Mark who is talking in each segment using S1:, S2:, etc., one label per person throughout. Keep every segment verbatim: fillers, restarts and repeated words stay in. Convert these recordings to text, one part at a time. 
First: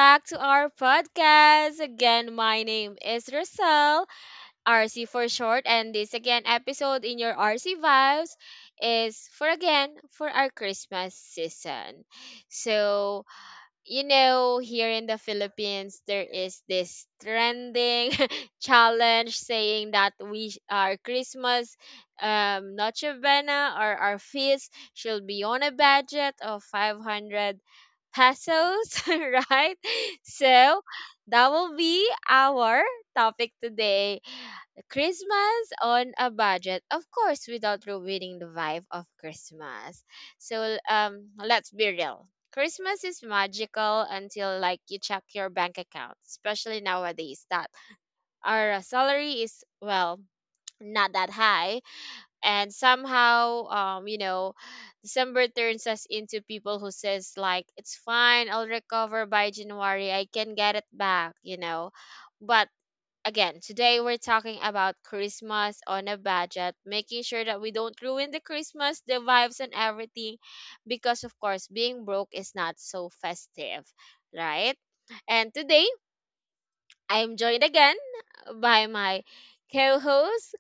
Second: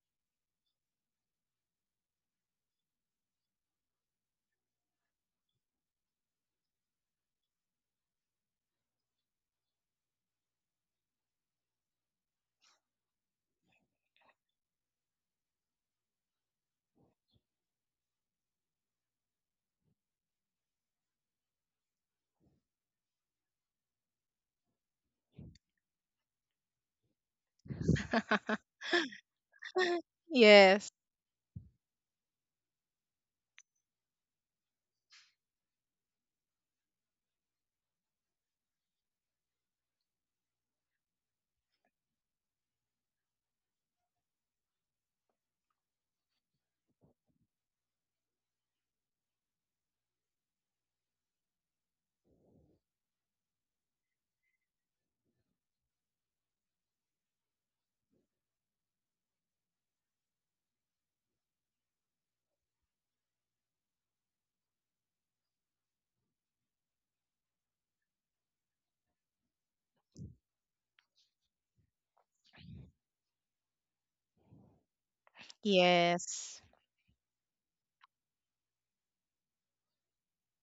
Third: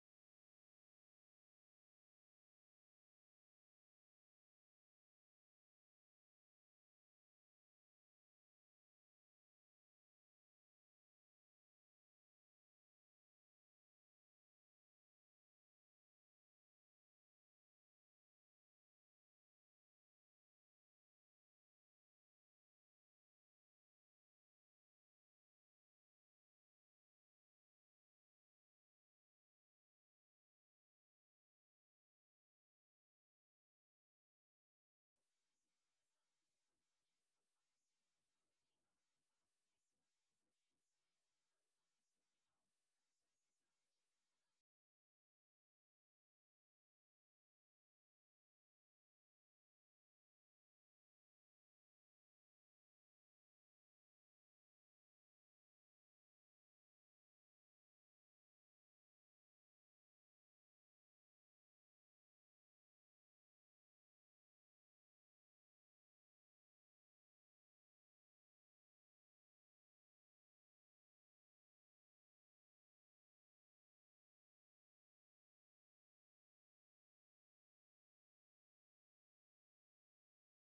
S1: back to our podcast. Again, my name is Rosel, R C for short, and this again episode in your R C vibes is for again for our Christmas season. So you know, here in the Philippines, there is this trending challenge saying that we sh- our Christmas um, Noche Buena or our feast should be on a budget of five hundred pesos, right? So
S2: Yes,
S1: that will be our topic today. Christmas on a budget, of course, without ruining the vibe of Christmas. So um, let's be real. Christmas is magical until like you check your bank account, especially nowadays that our salary is well not that high, and somehow um you know December turns us into people who says like it's fine, I'll recover by January, I can get it back, you know, but again, today we're talking about Christmas on a budget, making sure that we don't ruin the Christmas, the vibes, and everything, because of course, being broke is not so festive, right? And today,
S2: yes.
S1: I'm joined again by my co host,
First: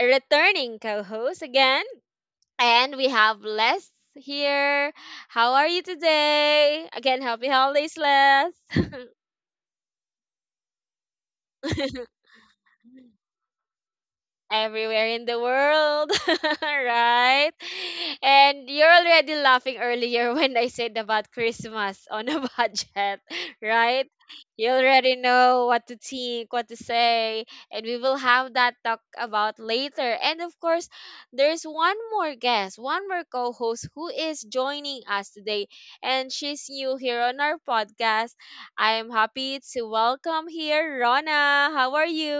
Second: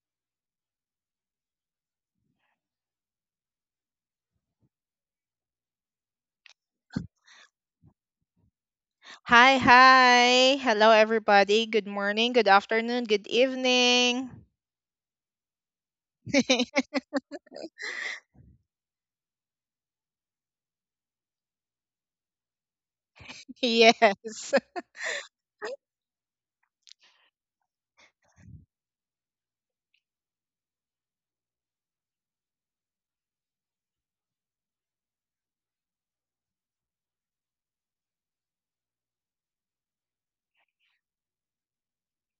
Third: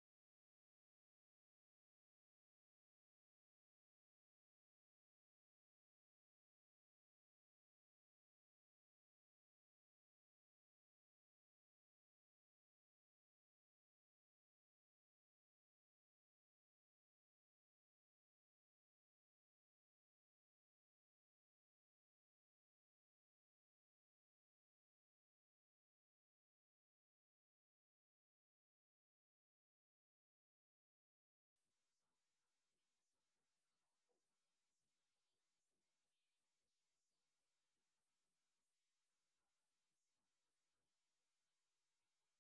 S1: returning co host again, and we have Les here. How are you today? Again, happy holidays, Les.
S2: Hi, hi. Hello, everybody. Good morning, good afternoon, good evening.
S1: Everywhere in the world, right? And you're already laughing earlier when I said about Christmas on a budget, right?
S2: Yes.
S1: You already know what to think, what to say, and we will have that talk about later. And of course, there's one more guest, one more co host who is joining us today, and she's new here on our podcast. I am happy to welcome here Rona. How are you?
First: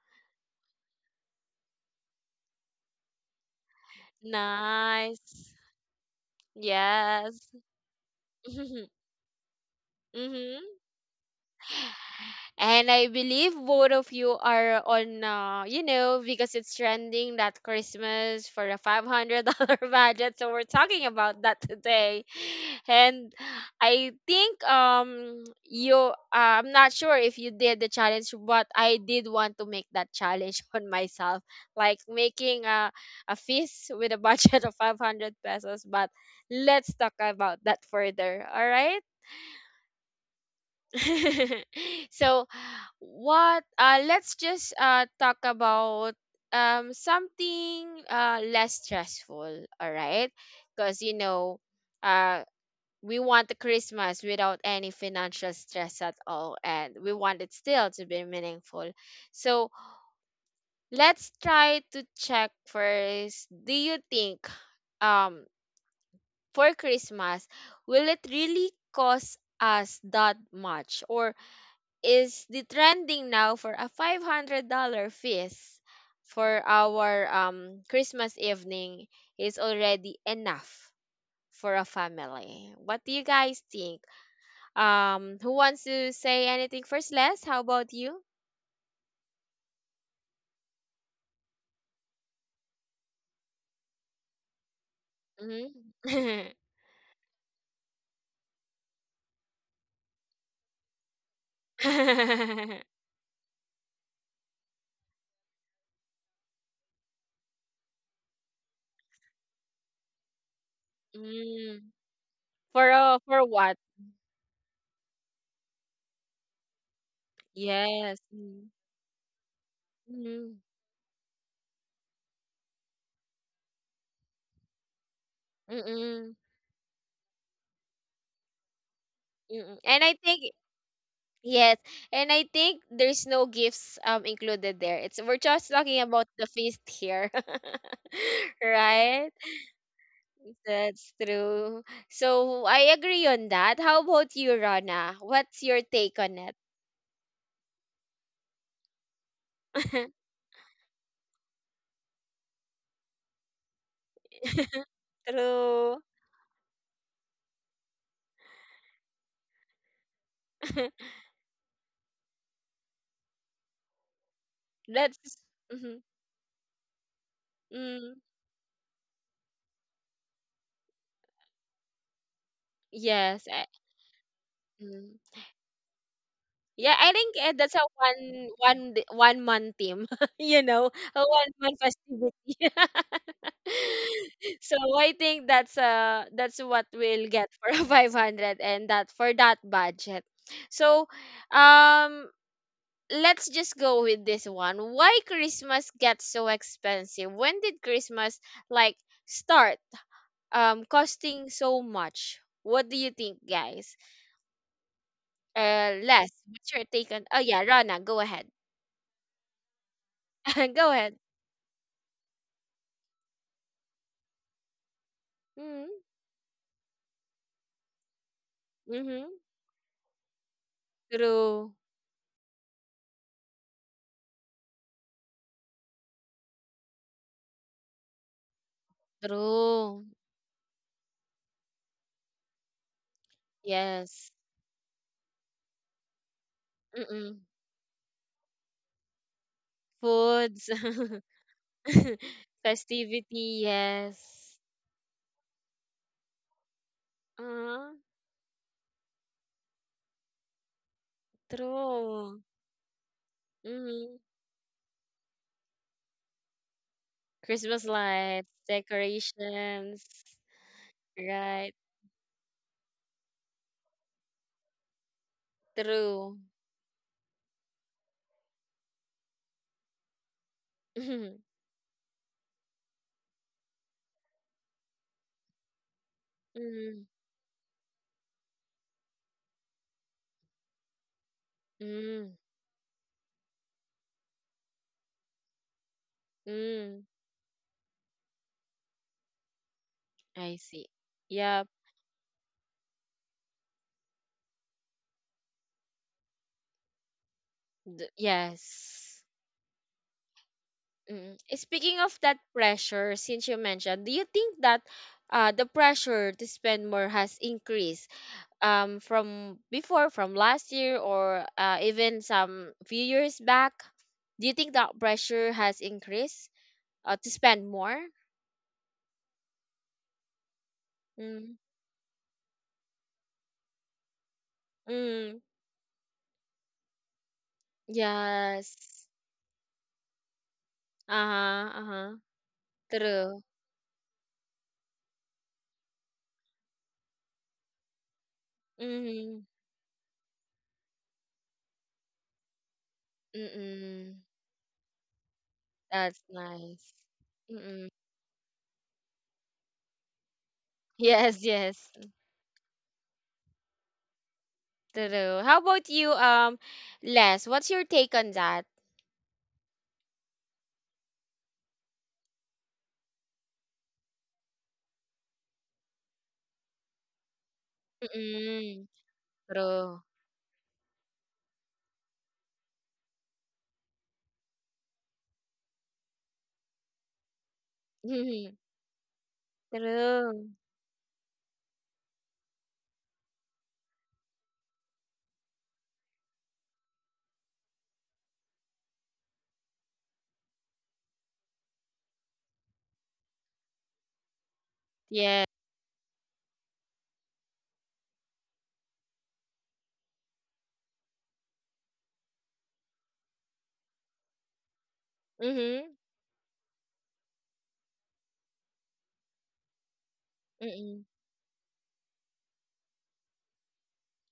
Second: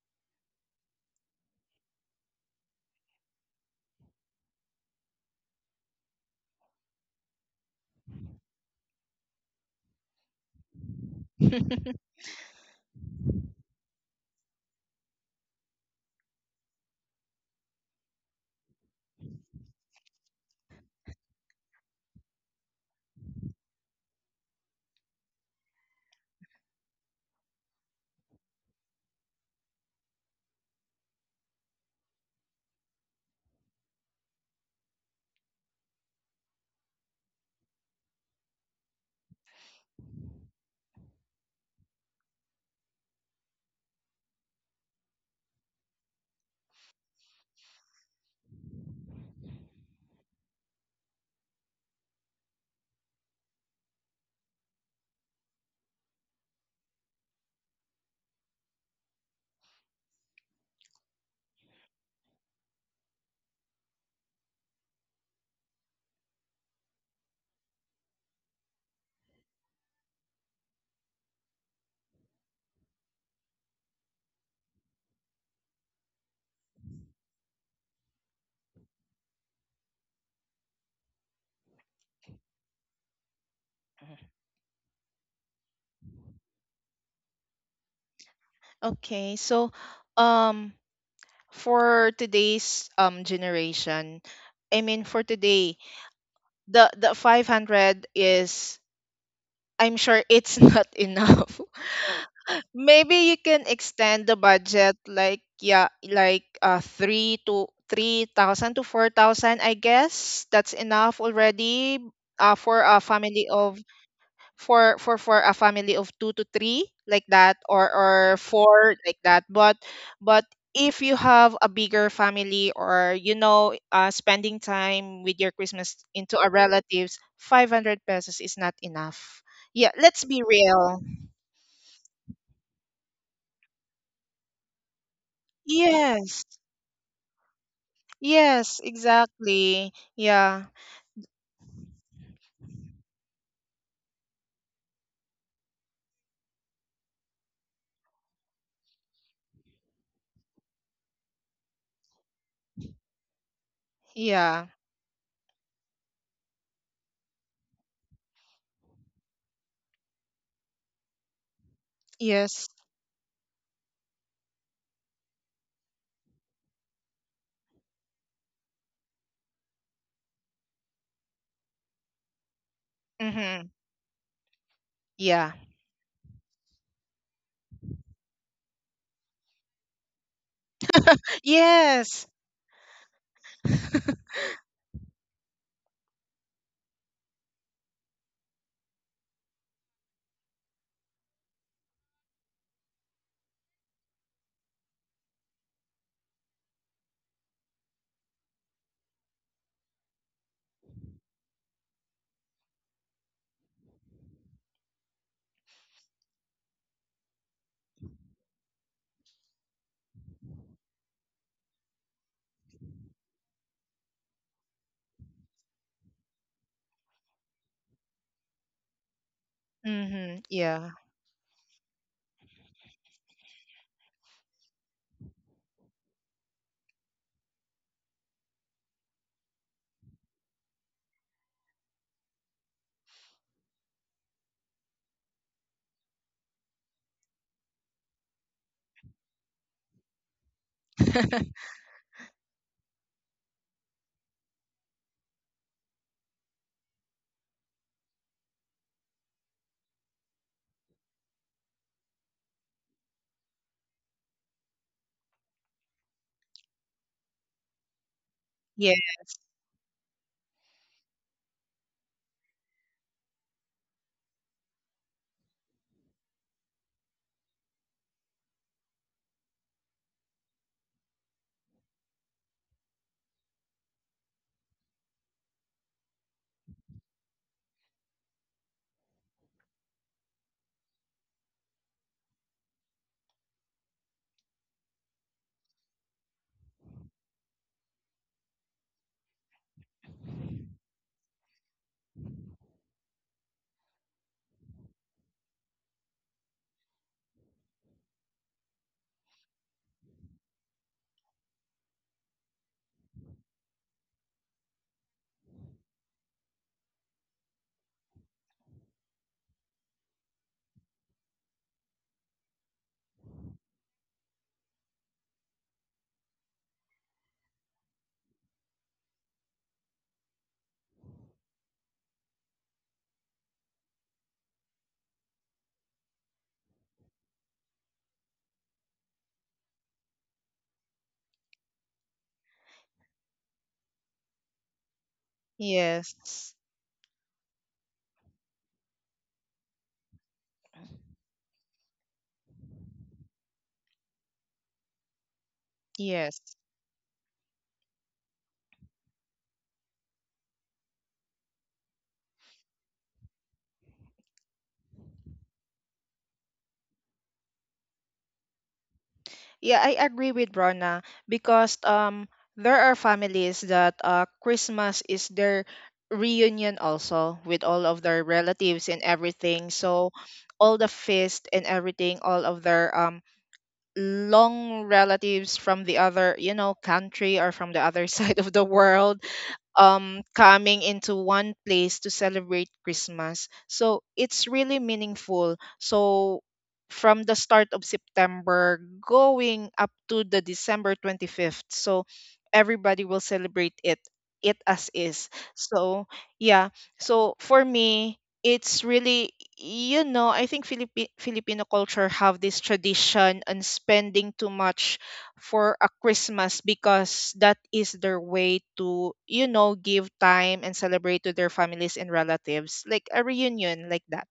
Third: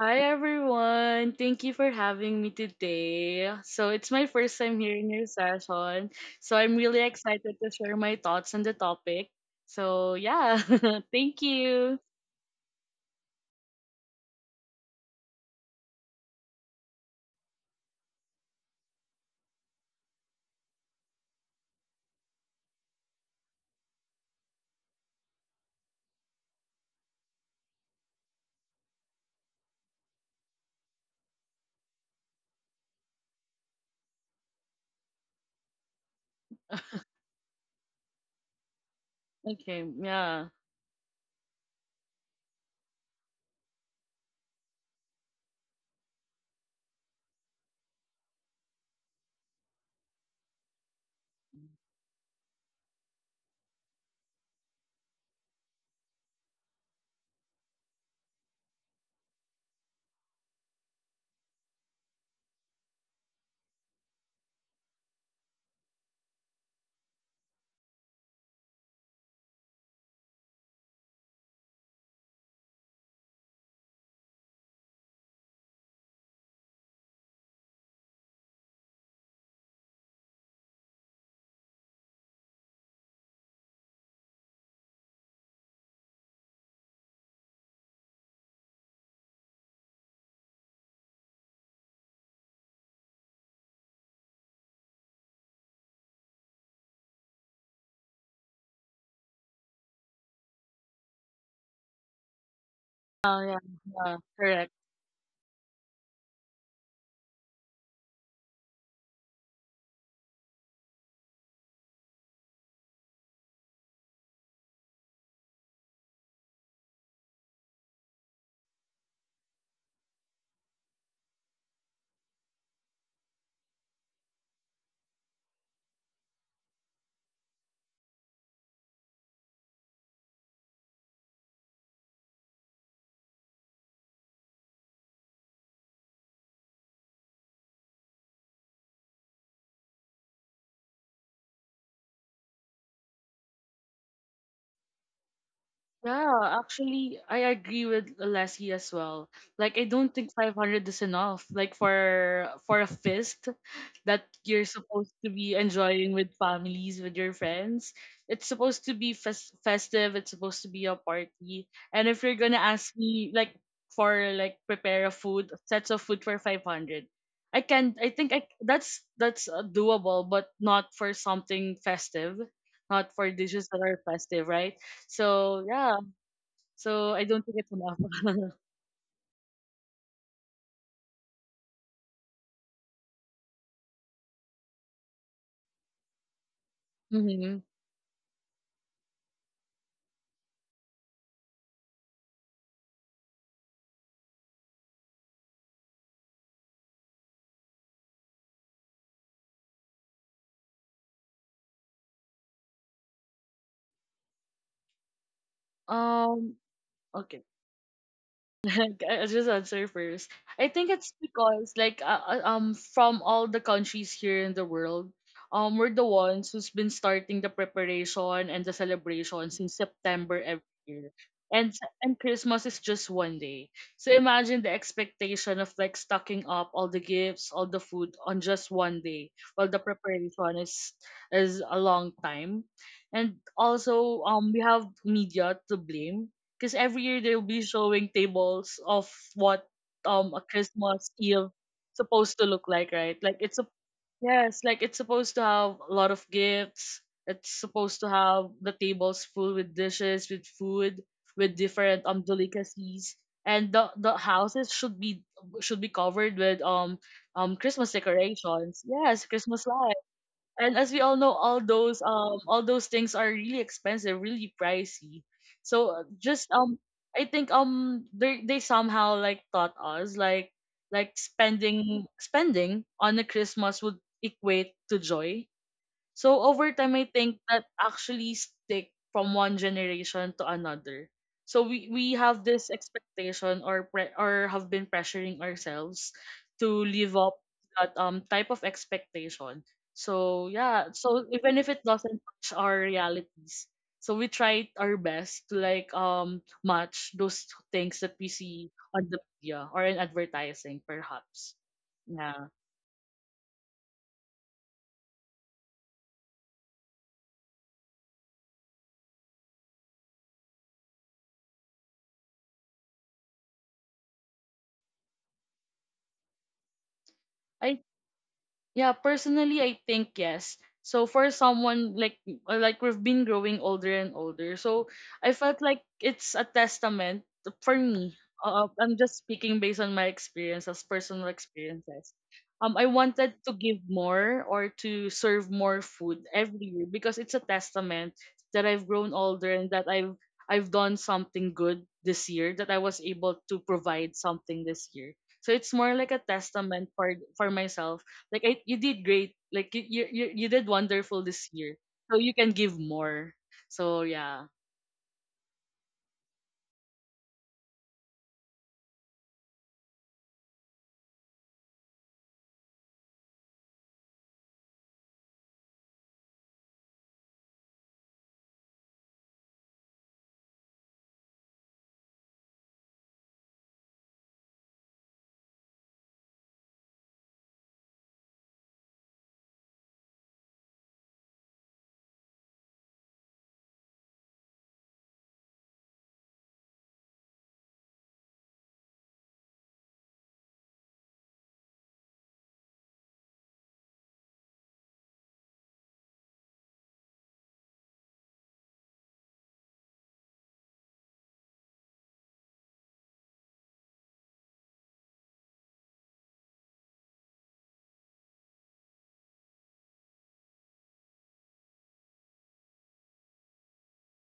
S3: Hi everyone. Thank you for having me today. So it's my first time here in your
S1: Nice.
S3: session. So I'm really
S1: Yes.
S3: excited to share my thoughts on the topic. So
S1: hmm
S3: yeah, thank you.
S1: And I believe both of you are on, uh, you know, because it's trending that Christmas for a five hundred dollars budget. So we're talking about that today. And I think um you, uh, I'm not sure if you did the challenge, but I did want to make that challenge on myself, like making a, a feast with a budget of five hundred pesos. But let's talk about that further. All right.
S3: Okay, yeah.
S1: So what uh let's just uh talk about um something uh less stressful, all right? Because you know uh we want a Christmas without any financial stress at all, and we want it still to be meaningful. So let's try to check first, do you think um for Christmas, will it really cost us that much, or is the trending now for a five hundred dollars feast for our um Christmas evening is already enough for a family. What do you guys think? Um who wants to say anything first, Les? How about you?
S2: Okay, so um for today's um generation, I mean for today,
S1: Mm-hmm.
S2: the the five hundred is I'm sure it's not enough. Maybe you
S3: Oh yeah,
S2: can
S3: yeah,
S2: extend the
S3: correct.
S2: budget like yeah, like uh three to three thousand to four thousand, I guess. That's enough
S1: Mm.
S2: already uh for
S1: For
S2: a
S1: uh, for
S2: family
S1: what?
S2: of for for for a family of two to three like that or
S1: Yes.
S2: or four like that but but
S1: Mm-hmm.
S2: if you have a bigger family or you know uh, spending time with your christmas
S1: Mm-mm.
S2: into our relatives five hundred pesos is not enough.
S1: Mm-mm.
S2: Yeah,
S1: And I
S2: let's be
S1: think.
S2: real.
S1: Yes, and I think there's no gifts um included there. It's we're just talking about the
S2: Yes,
S1: feast here.
S2: yes,
S1: Right?
S2: exactly. Yeah,
S1: That's true. So I agree on that. How about you, Rana? What's your take on
S3: Yeah,
S1: it?
S3: actually, I agree with Lassie as well. Like, I don't think five hundred is enough. Like for for a feast that you're
S2: yeah,
S3: supposed to be
S1: True.
S3: enjoying with families, with your friends, it's supposed to be fes- festive. It's supposed to be a party. And if you're gonna
S2: yes,
S3: ask me, like for like prepare a
S1: That's.
S3: food, sets
S1: Mhm.
S3: of food for five hundred, I can. I
S1: Mm,
S3: think I that's that's uh, doable, but not for something festive, not for
S1: yes. I.
S2: mm-hmm,
S3: dishes that are festive, right?
S1: Mm.
S2: yeah,
S3: So yeah,
S1: Yeah, I
S3: so, I
S1: think
S3: don't
S1: eh,
S3: think it's
S1: that's a
S3: enough.
S1: one one d- one man team, you know, a one man
S2: yes,
S1: festivity. So I think that's uh that's what we'll get
S3: Mhm.
S1: for a five hundred, and that for that budget. So, um let's just go with this one. Why Christmas gets so expensive? When did Christmas like start um costing so much? What do you think, guys? Uh, Les,
S3: Um,
S1: what's your take on? Oh
S3: okay.
S1: yeah, Rana, go ahead.
S3: I'll just answer first. I think
S1: Go
S3: it's
S1: ahead.
S3: because like uh, uh, um from all the countries here in the world, um
S1: Mhm,
S3: we're the ones who's been starting the preparation and the
S1: mhm.
S3: celebration since September
S2: mm-hmm,
S3: every
S2: yeah,
S3: year. And
S1: True,
S3: and Christmas is just one day. So imagine the expectation of like stocking up all the gifts, all the food on just one day. While the
S1: true.
S3: preparation is is a long time. And also
S1: Yes.
S3: um we have media to blame because every year they'll
S1: Mm-mm.
S3: be showing tables of what um a
S1: Foods,
S3: Christmas Eve supposed to look like, right? Like it's
S1: festivity.
S3: a
S1: Yes.
S3: Yes, like it's supposed to have a lot of gifts. It's
S1: Uh-huh.
S3: supposed to have the tables full with dishes, with food, with different um
S1: True.
S3: delicacies. And the the
S1: Mhm.
S3: houses should be should be covered with um um
S1: Christmas
S3: Christmas
S1: lights,
S3: decorations.
S2: yeah,
S3: Yes, Christmas lights,
S1: decorations.
S3: and as we all know, all
S1: Right.
S3: those um all those things are really expensive, really pricey. So uh,
S1: True.
S3: just um I think um they they somehow like taught us like like
S1: Mhm,
S3: spending spending on a Christmas would equate to joy. So over time,
S1: mhm,
S3: I think that actually stick from one generation to another. So we, we
S1: mhm,
S3: have this expectation, or pre- or have been pressuring ourselves to
S1: mhm.
S3: live up that um type of expectation. So
S1: I see.
S3: yeah, so even
S1: Yep.
S3: if it doesn't match our realities, so we try our best to like um match those things
S1: D-
S3: that we see on the
S1: yes.
S3: media or in advertising
S1: Mm.
S3: perhaps.
S1: Speaking of that
S3: Yeah.
S1: pressure, since you mentioned, do you think that uh, the pressure to spend more has increased um, from before, from last year, or uh, even some few years back? Do you think that pressure has increased uh, to spend
S3: I
S1: more?
S3: Yeah, personally, I think yes. So for
S1: Mm.
S3: someone like uh, like we've been growing older and older, so I
S1: Mm.
S3: felt like it's a testament for me. Uh,
S1: Yes.
S3: I'm just speaking based on my experiences, personal
S1: Uh-huh.
S3: experiences.
S1: Uh-huh.
S3: Um, I wanted
S1: True.
S3: to give more or to serve more food
S2: yes,
S3: every year, because it's a testament that I've grown
S1: Mm-hmm.
S3: older and that I've I've done something good this year, that I was able to
S1: Mm-mm.
S3: provide something this year. So it's more like
S1: That's
S3: a
S2: yes.
S1: nice.
S3: testament for for
S1: Mm-mm.
S3: myself, like, I, you did great. Like you, you you you did wonderful
S1: Yes,
S3: this year.
S1: yes.
S3: So you can give more. So yeah.
S1: True. How about you, um, Les? What's your take on that?
S2: Yeah, I agree with Rona because um there are families that uh Christmas is their reunion also with all of their
S1: Mm-mm.
S2: relatives and everything.
S1: True.
S2: So all the feast and everything, all of their um long relatives from the other, you know, country or from the other side of the world um
S1: True.
S2: coming into one place to celebrate Christmas. So it's really meaningful. So from the start of September going up to the December twenty-fifth. So everybody will celebrate it it as is.
S1: Yeah.
S2: So yeah. So for me it's really, you know, I think Philippi- filipino culture have this tradition on spending too much for a
S1: Mm-hmm.
S2: Christmas because that is their way to, you know, give time and
S1: Mm-mm.
S2: celebrate to their families and relatives, like a reunion like that.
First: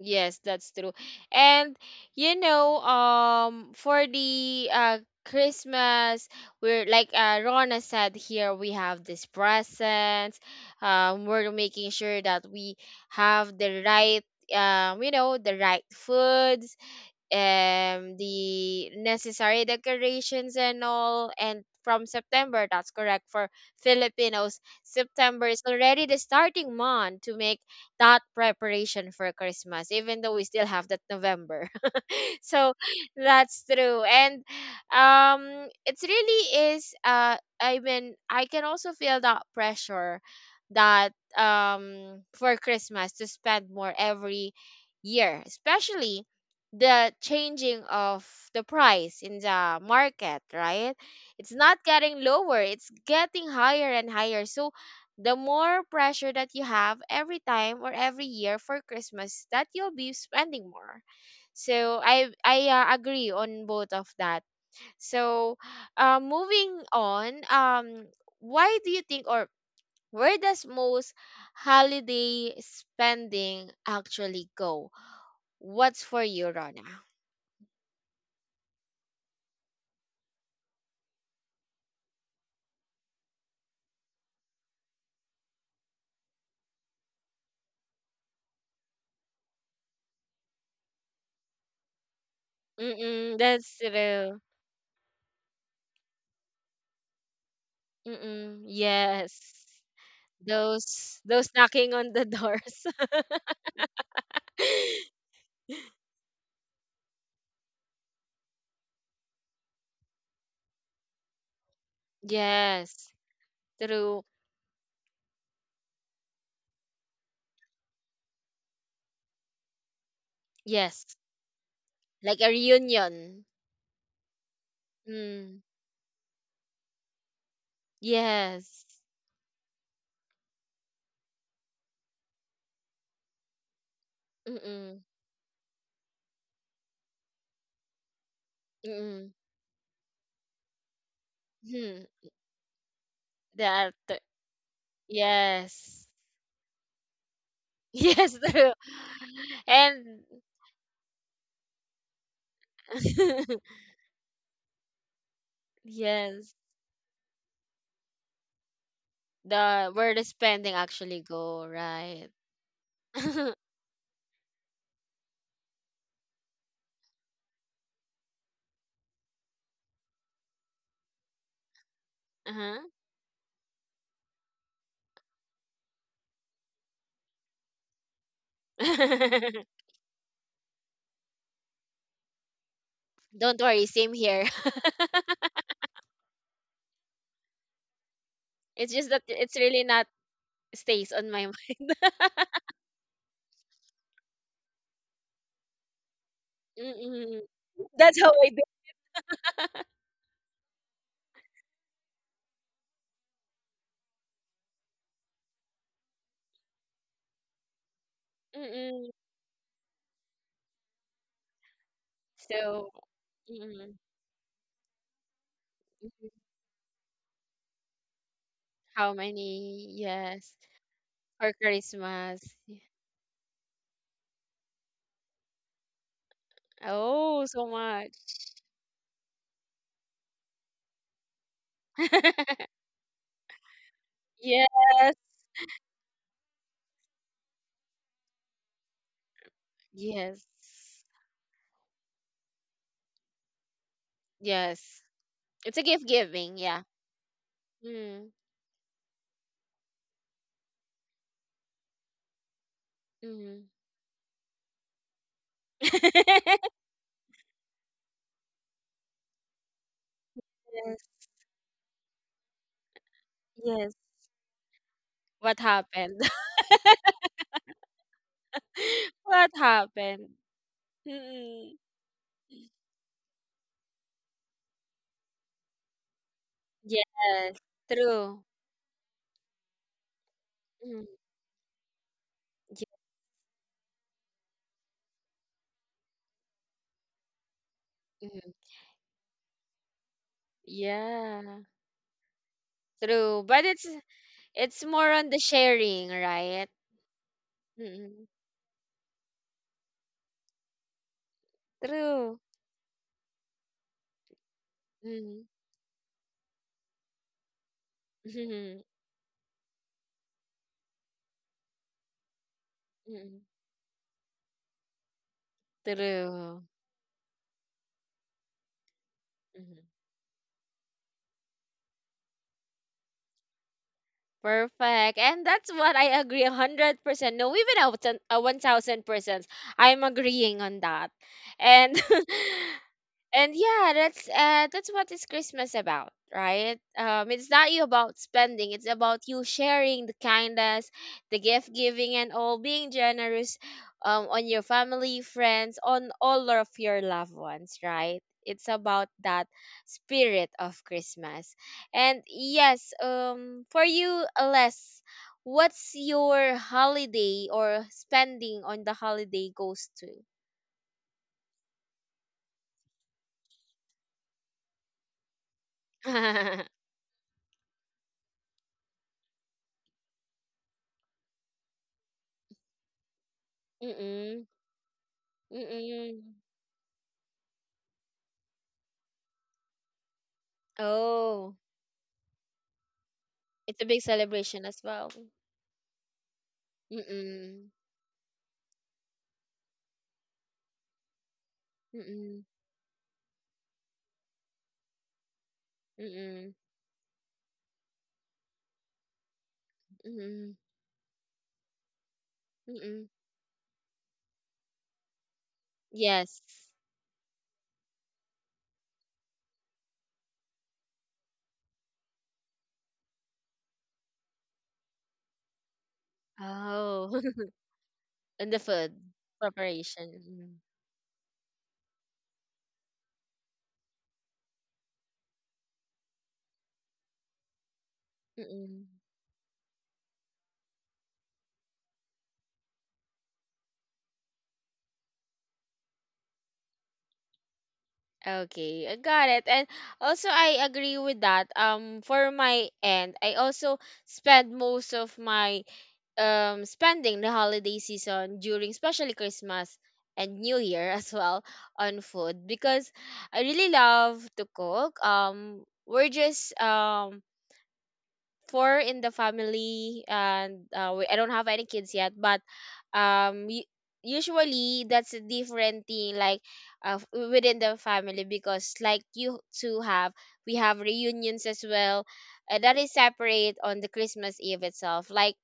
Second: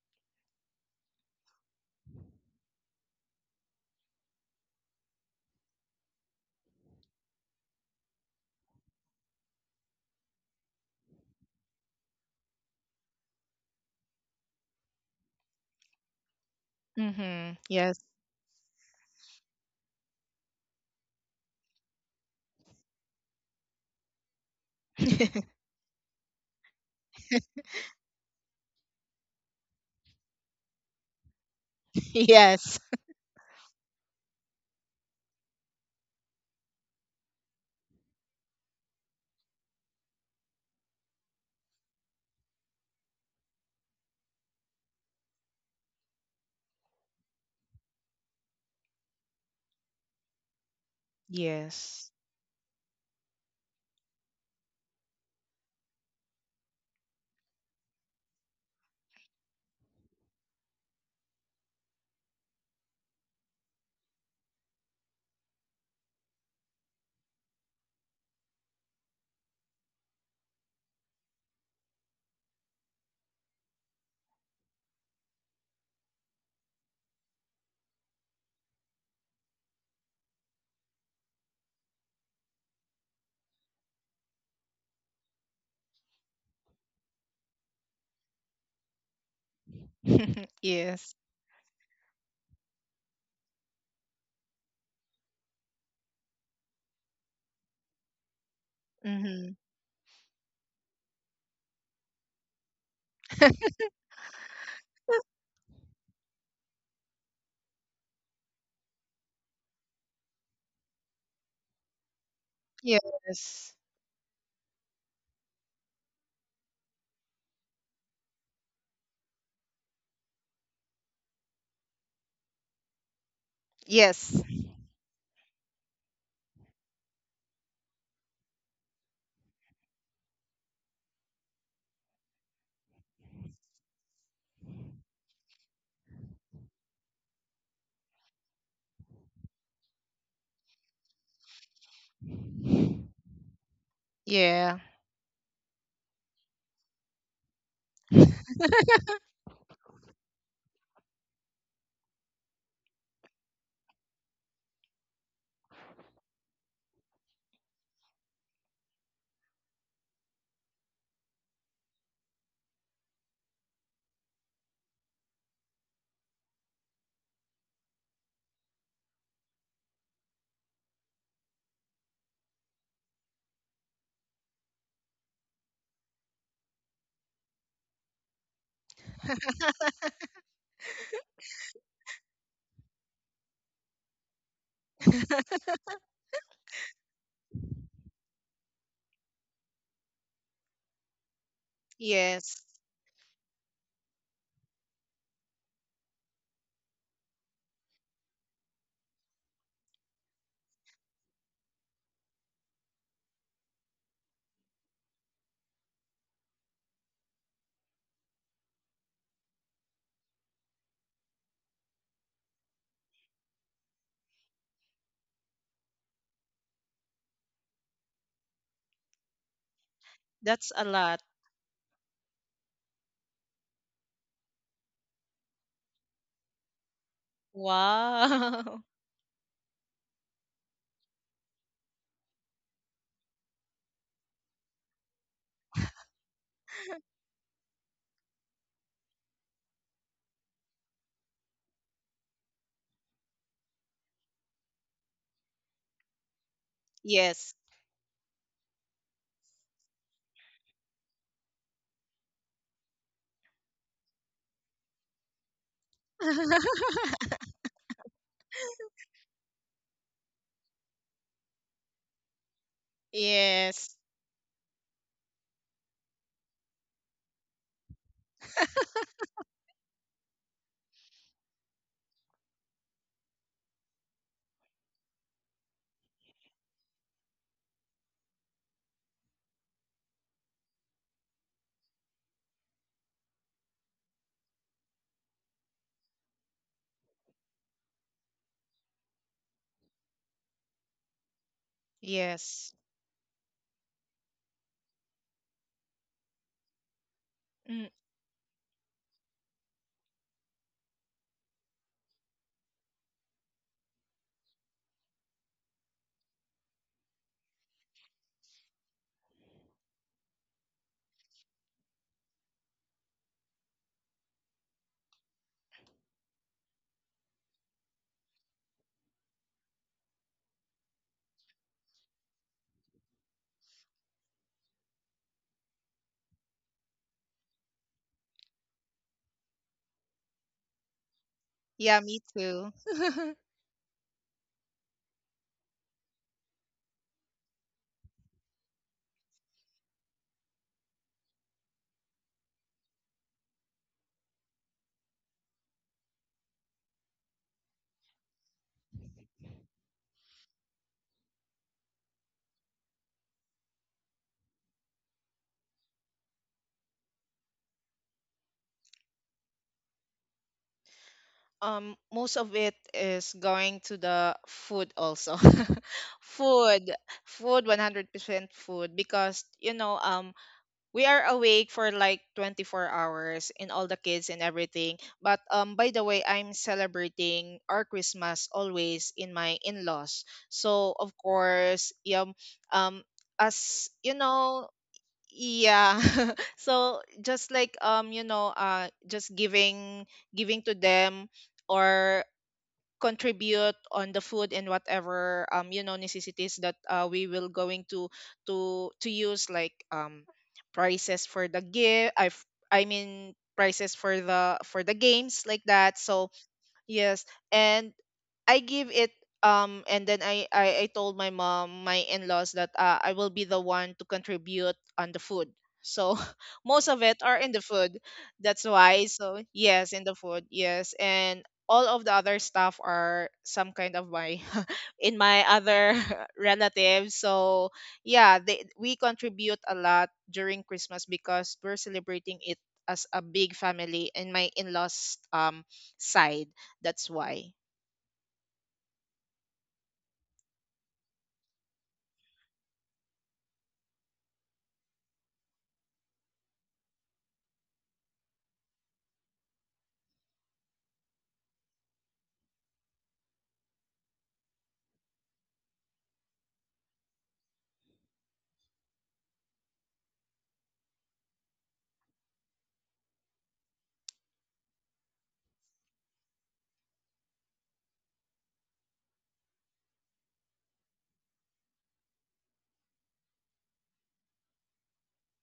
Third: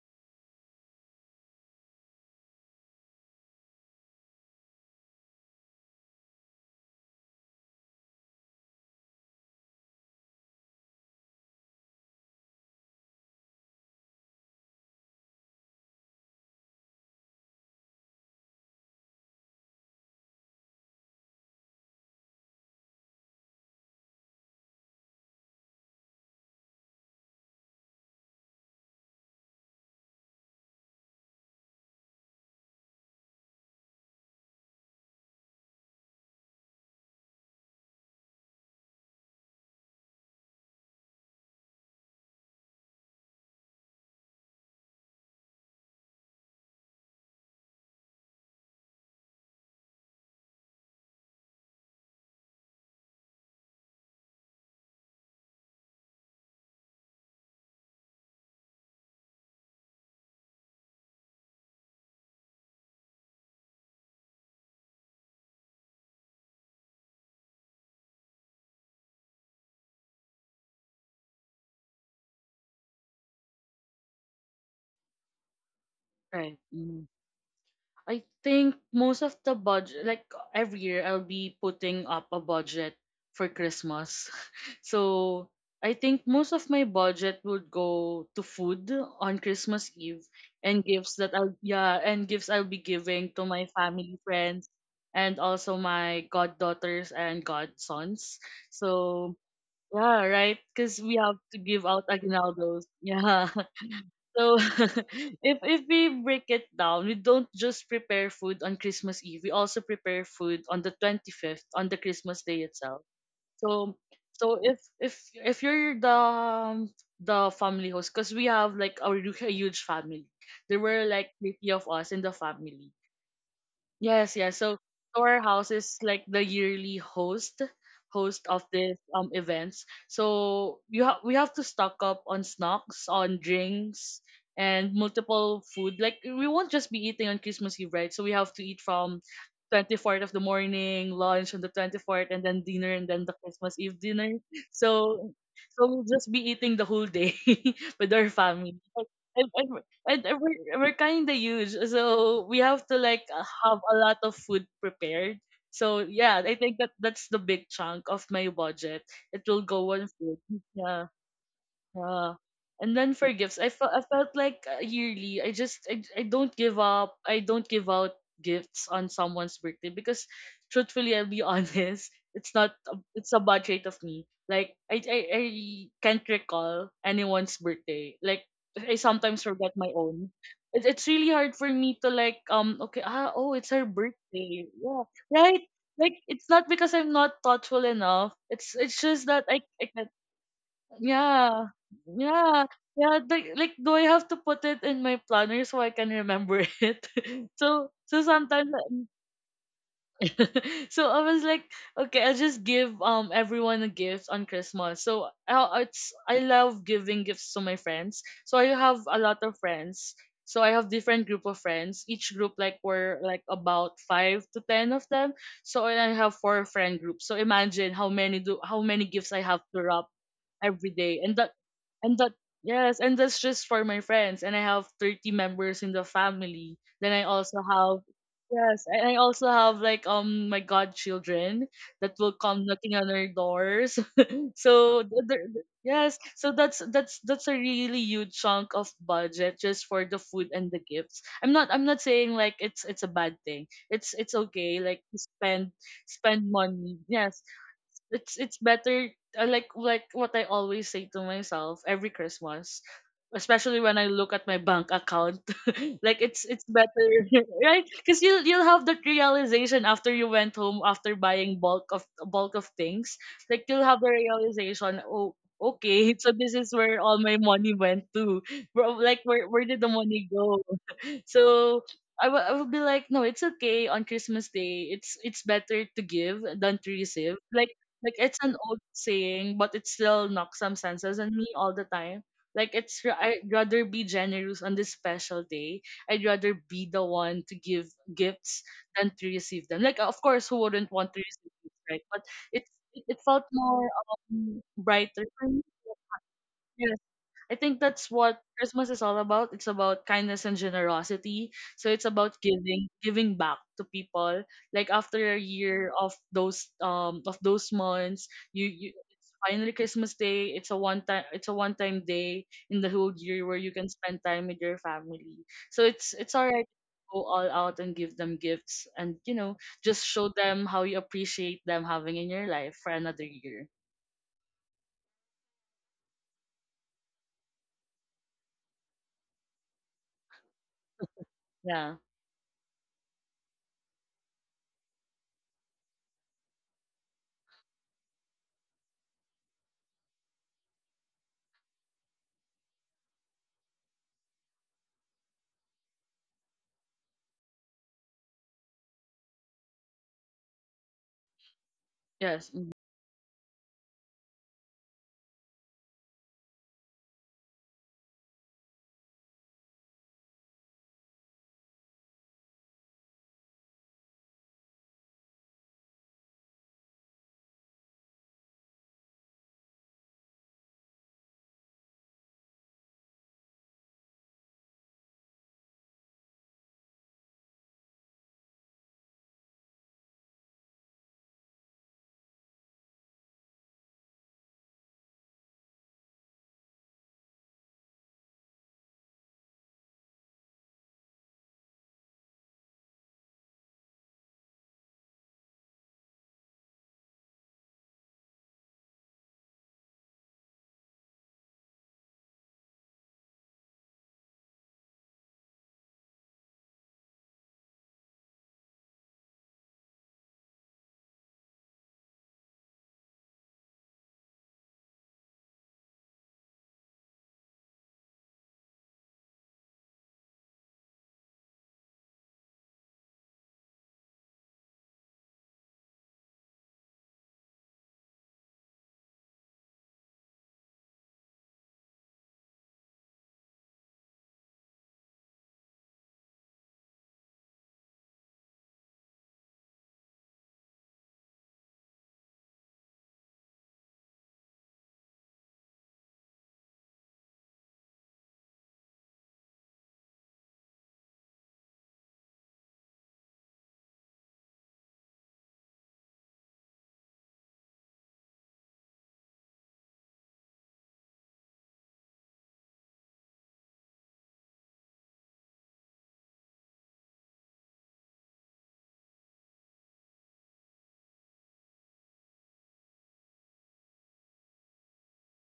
S1: Yes, that's true. And you know, um, for the uh Christmas, we're like uh Rona said here, we have these presents. Um, we're making sure that we have the right um, you know, the right foods,
S2: Mm-hmm. Yes.
S1: um the necessary decorations and all, and from September, that's correct. For Filipinos, September is already the starting month to make that preparation for Christmas, even though we still have that November. So
S2: Yes.
S1: that's true. And um it's really is, uh I mean, I can also feel that pressure that um for Christmas to spend more every year, especially the changing of the price in the market, right? It's not
S2: Yes.
S1: getting lower, it's getting higher and higher. So the more pressure that you have every time or every year for Christmas that you'll be spending more, so I I uh, agree on both of that. So uh, moving on, um, why do you think, or where does most holiday spending actually go? What's for you,
S3: Right.
S1: Rona?
S3: Mm. I think most of the budget, like every year, I'll be putting up a budget for Christmas. So I think most of my budget would go to food on Christmas Eve, and gifts
S2: Yes.
S3: that I'll yeah, and gifts I'll be giving
S1: Mm-mm,
S3: to my
S1: that's
S3: family,
S1: true.
S3: friends, and also my goddaughters and godsons.
S1: Mm-mm,
S3: So
S1: yes,
S2: Mm-hmm.
S3: yeah, right. Because we
S1: those
S3: have
S1: those
S3: to give
S1: knocking
S3: out
S1: on the
S3: aguinaldos.
S1: doors.
S3: Yeah. So if if we break it down, we don't just prepare food on Christmas Eve. We also prepare food on the twenty fifth, on the Christmas day itself.
S1: Yes,
S3: So
S2: Yes.
S1: true.
S3: so if if if you're the um, the family host, because we have like a, hu- a huge family. There were
S1: Yes,
S3: like fifty of us in the
S1: like a
S3: family.
S1: reunion.
S3: Yes, yes.
S2: Yes.
S3: So
S1: Mm,
S3: Storehouse is like the yearly host host of
S1: yes.
S3: this um events. So you ha- we have to stock up on snacks, on drinks, and
S1: Mm-mm,
S3: multiple food. Like we won't just be eating on Christmas Eve, right? So we have to eat from
S1: mm-mm.
S3: twenty-fourth of the morning, lunch on the
S1: Hmm.
S3: twenty-fourth, and then dinner, and then the Christmas
S1: That.
S3: Eve dinner.
S2: Yeah.
S3: So so
S1: Yes.
S3: we'll just be eating the whole day with our
S1: Yes, true.
S3: family. And, and and
S1: And
S3: uh, we're, we're kind of huge, so we have to like uh, have a lot of food prepared. So yeah,
S1: yes,
S3: I think that that's the big chunk of my budget. It will
S1: the
S3: go on
S1: where the
S3: food,
S1: spending
S3: yeah.
S1: actually go, right?
S3: Yeah. And then for
S1: Uh-huh.
S3: gifts, I felt I felt like, uh, yearly, I just I, I don't give up. I don't give out gifts on someone's birthday, because truthfully, I'll be honest, it's not a- it's a bad trait of me. Like I I, I can't recall anyone's birthday. Like I sometimes forget my own. It, it's really hard for me to, like, um okay, ah oh,
S1: Don't
S3: it's her
S1: worry, same here.
S3: birthday, yeah, right, like it's not because I'm not thoughtful enough. It's
S1: It's
S3: it's
S1: just that
S3: just that
S1: it's
S3: I
S1: really
S3: I
S1: not stays on my
S3: yeah.
S1: mind.
S3: Yeah.
S2: Yes.
S3: Yeah, like, like do I have to put it in my planner so I can remember it?
S1: Mm-mm.
S3: So
S1: That's
S3: so
S1: how I do.
S3: sometimes so I was like, okay, I'll just give um everyone a gift on Christmas. So I it's I love giving gifts to my friends. So I have
S1: Mm-mm.
S3: a lot of friends. So I have different group of friends. Each group like
S1: So,
S3: were like
S1: mm-mm.
S3: about five to ten of them. So I
S1: Mhm.
S3: have four friend groups. So imagine how many do how many
S1: How
S3: gifts I have to
S1: many?
S3: wrap
S1: Yes,
S2: That's a
S3: every day.
S2: lot.
S3: And that
S1: for
S3: and that
S1: Christmas.
S3: yes, and that's just for my friends. And I have thirty members in the family. Then I
S1: Oh,
S3: also
S1: so
S3: have
S1: much.
S3: Yes,
S2: Wow.
S3: and I also have like, um my godchildren, that will come knocking on our doors. So th-
S1: Yes.
S3: th- th- yes, so that's that's that's a really huge chunk of budget just for the
S1: Yes.
S3: food and the gifts. I'm not I'm not saying like it's it's a bad thing. It's it's okay like
S1: Yes.
S3: to spend
S1: It's a gift
S3: spend
S1: giving, yeah.
S3: money. Yes,
S2: Yes.
S1: Mm.
S3: it's it's better. I like like what I always say to myself every Christmas,
S1: Mm.
S3: especially when I look at my bank account. Like it's it's better, right? Because you'll you'll have that realization after you went home,
S1: Yes.
S3: after buying bulk of bulk of things. Like you'll
S1: Yes.
S2: Yes.
S3: have the realization, oh,
S1: What
S3: okay,
S1: happened?
S3: so this is where all my money went to. Bro, like where
S1: What
S3: where did the money
S1: happened?
S3: go?
S1: Mm.
S3: So I will I will be like, no, it's okay. On Christmas Day, It's it's better to give than to receive.
S1: Yes.
S3: Like like it's
S1: True.
S3: an old saying, but it still knocks some
S1: Mm.
S3: senses on me all the time. Like
S1: Yeah.
S3: it's ra- I'd rather be generous on this special day. I'd rather be the one to give
S1: Mm.
S3: gifts than to receive them. Like, of course, who wouldn't want to receive
S1: Yeah.
S3: gifts, right? But it's
S2: Yes.
S3: it it felt
S1: True. But it's
S3: more um,
S1: it's more
S3: brighter
S1: on the
S3: for me.
S1: sharing, right?
S3: Yeah. I think
S2: Mm.
S3: that's
S1: Mm.
S3: what Christmas is all about. It's about kindness and generosity. So it's about
S1: True.
S3: giving giving back to people. Like after a
S1: Mm.
S3: year of those um of those months, you, you, it's finally Christmas Day. It's a one time it's a one time day in the whole
S1: Mm.
S3: year where you can spend time with your family. So it's it's
S1: True.
S3: alright to go all out and give them gifts, and you know,
S1: Mm.
S3: just show them how you appreciate them having in your life for another year.
S1: Perfect. And that's what I agree one hundred percent. No, even a one thousand, a one thousand percent. I'm agreeing on that.
S3: Yeah.
S1: And
S2: Yeah, me too.
S1: and yeah, that's uh that's what is Christmas about, right? Um it's not you about spending, it's about you sharing the kindness, the gift giving and all, being generous um on your family, friends, on all of your loved ones, right? It's about that spirit of Christmas. And
S3: Yes. Mhm.
S1: yes, um for you, Les, what's your holiday or spending on the holiday goes to?
S2: um most of it is going to the food also. Food, food one hundred percent food because you know um we are awake for like twenty-four hours in all the kids and
S1: Mm-mm,
S2: everything, but um by the way
S1: mm-mm.
S2: I'm celebrating our christmas always in my in-laws, so of
S1: Oh,
S2: course, yeah. um
S1: it's a
S2: as
S1: big
S2: you
S1: celebration
S2: know,
S1: as well.
S2: yeah. So just
S1: Mm-mm.
S2: like, um you know, uh just giving, giving to them or
S1: Mm-mm.
S2: contribute on the food and whatever, um you know,
S1: Mm-mm.
S2: necessities that uh, we will going to to to use, like um
S1: Mm-mm.
S2: prices for the gift, i i
S1: Mm-mm.
S2: mean prices for the for the games like that. So
S1: Yes.
S2: yes, and I give it, um and then I I, I told my mom, my in-laws that uh, I will be the one to contribute on the food. So most of
S1: Oh,
S2: it are in the food.
S1: and the
S2: That's
S1: food
S2: why. So yes, in
S1: preparation.
S2: the food.
S1: Mm.
S2: Yes, and all of the other stuff are some kind of my in my other relatives. So yeah, they
S1: Mm-mm.
S2: we contribute a lot during Christmas because we're celebrating it as a big family in my in-laws um side, that's why.
S1: Okay, I got it. And also, I agree with that. Um, for my end, I also spend most of my um, spending the holiday season during especially Christmas and New Year, as well, on food because I really love to cook. Um, we're just um four in the family, and uh, we, I don't have any kids yet, but um u- usually that's a different thing, like uh, f- within the family, because like you two have, we have reunions as well, uh, that is separate on the Christmas Eve itself, like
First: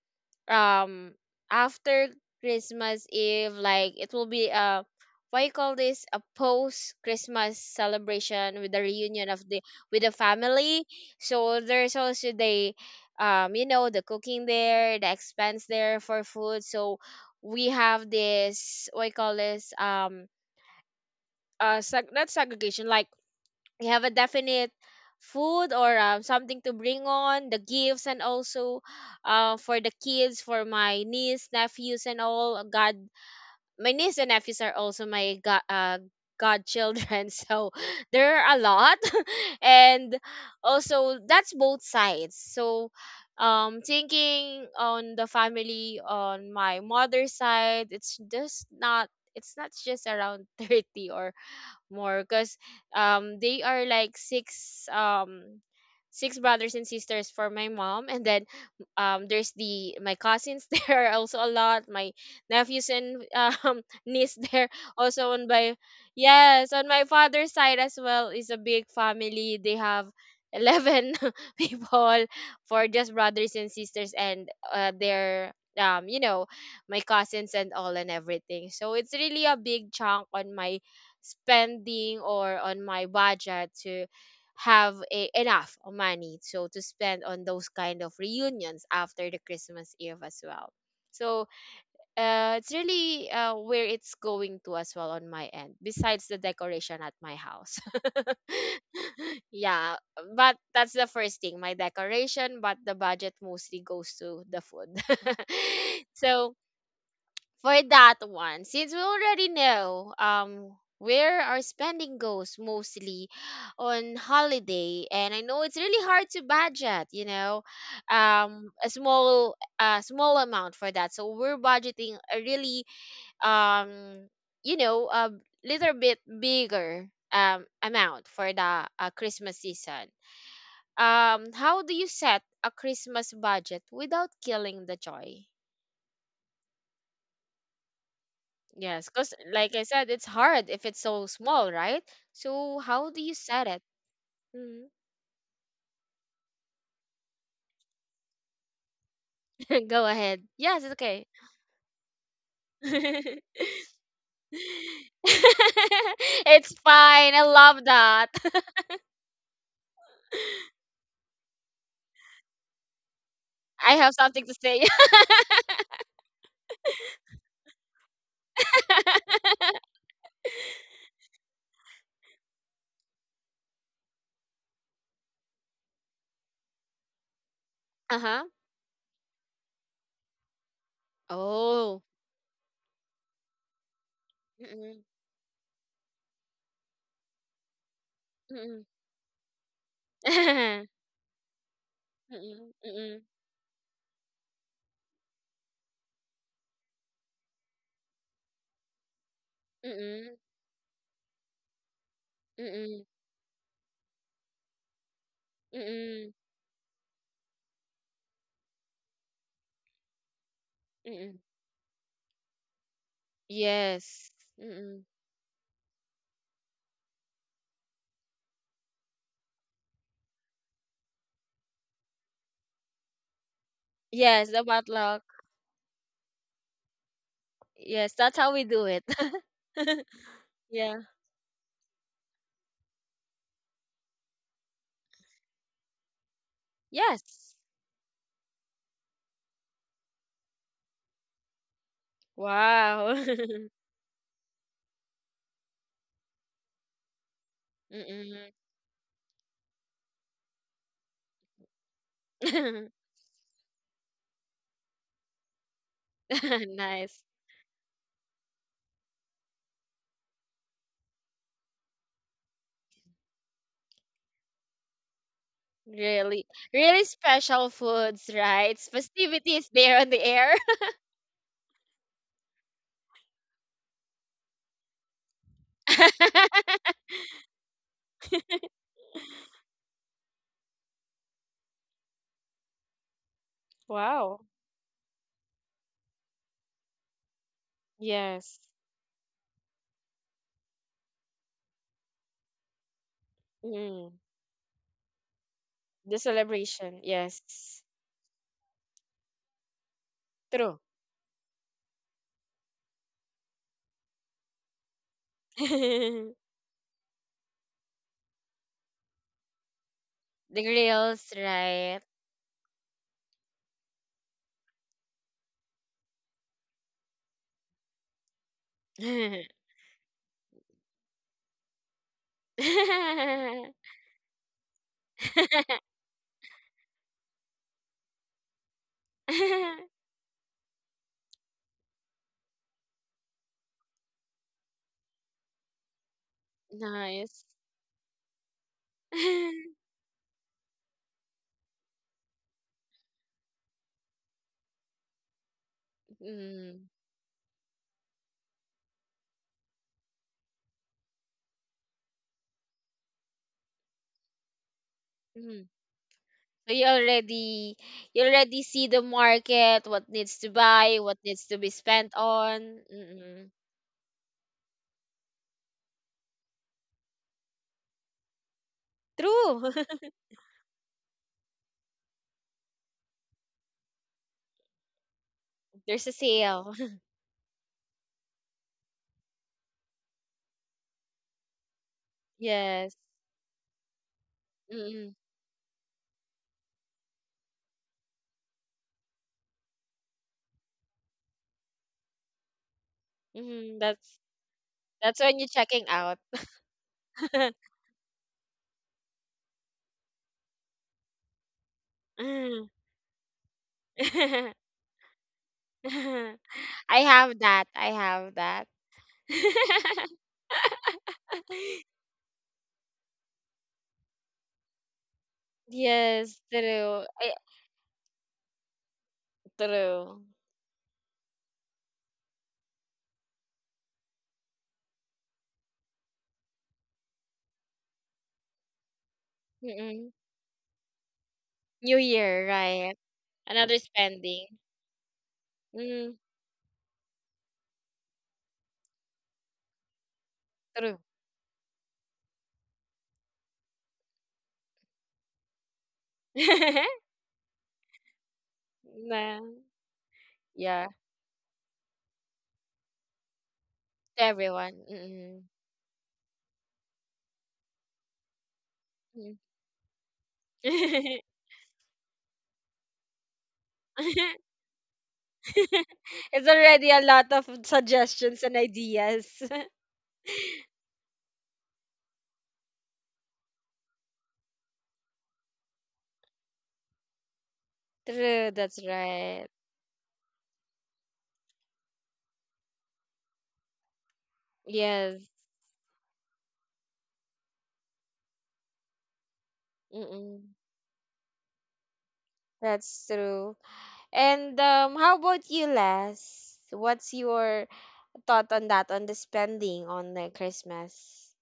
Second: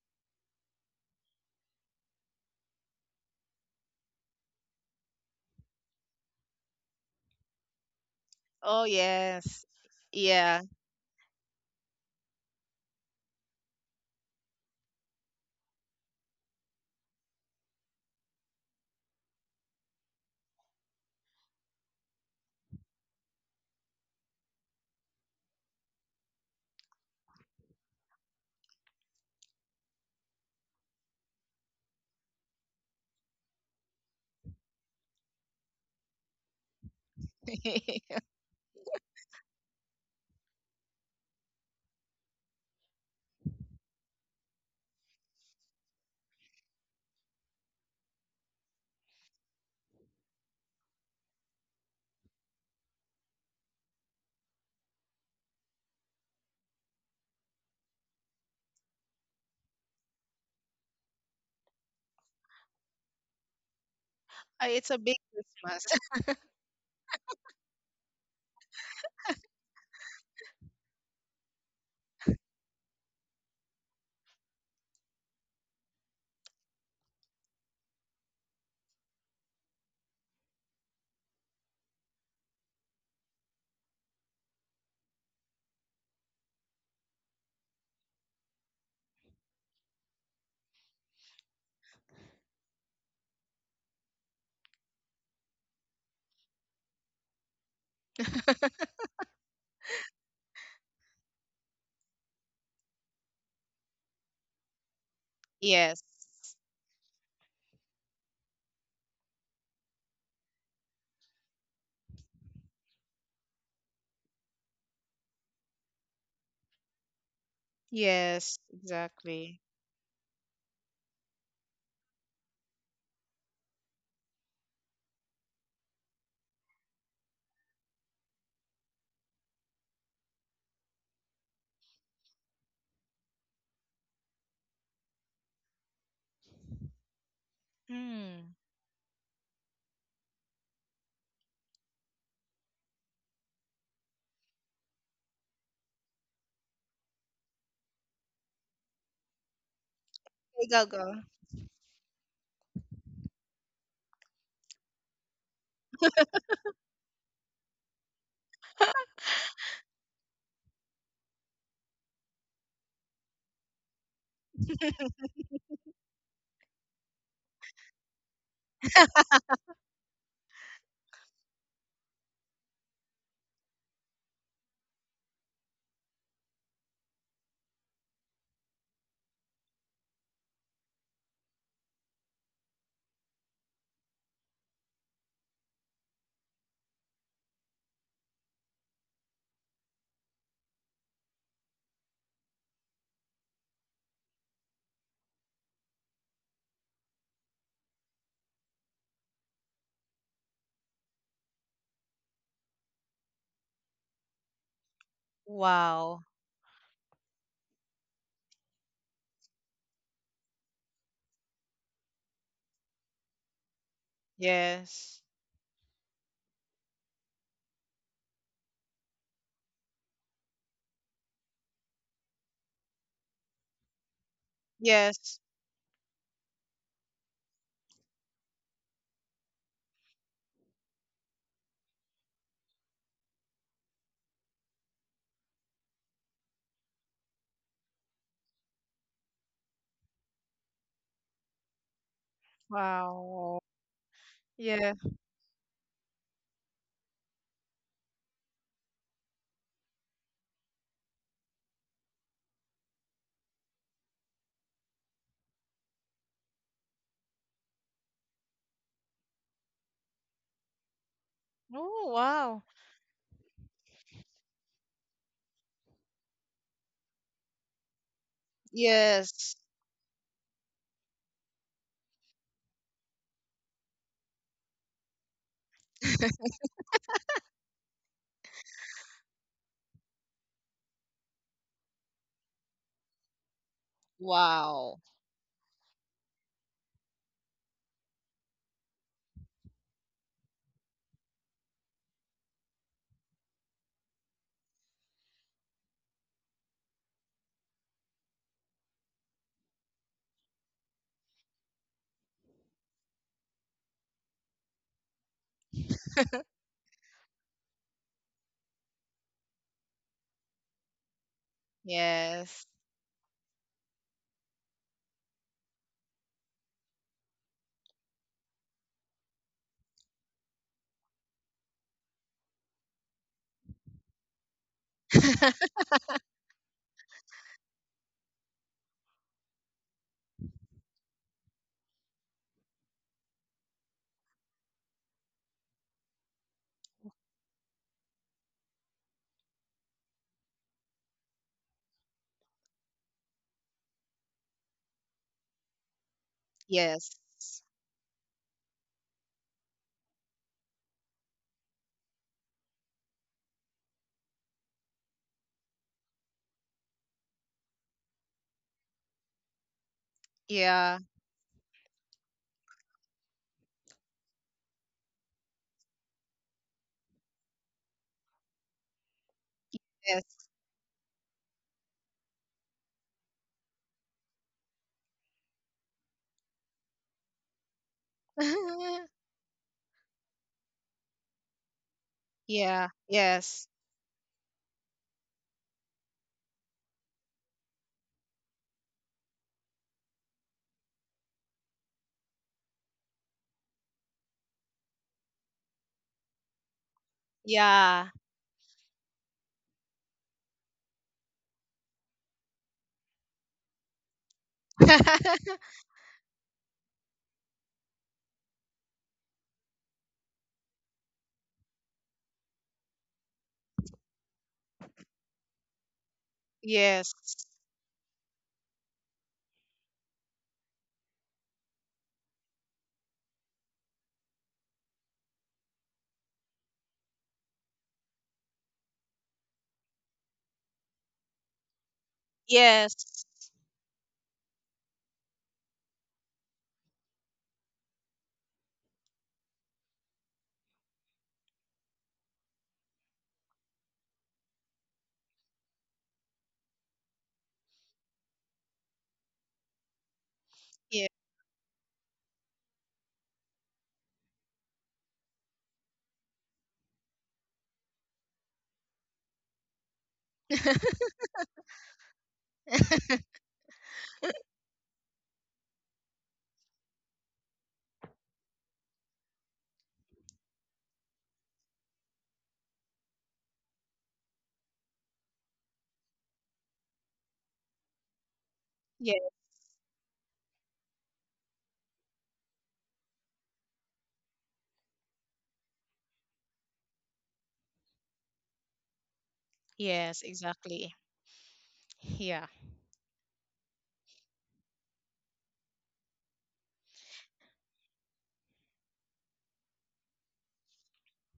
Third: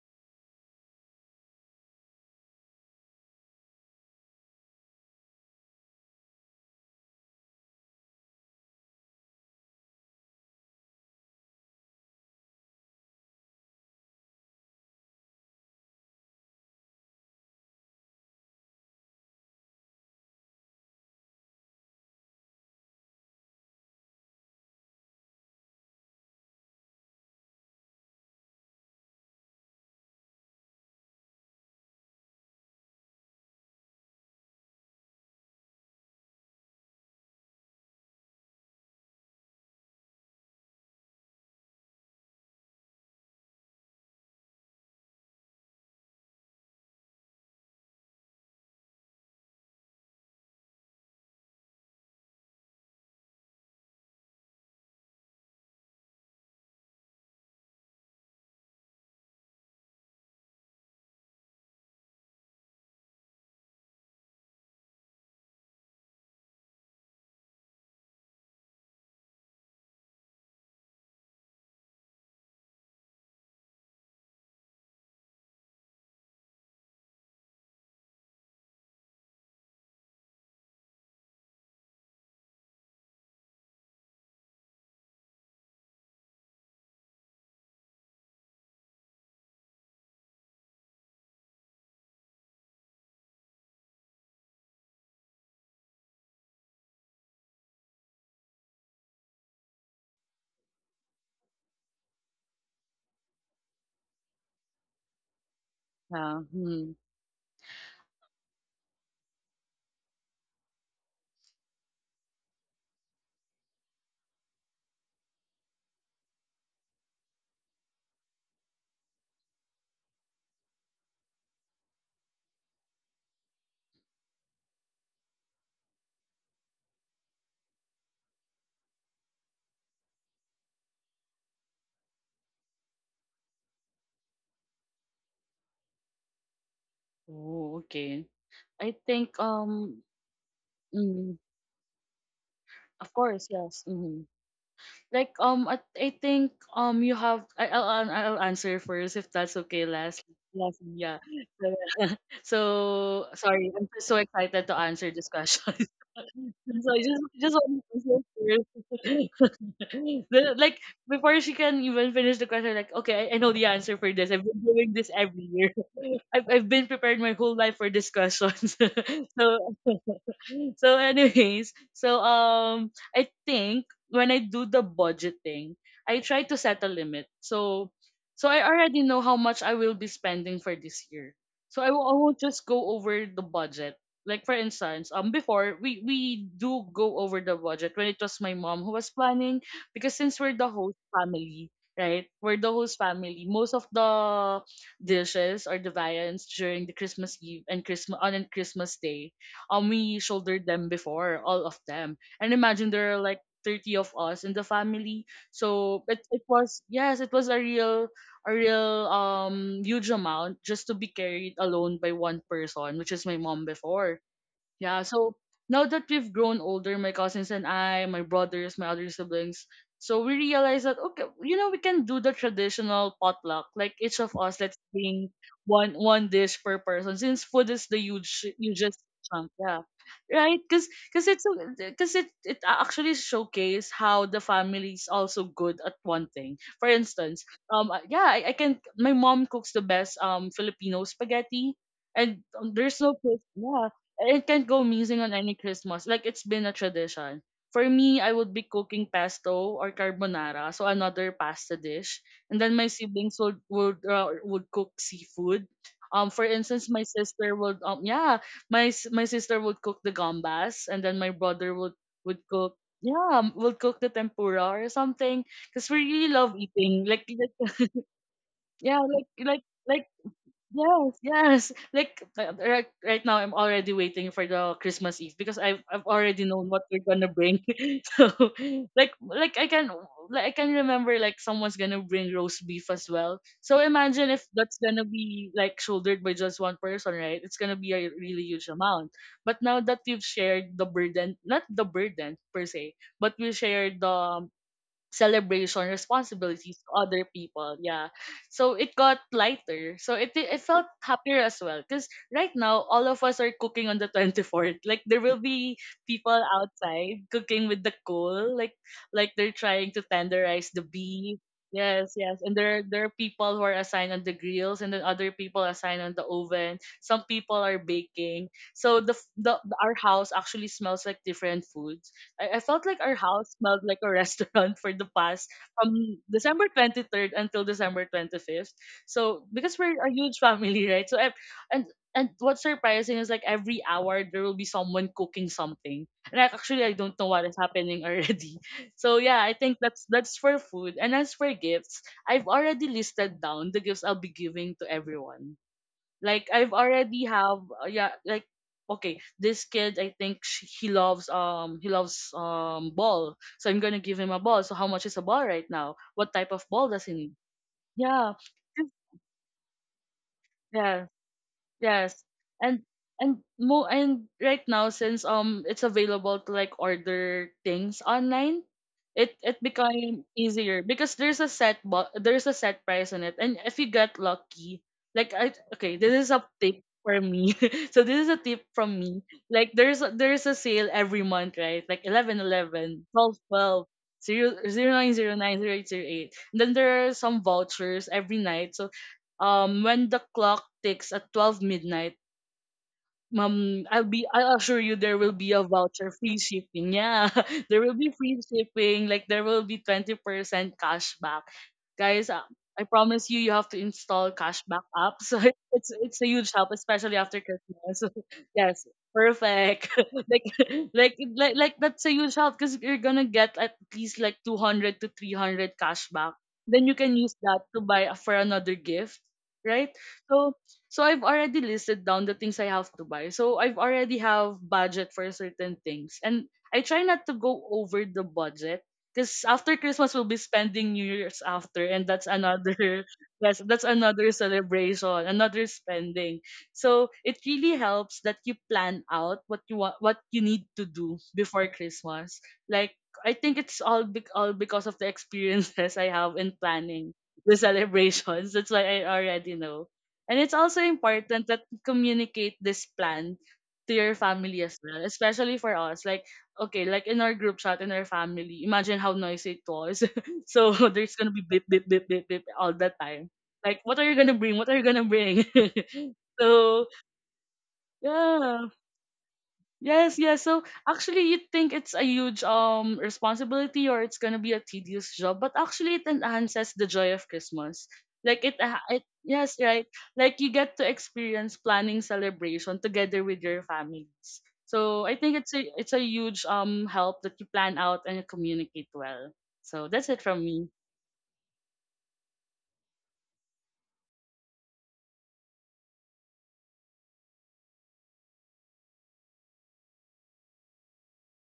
S1: um after Christmas Eve, like it will be a what you call this, a post Christmas celebration with the
S2: Oh,
S1: reunion of the
S2: yes.
S1: with the
S2: Yeah.
S1: family. So there's also the um you know the cooking there, the expense there for food. So we have this what you call this um uh seg- not segregation, like you have a definite food or um, something to bring on the gifts, and also uh, for the kids, for my niece nephews and all, god my niece and nephews are also my god uh, godchildren. So there are a lot. And also, that's both sides. So um thinking on the family on my mother's side, it's just not it's not just around thirty or more, because um they are like six um six brothers and sisters for my mom, and then um there's the my cousins. There are also a lot, my nephews and um niece
S2: Ah,
S1: there,
S2: it's a big
S1: also on by
S2: Christmas.
S1: yes, on my father's side as well is a big family, they have eleven people for just brothers and sisters, and uh, their um you know my cousins and all and everything, so it's really a big chunk on my spending or on my budget to have a, enough money, so to spend on those kind of reunions after the Christmas Eve as well. So uh, it's really uh, where it's going to as well, on my end, besides the decoration at my house. Yeah, but that's the first thing, my decoration. But the budget mostly goes to the food.
S2: Yes.
S3: Yeah.
S1: So
S3: Hmm.
S1: for that one, since we already know um where our spending goes mostly on holiday, and I know it's really hard to budget, you know,
S2: Yes,
S1: um a small
S2: exactly.
S1: a small amount for that. So we're budgeting a really um you know a little bit bigger um amount for the uh, Christmas season. Um, how do you set a Christmas budget without killing the joy?
S3: Oh, okay.
S2: Mm.
S3: I
S1: Yes, because
S3: think,
S1: like I
S3: um
S1: said, it's hard if it's so
S3: mm,
S1: small, right? So
S3: of
S1: how do you
S3: course,
S1: set
S3: yes.
S1: it?
S3: hmm
S1: Mhm.
S3: Like, um I, I think, um you have I, I'll an- I'll answer first, if that's okay,
S1: Go
S3: last
S1: ahead.
S2: Hey,
S1: Yes,
S3: last,
S2: go,
S1: it's
S2: go.
S3: yeah.
S1: okay.
S3: So, so sorry, I'm just so excited to answer this question.
S1: It's
S3: So I just
S1: fine. I
S3: just want to
S1: love
S3: answer
S1: that.
S3: first. The- like, before she can even finish the question, like, okay, I, I know the
S1: I
S3: answer for
S1: have
S3: this.
S1: something
S3: I've
S1: to
S3: been
S1: say.
S3: doing this every year. I've I've been prepared my whole life for this question. so so anyways, so um I think when I do the budgeting, I try to set a limit. So
S1: Uh-huh.
S3: so I already know how much I will be spending for this year. So I
S1: Oh.
S3: w- I won't just go over the budget. Like, for
S1: Mm-mm.
S3: instance, um before we we do go over the budget when it was my mom
S1: Mm-mm.
S3: who was planning, because since we're the host family, right? We're the
S1: Mm-mm.
S3: host
S1: Mm-mm.
S3: family. Most of the dishes or the viands during the Christmas Eve and Christmas on and Christmas Day, um we
S1: Mm-mm.
S3: shouldered them before, all of them. And imagine
S1: Mm-mm.
S3: there are like thirty of us in the family. So it,
S2: Wow.
S1: Mm-mm.
S3: it was, yes, it was a real a real um huge amount just to be
S1: Mm-mm.
S3: carried alone by one person, which is my mom before.
S1: Yes.
S3: Yeah,
S1: Mm-mm.
S2: Yes.
S3: so now that we've grown older, my cousins and I, my brothers, my other siblings, so we realize that okay, you know, we can do the traditional potluck, like each of
S1: Yes,
S3: us
S1: the
S3: let's
S1: matlock.
S3: bring
S2: Yes.
S3: one one dish per person, since food is the
S1: Yes, that's
S3: huge
S1: how we do
S3: hugest
S1: it.
S3: chunk, yeah, right? Because
S1: Yeah.
S3: because it's because it it actually showcase how the family is also good at one thing. For instance,
S1: Yes.
S3: um, I- yeah, I, I can my mom cooks the best um Filipino spaghetti, and um, there's
S1: Wow.
S3: no place.
S2: Wow.
S3: Yeah, it can't go
S2: Yeah.
S3: missing on any Christmas. Like it's been a tradition. For me, I
S1: Mm-mm.
S3: would be cooking pesto or carbonara, so another pasta dish, and then my siblings would would uh, would cook seafood. Um, for instance, my
S1: Nice.
S3: sister would um yeah, my s- my sister would cook the gambas, and then my brother would
S2: Oh,
S3: would
S2: wow.
S3: cook yeah um, would cook the tempura or something because we really
S1: Really,
S3: love
S1: really
S3: eating like
S1: special
S3: like
S1: foods, right?
S3: yeah like
S2: Yes.
S3: like
S1: Festivities there
S3: like
S1: on the air.
S3: yes, yes. Like uh, right, right now, I'm already waiting for the Christmas Eve because I've I've already known what we're gonna bring. so like like I can like I can remember, like someone's gonna bring roast beef as well. So imagine
S1: Wow.
S3: if that's
S2: Wow.
S3: gonna be like shouldered by just one person, right? It's gonna be a really
S1: Yes.
S3: huge amount. But now that we've shared the burden, not the burden per se, but we shared
S1: Mm.
S3: the um, celebration
S1: The
S3: responsibilities to
S1: celebration.
S3: other people,
S1: Yes.
S3: yeah, so it got lighter, so it it
S1: True.
S3: felt happier as well because right now all of us are cooking on the twenty-fourth. Like there will be people outside cooking with the coal, like like they're trying to
S1: The
S3: tenderize the
S1: grills,
S3: beef,
S1: right?
S3: yes, yes, and
S2: Yes.
S3: there there are people who are assigned on the grills and then other people assigned on the oven, some people are baking, so the f- the the- our house actually smells like different foods. I, I felt like our house smelled like a restaurant for the past from December twenty-third until December twenty-fifth. So because we're a huge family, right? So ev- and and what's surprising is, like, every hour there will be someone cooking something. And I, actually I don't know
S1: Nice.
S3: what is happening already. So yeah, I think that's that's for food. And as for gifts, I've already listed down the gifts I'll be giving to everyone. Like I've
S1: Mm.
S2: Yes.
S3: already have uh, yeah like okay, this kid, I think sh he loves um he loves um ball, so I'm gonna give him a ball. So how much is a ball right
S1: Mm.
S3: now? What type of
S1: So you
S3: ball does he need?
S1: already you
S3: Yeah.
S1: already see
S3: Just—
S1: the market, what needs to buy,
S2: Yeah.
S3: yeah,
S1: what needs to be spent
S3: yes.
S1: on.
S3: And and
S1: Mm-mm.
S3: mo and right now, since um it's available to like order things online, it
S1: True.
S3: it became
S2: Yes.
S3: easier because there's a set bo- there's a set price on it. And if you get lucky, like I— okay,
S1: There's a
S3: this is a
S1: sale.
S3: tip for me. so this is a tip from me. Like there's a, there's a sale every month, right? Like 11
S2: Yeah.
S1: Yes.
S3: eleven, twelve
S2: Yes.
S3: twelve, zero zero
S1: Mm-mm.
S3: nine zero nine, zero eight zero eight. Then there are some vouchers every night. So um, when the clock ticks at twelve midnight,
S1: Mm-hmm.
S3: Ma'am, I'll
S1: That's
S3: be I assure you there
S1: that's
S3: will
S1: when you're
S3: be a
S1: checking
S3: voucher,
S1: out.
S3: free shipping. Yeah. There will be
S2: Yeah.
S3: free shipping, like there will be twenty percent cashback. Guys, uh,
S1: Mm.
S3: I promise you, you have to install cashback app. So it's it's a huge help,
S1: I
S3: especially
S1: have
S3: after
S1: that. I
S3: Christmas.
S1: have that.
S3: yes. Perfect. like, like like like that's a huge help, cuz you're going to get at least like two hundred to three hundred cashback.
S1: Yes,
S3: Then you
S1: true.
S3: can
S2: Yes.
S1: Ay,
S3: use that to buy a- for another gift, right?
S1: true.
S3: So so I've already listed down the things I have to buy. So I've already have budget for certain things. And I try not to go over the budget because after Christmas
S1: Mm-mm.
S3: we'll be spending New Year's after
S1: New
S3: and that's
S1: year,
S3: another
S1: right?
S2: Yes.
S3: yes,
S1: Another
S3: that's another
S1: spending.
S3: celebration, another
S1: Mm,
S3: spending. So it really helps that you plan out what you want, what you need to
S1: true.
S3: do before Christmas. Like I think it's all bec- all because of the experiences I have in planning the celebrations. That's why I
S1: Nah.
S3: already know. And it's also
S1: Yeah,
S2: Yes.
S3: important that you communicate this plan to your
S1: to
S3: family
S1: everyone.
S3: as well,
S1: Mm-mm.
S3: especially for us. Like, okay, like in our group chat, in our family, imagine how
S1: Mm.
S3: noisy it was. so there's gonna be beep, beep, beep, beep, beep all the time. Like, what are you gonna bring? What are you gonna bring?
S1: It's
S3: so,
S1: already a lot of suggestions and
S3: yeah.
S1: ideas.
S3: Yes, yes. So actually, you'd think it's a huge um responsibility or it's gonna be a tedious job, but actually, it enhances the joy of Christmas. Like
S1: True,
S3: it, ah,
S1: that's
S3: it
S2: Yes,
S1: right.
S3: yes, right. Like you get to experience planning celebration together with your families. So I
S1: Yes.
S3: think it's a it's a huge um help that you plan out and you communicate well. So that's it
S2: yes,
S3: from
S1: Mm-mm.
S3: me.
S2: exactly. Yeah.
S1: That's true. And um how about you, Les? What's your thought on that, on the spending on the Christmas?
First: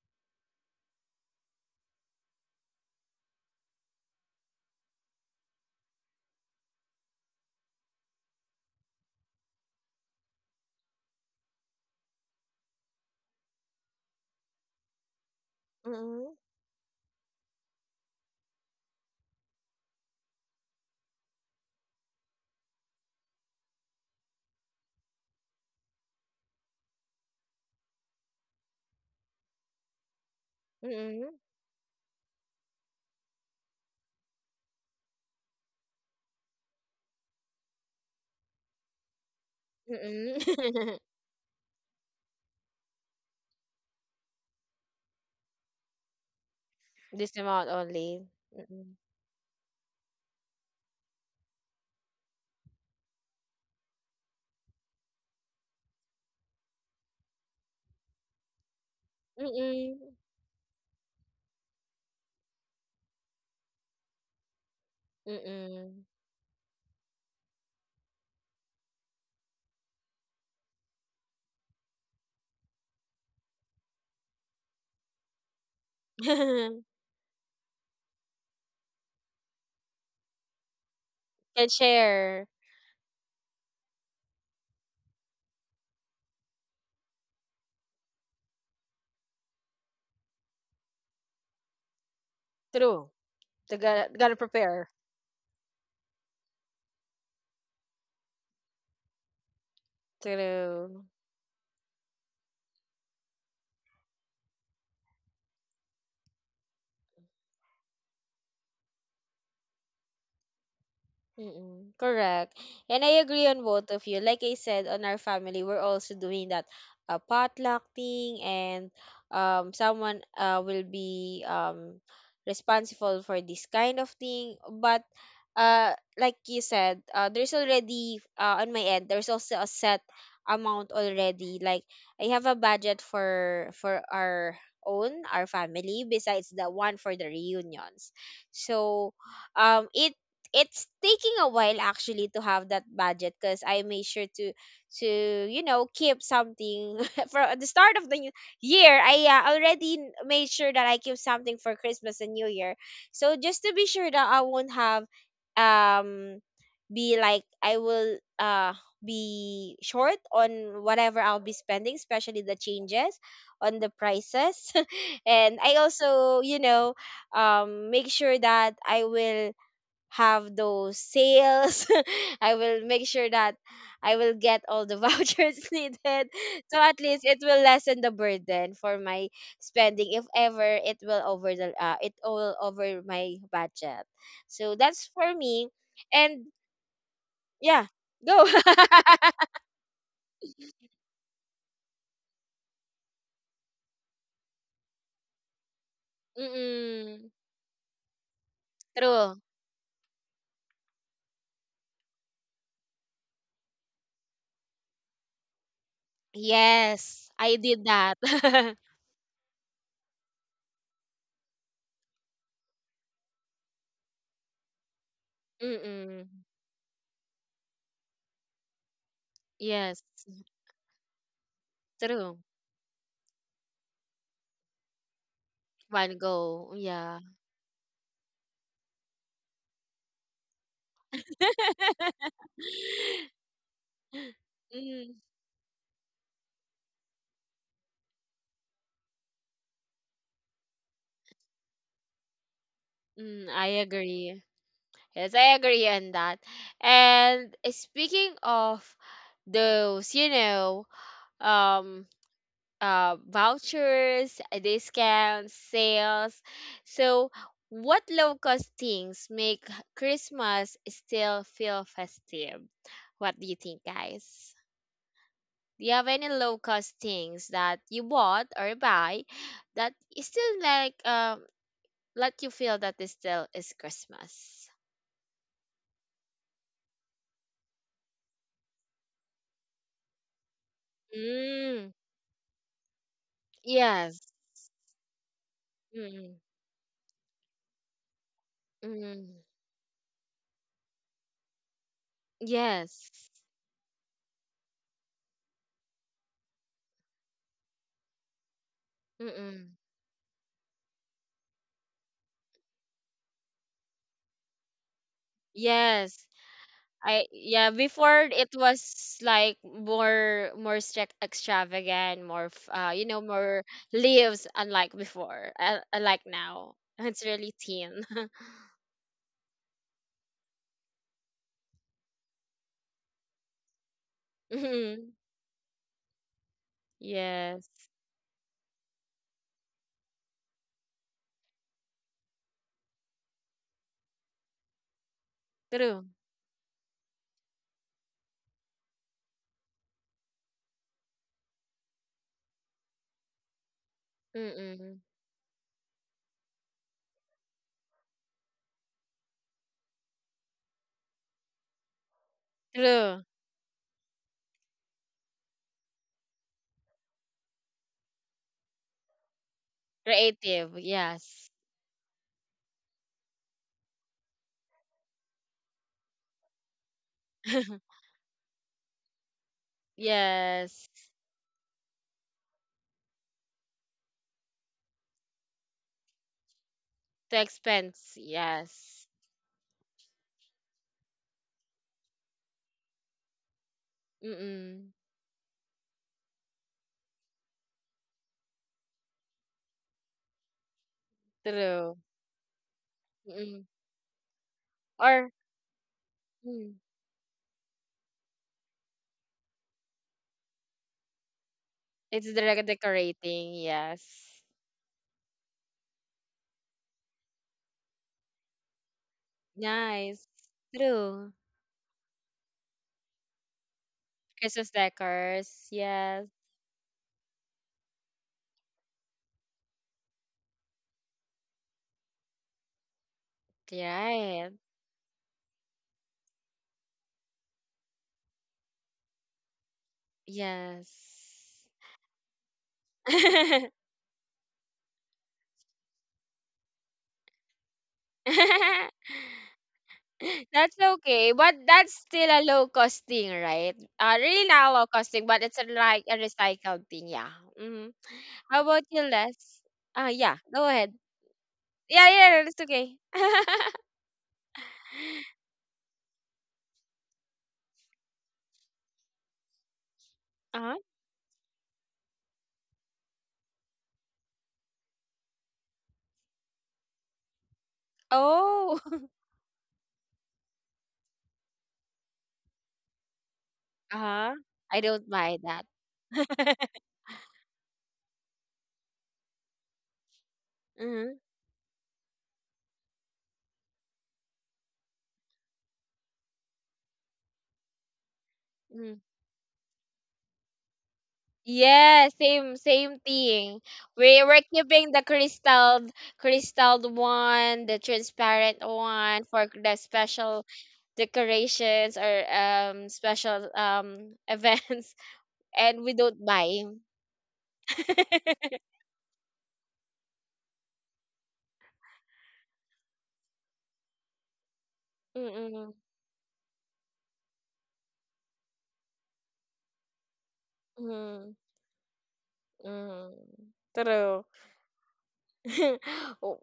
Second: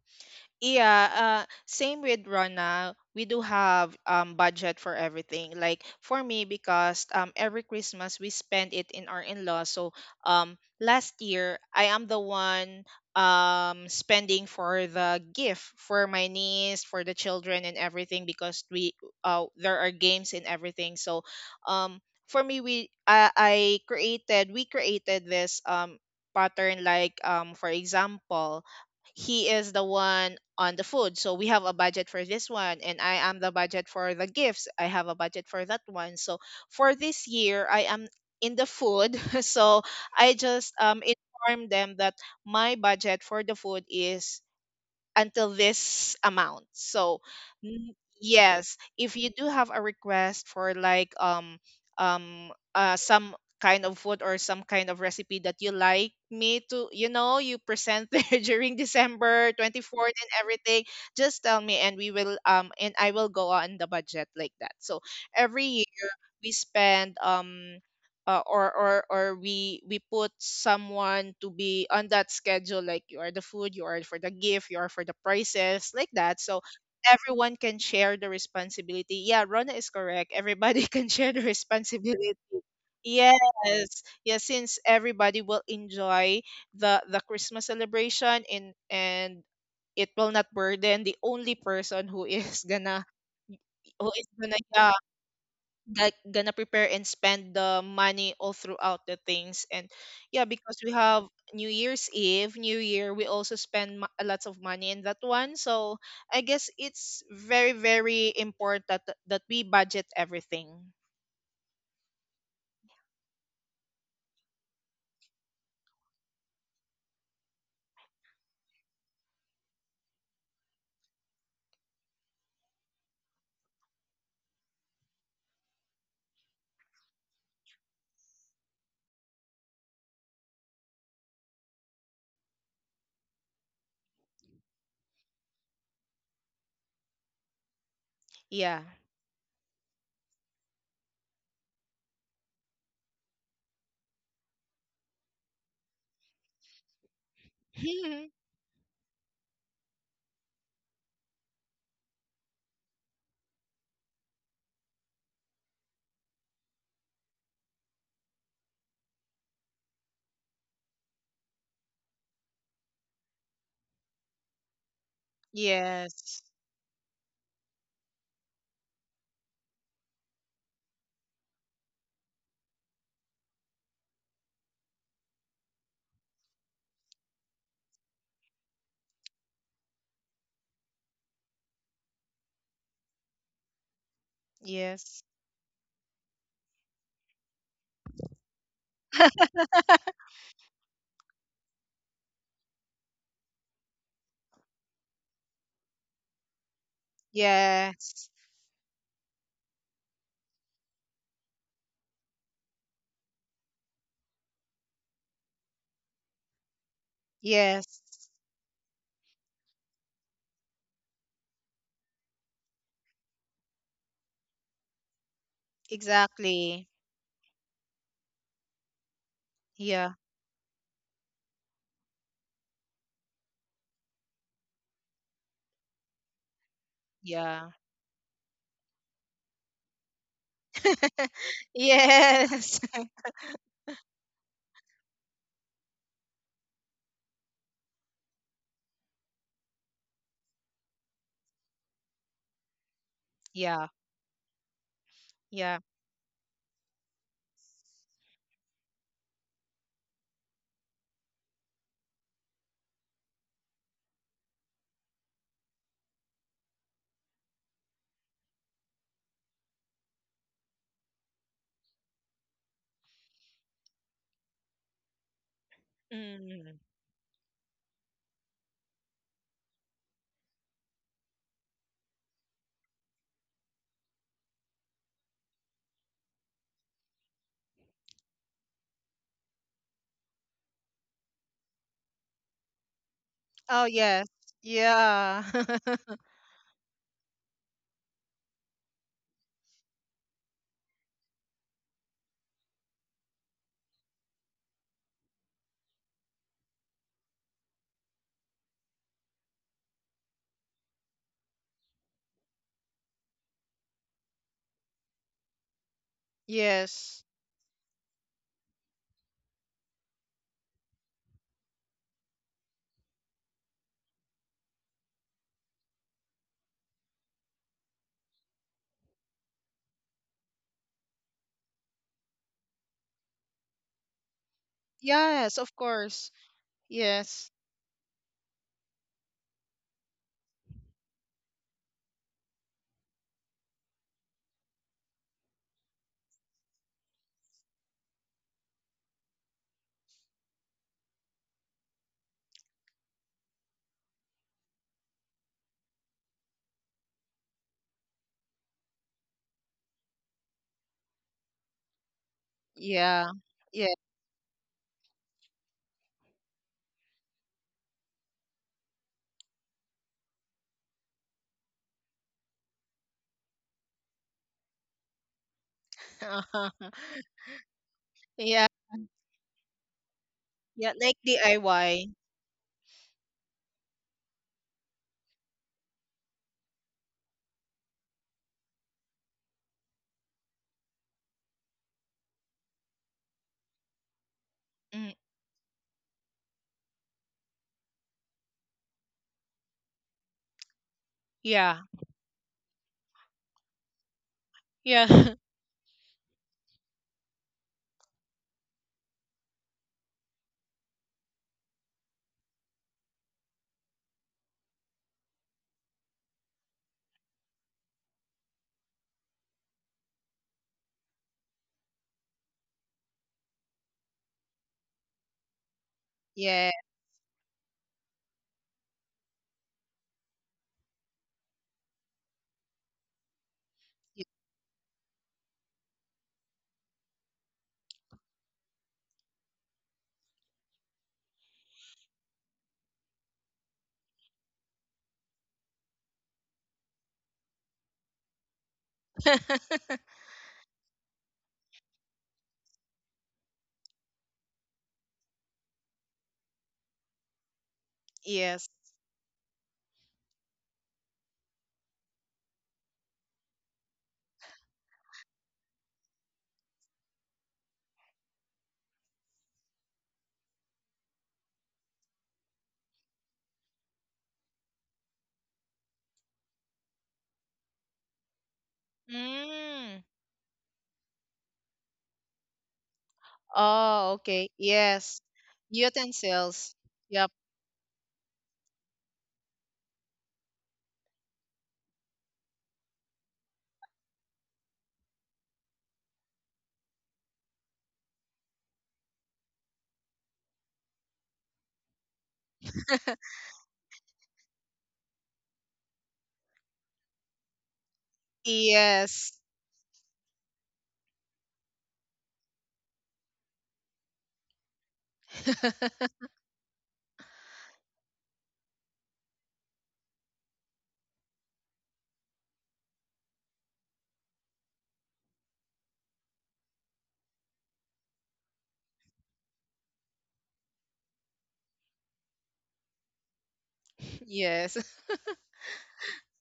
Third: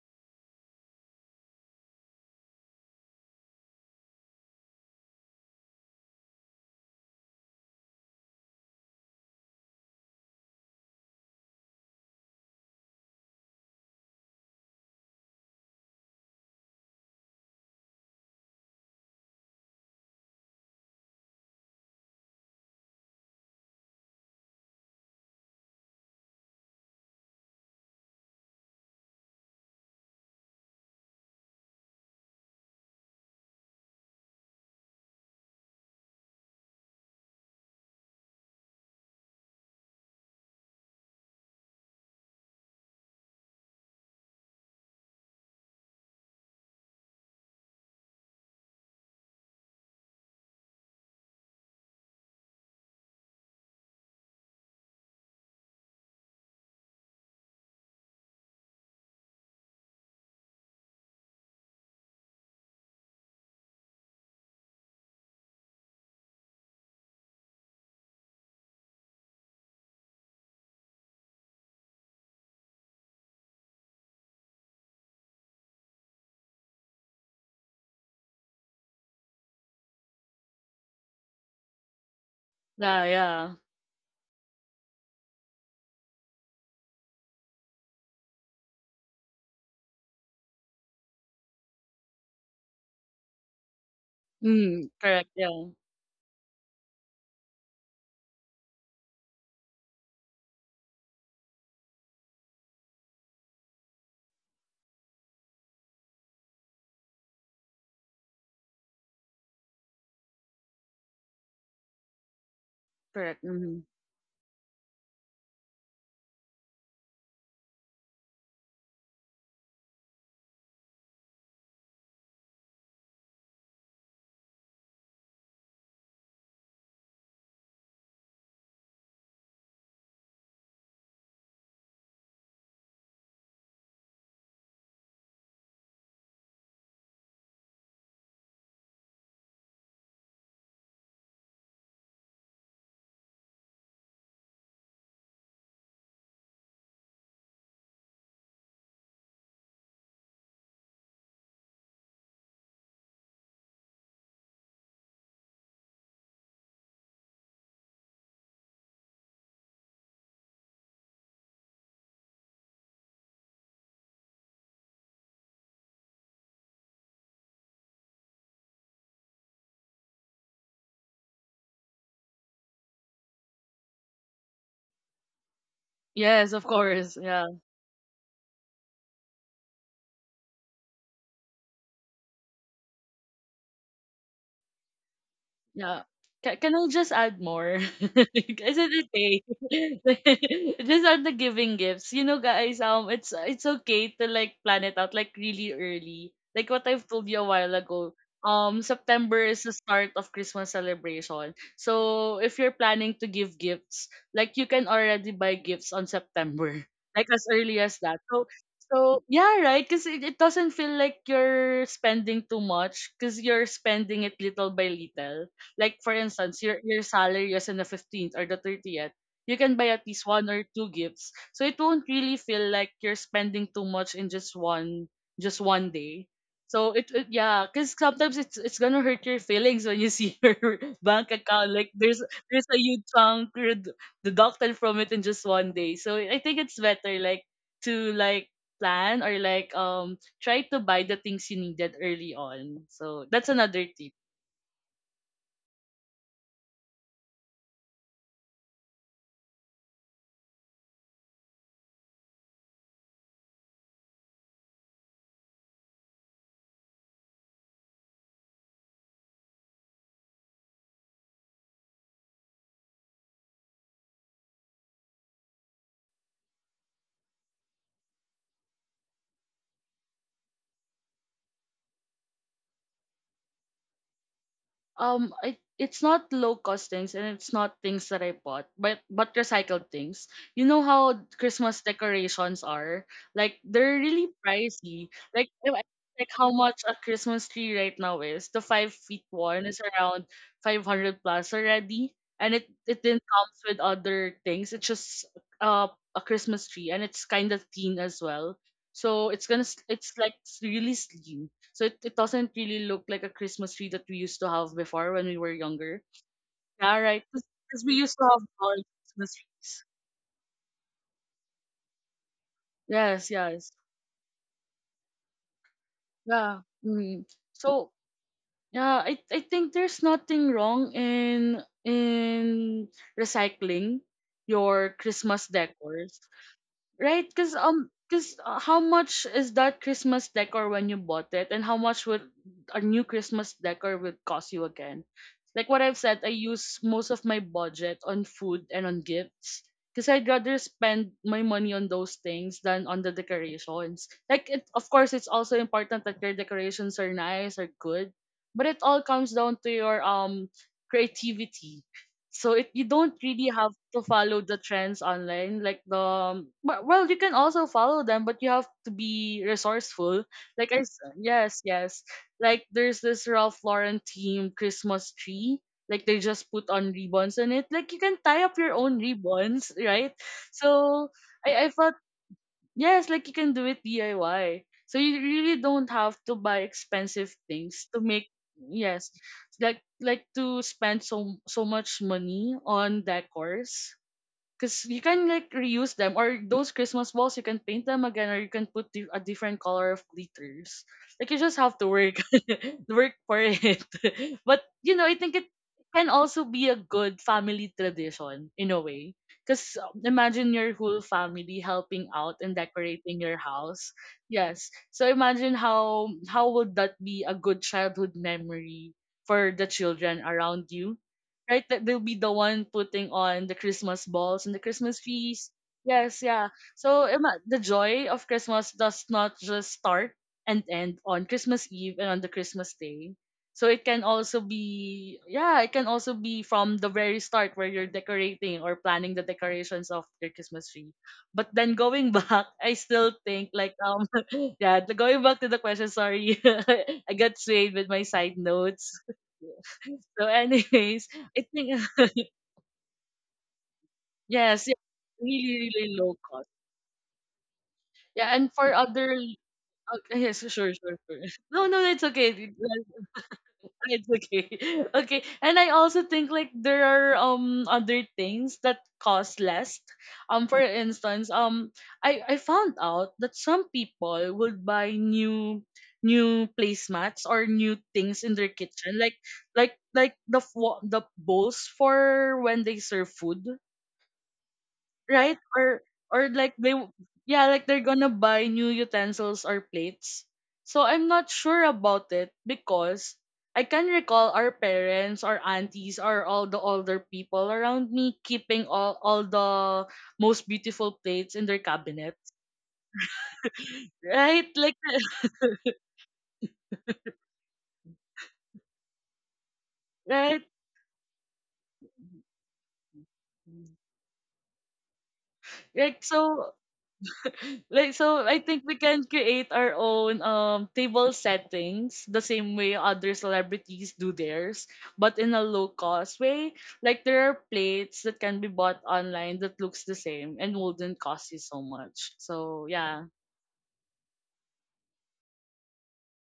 S2: Yeah, uh, same with Rona. We do have um budget for everything. Like for me, because um every Christmas we spend it in our in-law. So um last year I am the one um spending for the gift for my
S1: Mm-mm.
S2: niece, for the children and everything because we uh there are games and everything. So um for me we I, I created, we created this um pattern, like um for example, he is the one on the food. So
S1: Mm-mm.
S2: we have a budget for this one, and I am the budget for the gifts. I have a budget for that one. So for this year, I am in the food. So I just
S1: Mm-mm.
S2: um inform them that my budget for the food is until this amount. So,
S1: This amount
S2: n-
S1: only.
S2: yes,
S1: Mm-mm.
S2: if you do have a request for like um um uh some kind of food or some kind of recipe that you like me to, you know, you present there during december
S1: Mm-mm.
S2: twenty-fourth and everything, just tell me and we will um and I will go on the budget like that. So every,
S1: Mm-mm.
S2: we spend, um uh, or or or we we put someone to be on that schedule, like you are the food, you are for the gift, you are for the prices, like that. So everyone can share the responsibility. Yeah, Rona is correct, everybody can share the
S1: Can
S2: responsibility.
S1: share.
S3: Yeah,
S2: Yes,
S3: yeah.
S2: yeah, since everybody will enjoy the the christmas celebration in and it will not burden the only person who is gonna
S1: True. They
S2: who
S1: gotta
S2: is
S1: gotta
S2: gonna
S3: Mm,
S1: prepare
S2: yeah,
S3: correct. Yeah,
S2: like gonna prepare and spend the money all throughout the things. And yeah, because we
S1: to.
S2: have new year's eve, new year, we also spend mo- a lot of money in that one. So I guess it's very very important that that we budget everything.
S1: Mm-mm, correct. And I
S3: correct.
S1: agree on
S3: Hmm.
S1: both of you. Like I said, on our family, we're also doing that uh, potluck thing, and um, someone uh, will be um, responsible for this kind of thing. But uh, like you said, uh, there's already, uh, on my end, there's also a set amount already. Like I have a budget for for our own, our family, besides the one for the reunions.
S2: Yeah.
S1: So um, it, it's taking a while actually to have that budget because I made sure to to you know keep something for the start of the new year. I uh, already n- made sure that I keep something for Christmas and New Year. So just to be sure that I won't have um be like I will uh be short on whatever I'll be spending, especially the changes on the prices. And I also,
S2: Yes,
S1: you know, um make sure that I will have those sales. I will make sure that I will get all the vouchers needed.
S3: Yes, of
S1: So at
S3: course.
S1: least it
S3: Yeah.
S1: will lessen the burden for my spending if ever it will over the uh, it all over my budget. So that's
S2: yes,
S1: for me.
S3: Yeah.
S1: And
S3: Can, can I just add more?
S1: yeah, go.
S3: Is it okay? just on the giving gifts, you know, guys. Um, it's it's okay to like plan it out like really early. Like what I've told
S1: Mm-mm.
S3: you a while ago.
S2: yes,
S3: Um,
S1: True.
S3: September is the start of Christmas celebration. So if you're planning to give gifts, like you can already buy gifts on September, like
S1: Yes,
S3: as
S1: I
S3: early
S1: did
S3: as
S2: yes,
S1: that.
S3: that. So so yeah, right? Because it, it doesn't feel like you're spending too much because you're spending it little by little. Like for
S1: Mm-mm.
S3: instance, your
S2: exactly.
S3: your salary is on the fifteenth or the thirtieth. You can buy
S1: Yes,
S3: at
S2: Yeah,
S3: least one or two gifts. So it won't really
S1: true.
S3: feel like you're spending too much in just one just one
S1: One
S3: day.
S1: go.
S3: So it,
S1: Yeah.
S3: it yeah,
S2: yeah.
S3: because sometimes it's it's gonna hurt your feelings when you see your bank account. Like there's there's a
S2: Yes.
S3: huge chunk red- deducted from it
S1: Mm,
S3: in just one day. So I think it's better like to like plan or like um try to buy the things you needed early on. So
S1: mm,
S3: that's
S1: I
S3: another
S2: Yeah,
S3: tip.
S1: agree. Yes, I
S2: yeah.
S1: agree on that. And uh, speaking of those, you know, um, uh, vouchers, uh, discounts, sales. So, what low cost things make Christmas still feel festive? What do you think, guys? Do you have any low
S2: Mm.
S1: cost things that you bought or buy that is still like um let you feel that this still is Christmas.
S3: um I, it's not low cost things and it's not things that I bought, but but recycled things. You know how Christmas
S1: Mm.
S3: decorations are? Like
S2: Oh
S3: they're really
S2: yes.
S1: Yes.
S3: pricey.
S2: Yeah.
S3: Like if I- Like
S1: Mm.
S3: how much a Christmas tree right now is. The five feet
S1: Mm.
S3: one is around five hundred plus already. And it, it
S1: Yes.
S3: then comes with other things. It's just uh, a Christmas tree and it's kinda thin as well. So it's gonna
S1: Mm-mm.
S3: s- it's like really slim, so it, it doesn't really look like a Christmas tree that we used to have before when we were younger.
S1: Yes.
S3: Yeah, right.
S2: Yes.
S1: I yeah,
S3: Because we used
S1: before
S3: to have
S1: it
S3: our
S1: was
S3: Christmas
S1: like
S3: trees.
S1: more more strict extravagant, more f- uh you know,
S3: Yes,
S1: more
S3: yes.
S1: leaves unlike before. Uh, unlike
S3: Yeah.
S1: now. It's
S3: Mm.
S1: really
S3: So
S1: thin.
S3: yeah, I I think there's nothing wrong in in recycling your
S1: Mhm.
S3: Christmas
S2: Yes, of
S3: decor.
S2: course.
S3: Right?
S2: Yes.
S3: Because
S1: Yes.
S3: um, cause uh, how much is that Christmas decor when you bought it, and how much would a new Christmas decor would cost you again? Like what I've
S1: True.
S3: said, I use most of my budget on food and on gifts because I'd rather spend my money on those things than on the decorations. Like it, of
S1: Mm-mm.
S3: course, it's also important that your decorations are nice are good, but it all comes down to your um creativity. So it you don't
S1: True.
S2: Yeah.
S3: really have
S2: Yeah.
S3: to follow the trends online, like the but- well, you can also follow them, but you have to be resourceful. Like
S1: Creative.
S3: I s-
S1: Yes.
S3: yes, yes, like there's this Ralph Lauren themed Christmas tree. Like they just put on ribbons on it. Like you can tie up
S2: Yeah.
S3: your own ribbons, right?
S1: Yes.
S2: Yeah,
S3: So
S2: like
S3: I I felt
S2: D I Y.
S3: yes, like you can do it D I Y. So you really don't have to buy expensive
S1: The
S3: things to
S1: expense,
S3: make
S1: yes.
S3: yes, like like to spend so so much money on decors. Because
S1: Mm-mm.
S3: you
S2: Mm,
S3: can like reuse them, or those Christmas balls, you can paint them again, or you can put di- a different color of glitters. Like you just
S2: yeah.
S3: have to
S1: True.
S3: work, work for
S1: Mm-mm.
S3: it. but you know, I
S1: Or
S2: Yeah.
S3: think it can also be
S1: mm,
S3: a good family tradition in a way. Because imagine your whole family helping
S1: it's
S3: out
S1: the
S3: and
S1: rec-
S3: decorating your
S1: decorating,
S3: house.
S1: yes.
S3: Yes. So imagine how how would that be a good childhood memory for the children
S1: Nice.
S3: around you,
S1: True.
S3: right? That they'll be the one putting on the Christmas balls and the
S1: Christmas
S3: Christmas feast.
S1: decors, yes.
S3: Yes, yeah.
S2: Yeah.
S3: So ima- the joy of Christmas does not just start and end on Christmas Eve and on the Christmas day. So it can
S2: Yeah.
S3: also
S1: Right.
S3: be yeah, it can also be from the very start where you're decorating or planning the decorations of your Christmas tree. But
S1: Yes.
S3: then going back, I still think like um yeah, the- going back to the question, sorry. I got swayed with my side notes. So,
S1: That's
S3: anyways,
S1: okay,
S3: I
S1: but
S3: think
S1: that's still a low cost thing, right? Uh, really
S3: yes,
S1: not a
S3: yeah,
S1: low cost thing, but it's a,
S3: really, really
S1: like a
S3: low cost.
S1: recycled thing, yeah. Mm-hmm.
S3: Yeah, and
S1: How
S2: Yes.
S3: for
S1: about you,
S3: other— okay,
S1: Les? Ah, yeah,
S3: yes,
S1: go
S3: sure,
S1: ahead.
S3: sure, sure. No, no, it's
S1: Yeah,
S3: okay.
S1: yeah, that's okay.
S3: It- It's okay. Okay. And I also think like there are um other things that cost less. Um for
S1: Uh-huh.
S3: instance, um I I found out that some people would buy new new placemats or new things in their
S1: Oh.
S3: kitchen like like
S2: Mm.
S3: like the fo- the bowls for when they serve food,
S2: Oh,
S1: Uh-huh.
S2: okay.
S1: I don't
S2: Yes.
S1: buy
S3: right?
S1: that.
S3: Or or like
S2: Utensils.
S3: they w-
S2: Yep.
S3: Yeah, like they're gonna buy new utensils or plates. So I'm
S1: Hmm.
S3: not sure about it because I can recall our parents or aunties or all the older people around me keeping all,
S1: Hmm.
S3: all the most beautiful plates in their
S1: Yeah,
S3: cabinets.
S1: same same thing. We we're
S3: Right? Like
S1: keeping the crystal crystal one, the transparent one
S2: Yes.
S1: for the
S3: right?
S1: special decorations or um special um events, and we
S3: Like
S1: don't
S3: so
S1: buy.
S3: like so I think we can create our own um table settings the same way other celebrities do theirs, but in a low
S1: Mm-mm.
S3: cost way. Like there are plates that can be bought online that looks the same and wouldn't
S1: Mm-mm.
S3: cost you so much. So yeah.
S1: Mm-mm. True.
S2: Yes.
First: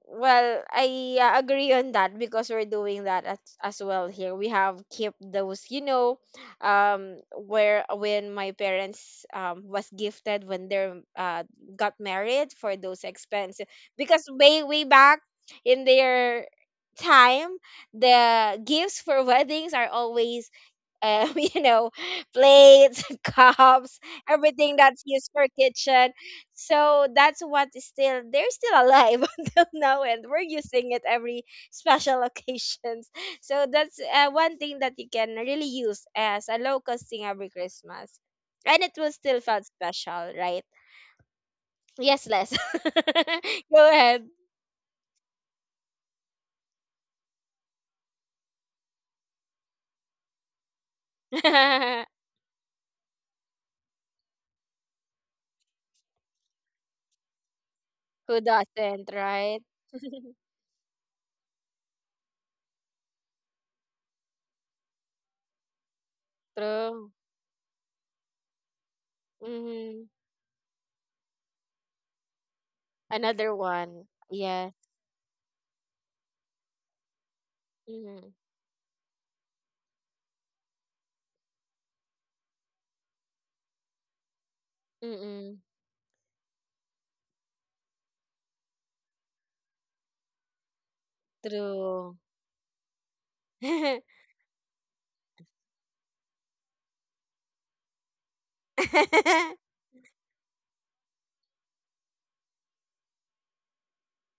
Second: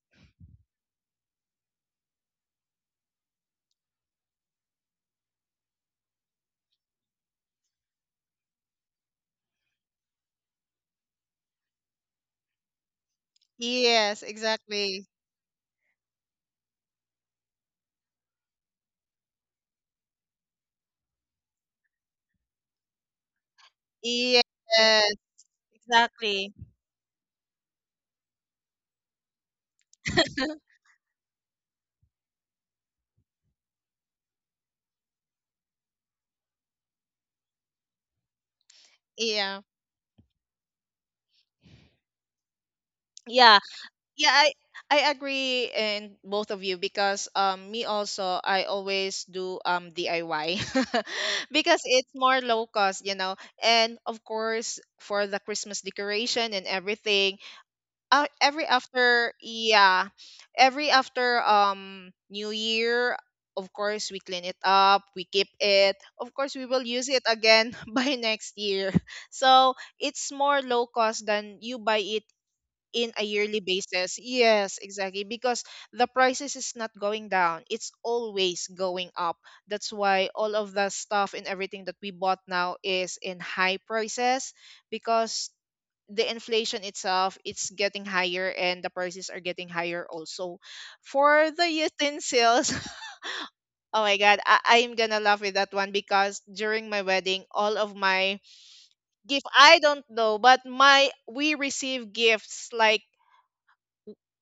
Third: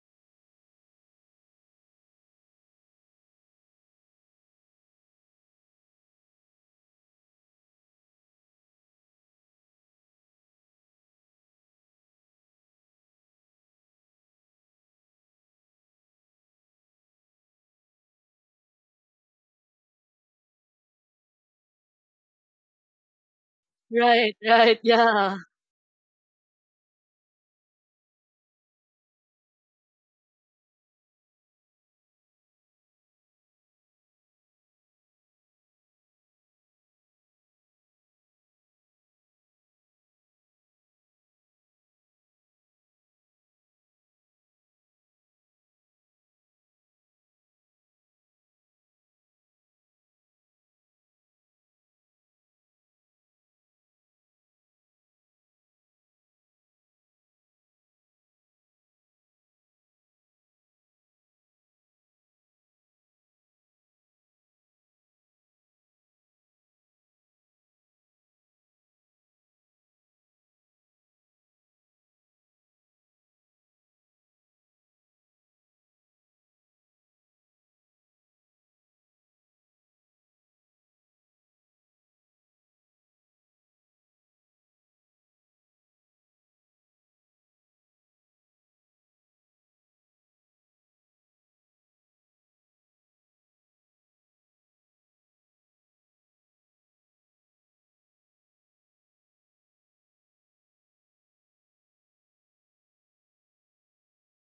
S1: Well, I uh, agree on that because we're doing that as, as well here. We have kept those, you know, um, where when my parents um was gifted when they uh got married, for those expenses
S2: Yes,
S1: because way way
S2: exactly.
S1: back in their time, the gifts for weddings are always um, you know, plates, cups,
S3: Right,
S2: Yes,
S1: everything
S3: right,
S1: that's used
S3: yeah.
S1: for kitchen.
S2: exactly.
S1: So that's what is still they're still alive until now, and we're using it every special occasions. So that's uh, one thing that you can really use as a low cost thing every Christmas, and it will still
S2: Yeah.
S1: felt special, right? Yes, Les.
S2: Yeah.
S1: Go ahead.
S2: Yeah, I I agree in both of you because um me also, I always do um D I Y because it's more low cost, you know. And of course for the Christmas decoration and everything, uh,
S1: Who
S2: every
S1: doesn't,
S2: after
S1: right?
S2: yeah, every after um New Year, of course we clean it up, we keep it, of course we will use
S1: True.
S2: it again by next year. So
S1: Hmm.
S2: it's more low cost than you buy it in a
S1: Another
S2: yearly
S1: one.
S2: basis.
S1: Yeah.
S2: Yes, exactly. Because the prices is not going down. It's
S1: Mm-hmm.
S2: always going up. That's why all of the stuff and everything that we bought now is in high prices because
S1: Mm-hmm.
S2: the inflation itself it's getting higher and the prices are getting higher also for the
S1: True.
S2: utensils. Oh my god, I am gonna laugh with that one because during my wedding all of my gift I don't know, but my we receive gifts like